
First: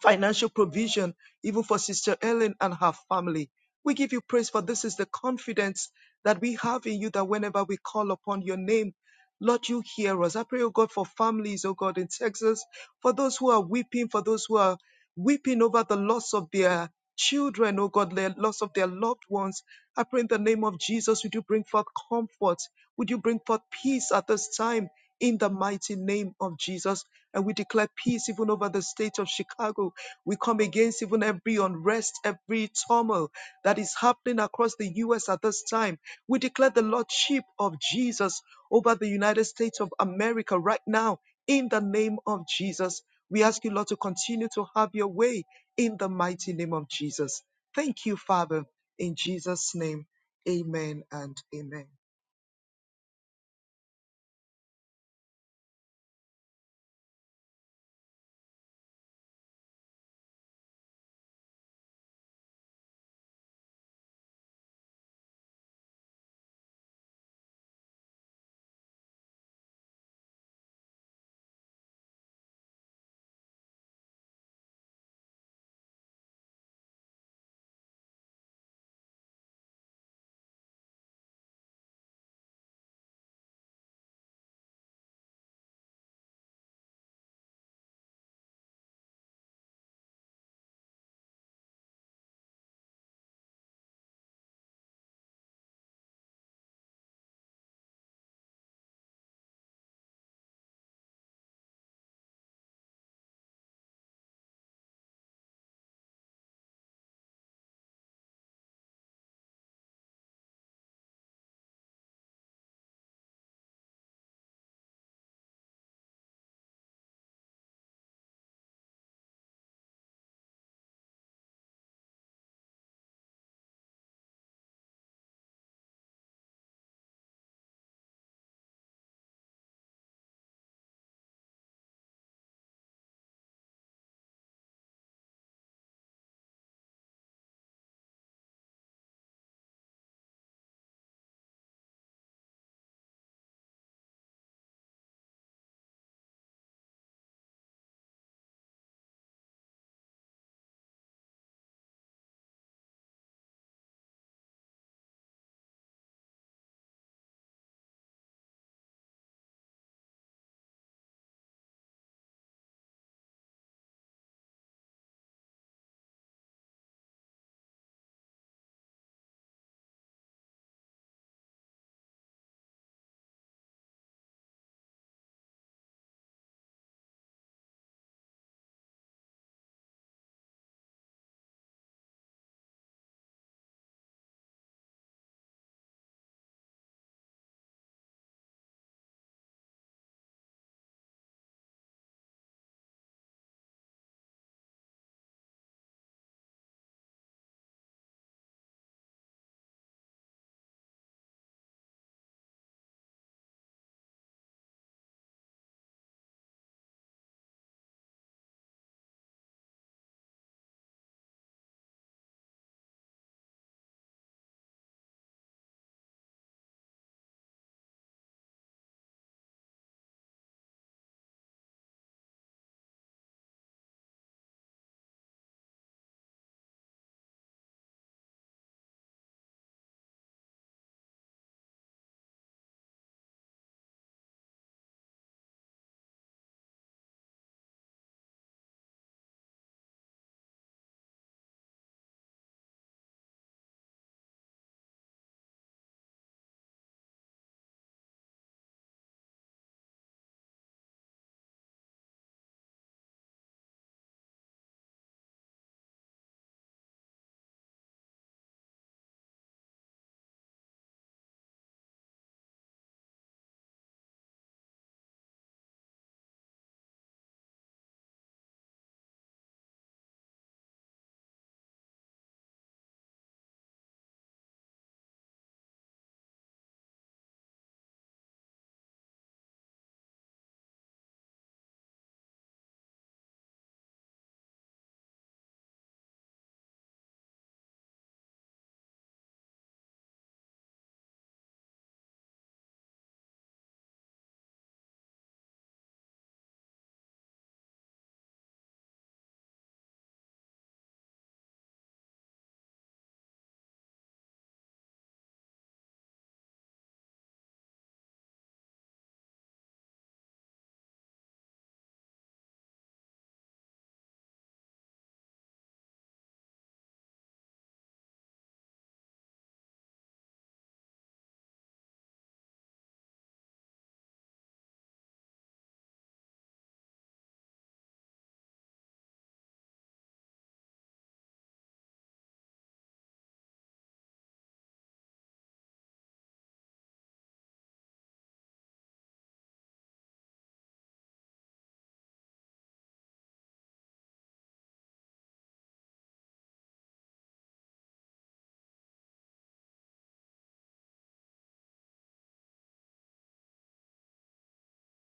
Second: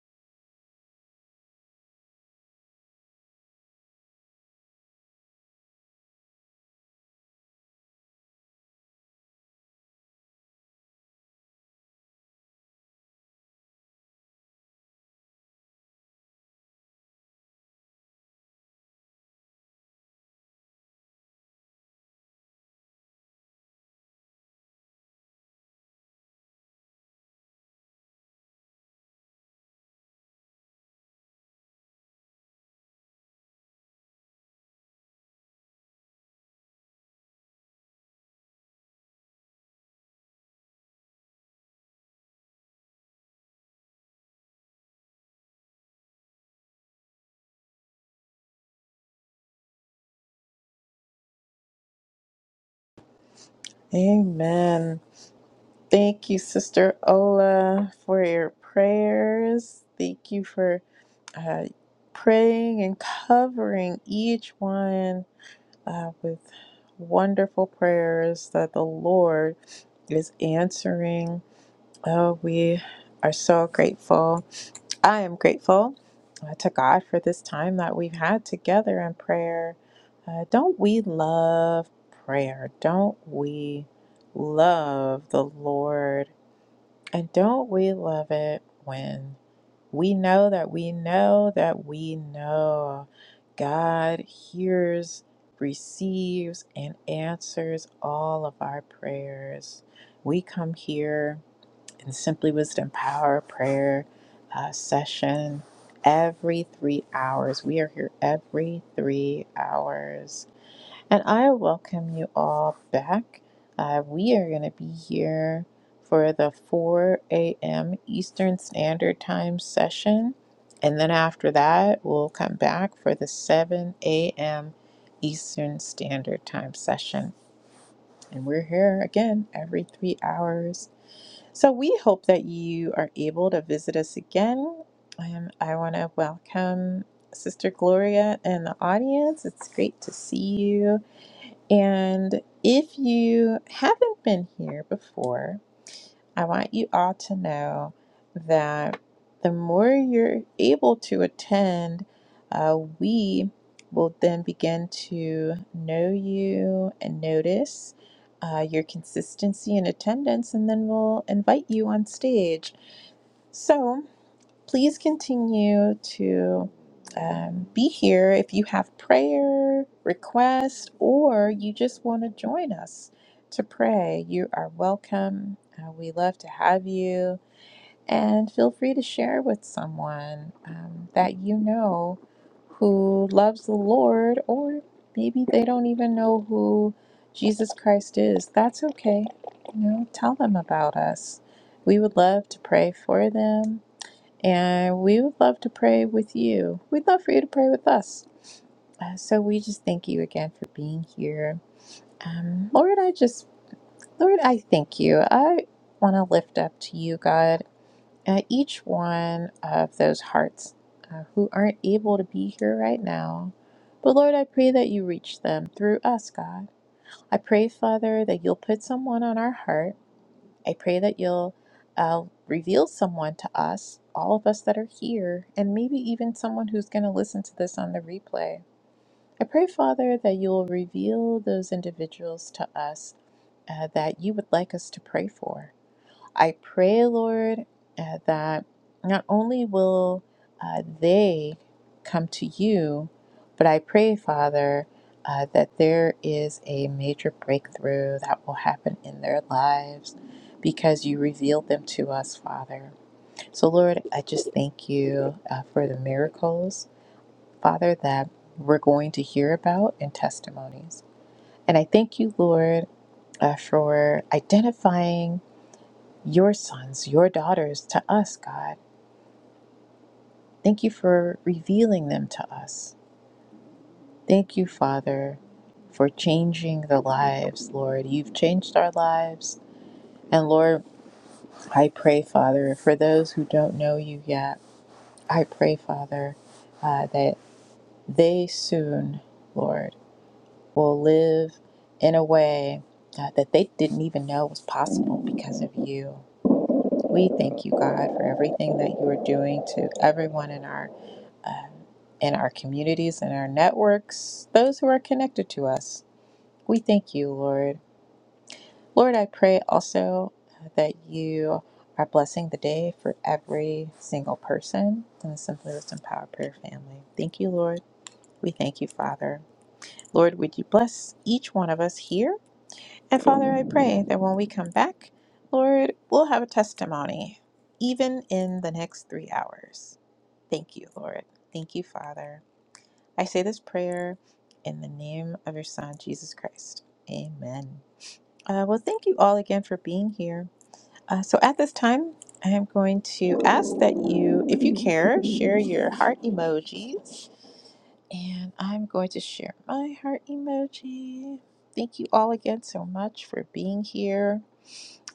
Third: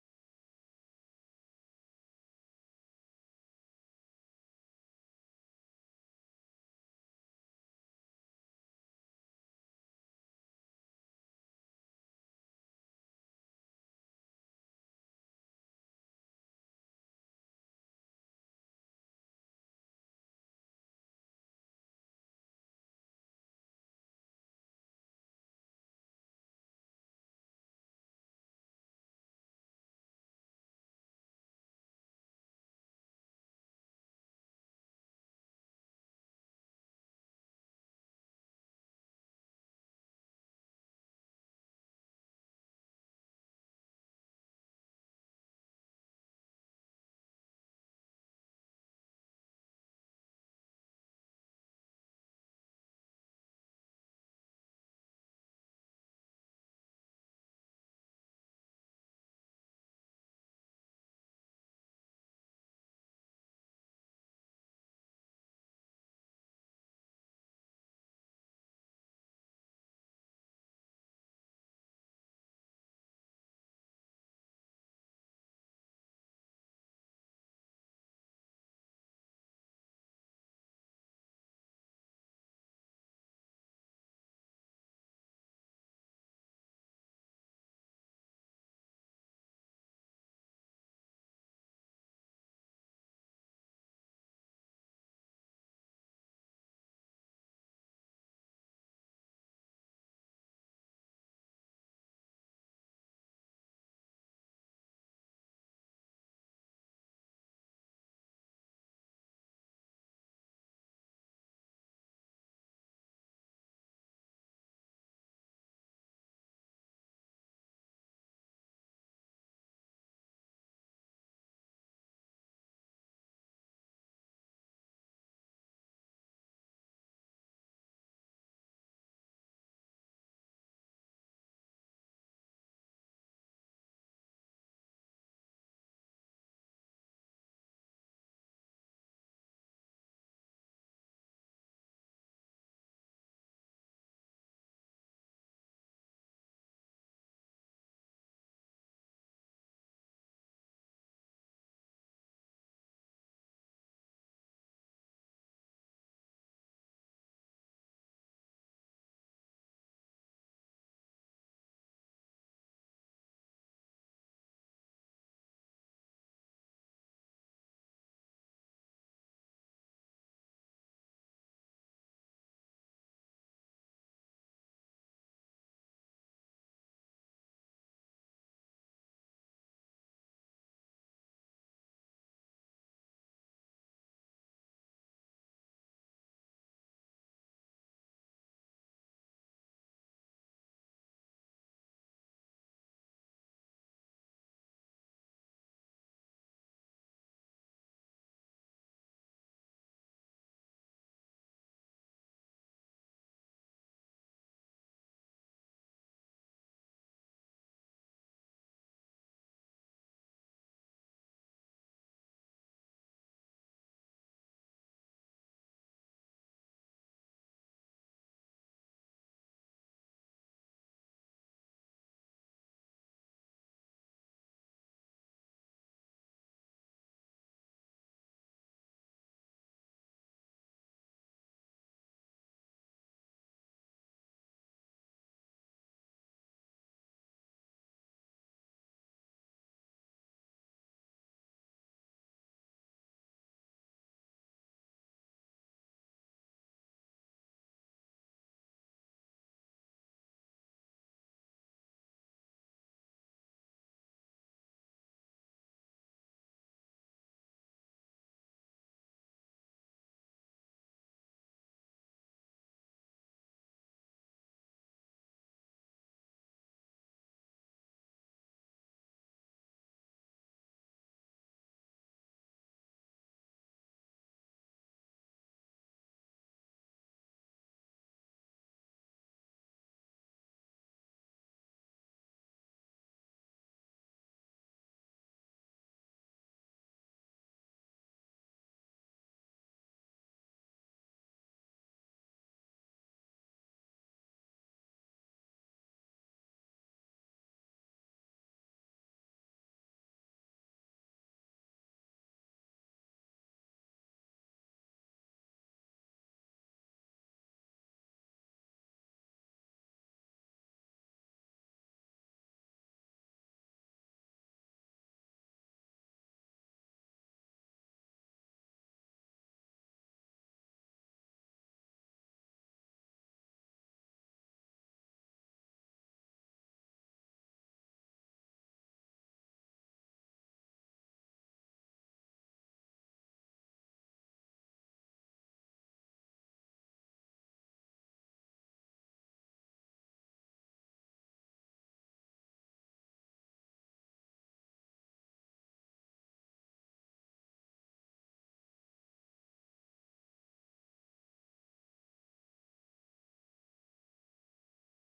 Speaker 2: financial provision, even for Sister Ellen and her family. We give you praise for this is the confidence that we have in you that whenever we call upon your name, Lord, you hear us. I pray, oh God, for families, oh God, in Texas, for those who are weeping, for those who are weeping over the loss of their children, oh God, the loss of their loved ones. I pray in the name of Jesus, would you bring forth comfort? Would you bring forth peace at this time? In the mighty name of Jesus. And we declare peace even over the state of Chicago. We come against even every unrest, every turmoil that is happening across the U.S. at this time. We declare the Lordship of Jesus over the United States of America right now in the name of Jesus. We ask you, Lord, to continue to have your way in the mighty name of Jesus. Thank you, Father, in Jesus' name. Amen and amen.
Speaker 1: Amen. Thank you, Sister Ola, for your prayers. Thank you for uh, praying and covering each one uh, with wonderful prayers that the Lord is answering. Oh, we are so grateful. I am grateful uh, to God for this time that we've had together in prayer. Uh, don't we love prayer? Don't we love the Lord? And don't we love it when we know that we know that we know God hears, receives, and answers all of our prayers? We come here and Simply Wisdom Power Prayer uh, session every three hours. We are here every three hours. And I welcome you all back. Uh, we are going to be here for the 4 a.m. Eastern Standard Time session. And then after that, we'll come back for the 7 a.m. Eastern Standard Time session. And we're here again every three hours. So we hope that you are able to visit us again. Um, I want to welcome Sister Gloria and the audience. It's great to see you. And if you haven't been here before, I want you all to know that the more you're able to attend, uh, we will then begin to know you and notice uh, your consistency in attendance, and then we'll invite you on stage. So, Please continue to um, be here if you have prayer requests or you just want to join us to pray. You are welcome. Uh, we love to have you. And feel free to share with someone um, that you know who loves the Lord, or maybe they don't even know who Jesus Christ is. That's okay. You know, tell them about us. We would love to pray for them and we would love to pray with you. We'd love for you to pray with us. Uh, so we just thank you again for being here. Um, Lord, I just, Lord, I thank you. I want to lift up to you, God, uh, each one of those hearts uh, who aren't able to be here right now. But Lord, I pray that you reach them through us, God. I pray, Father, that you'll put someone on our heart I pray that you'll uh, reveal someone to us, all of us that are here, and maybe even someone who's going to listen to this on the replay. I pray, Father, that you'll reveal those individuals to us uh, that you would like us to pray for. I pray, Lord, uh, that not only will uh, they come to you, but I pray, Father, uh, that there is a major breakthrough that will happen in their lives because you revealed them to us, Father. So, Lord, I just thank you uh, for the miracles, Father, that we're going to hear about and testimonies. And I thank you, Lord, uh, for identifying your sons, your daughters to us, God. Thank you for revealing them to us. Thank you, Father, for changing the lives, Lord. You've changed our lives. And Lord, I pray, Father, for those who don't know you yet, I pray, Father, uh, that they soon, Lord, will live in a way uh, that they didn't even know was possible because of you. We thank you, God, for everything that you are doing to everyone in our um, in our communities, in our networks, those who are connected to us. We thank you, Lord. Lord, I pray also uh, that you are blessing the day for every single person in the Simply Wisdom Power Prayer family. Thank you, Lord. We thank you, Father. Lord, would you bless each one of us here? And Father, I pray that when we come back, Lord, we'll have a testimony, even in the next three hours. Thank you, Lord. Thank you, Father. I say this prayer in the name of your Son, Jesus Christ. Amen. Uh, well, thank you all again for being here. Uh, so at this time, I am going to ask that you, if you care, share your heart emojis. And I'm going to share my heart emoji. Thank you all again so much for being here.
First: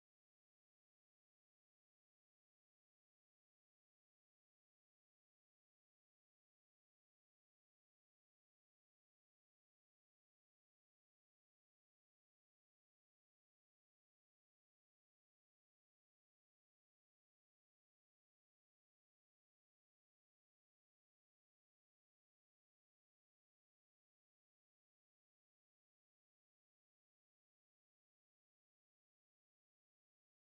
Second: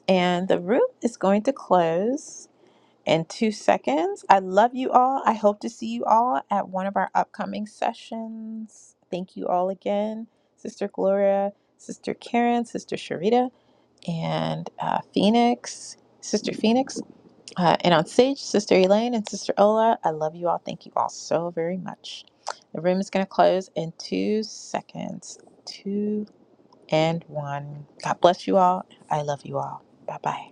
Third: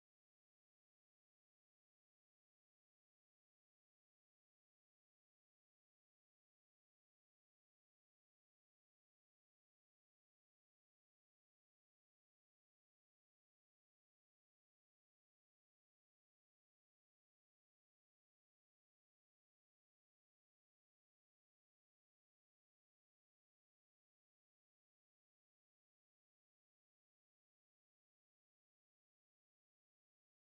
Speaker 1: And the room is going to close in two seconds. I love you all. I hope to see you all at one of our upcoming sessions. Thank you all again, Sister Gloria, Sister Karen, Sister Sharita, and uh, Phoenix, Sister Phoenix, uh, and on stage, Sister Elaine and Sister Ola. I love you all. Thank you all so very much. The room is going to close in two seconds. Two and one. God bless you all. I love you all. Bye bye.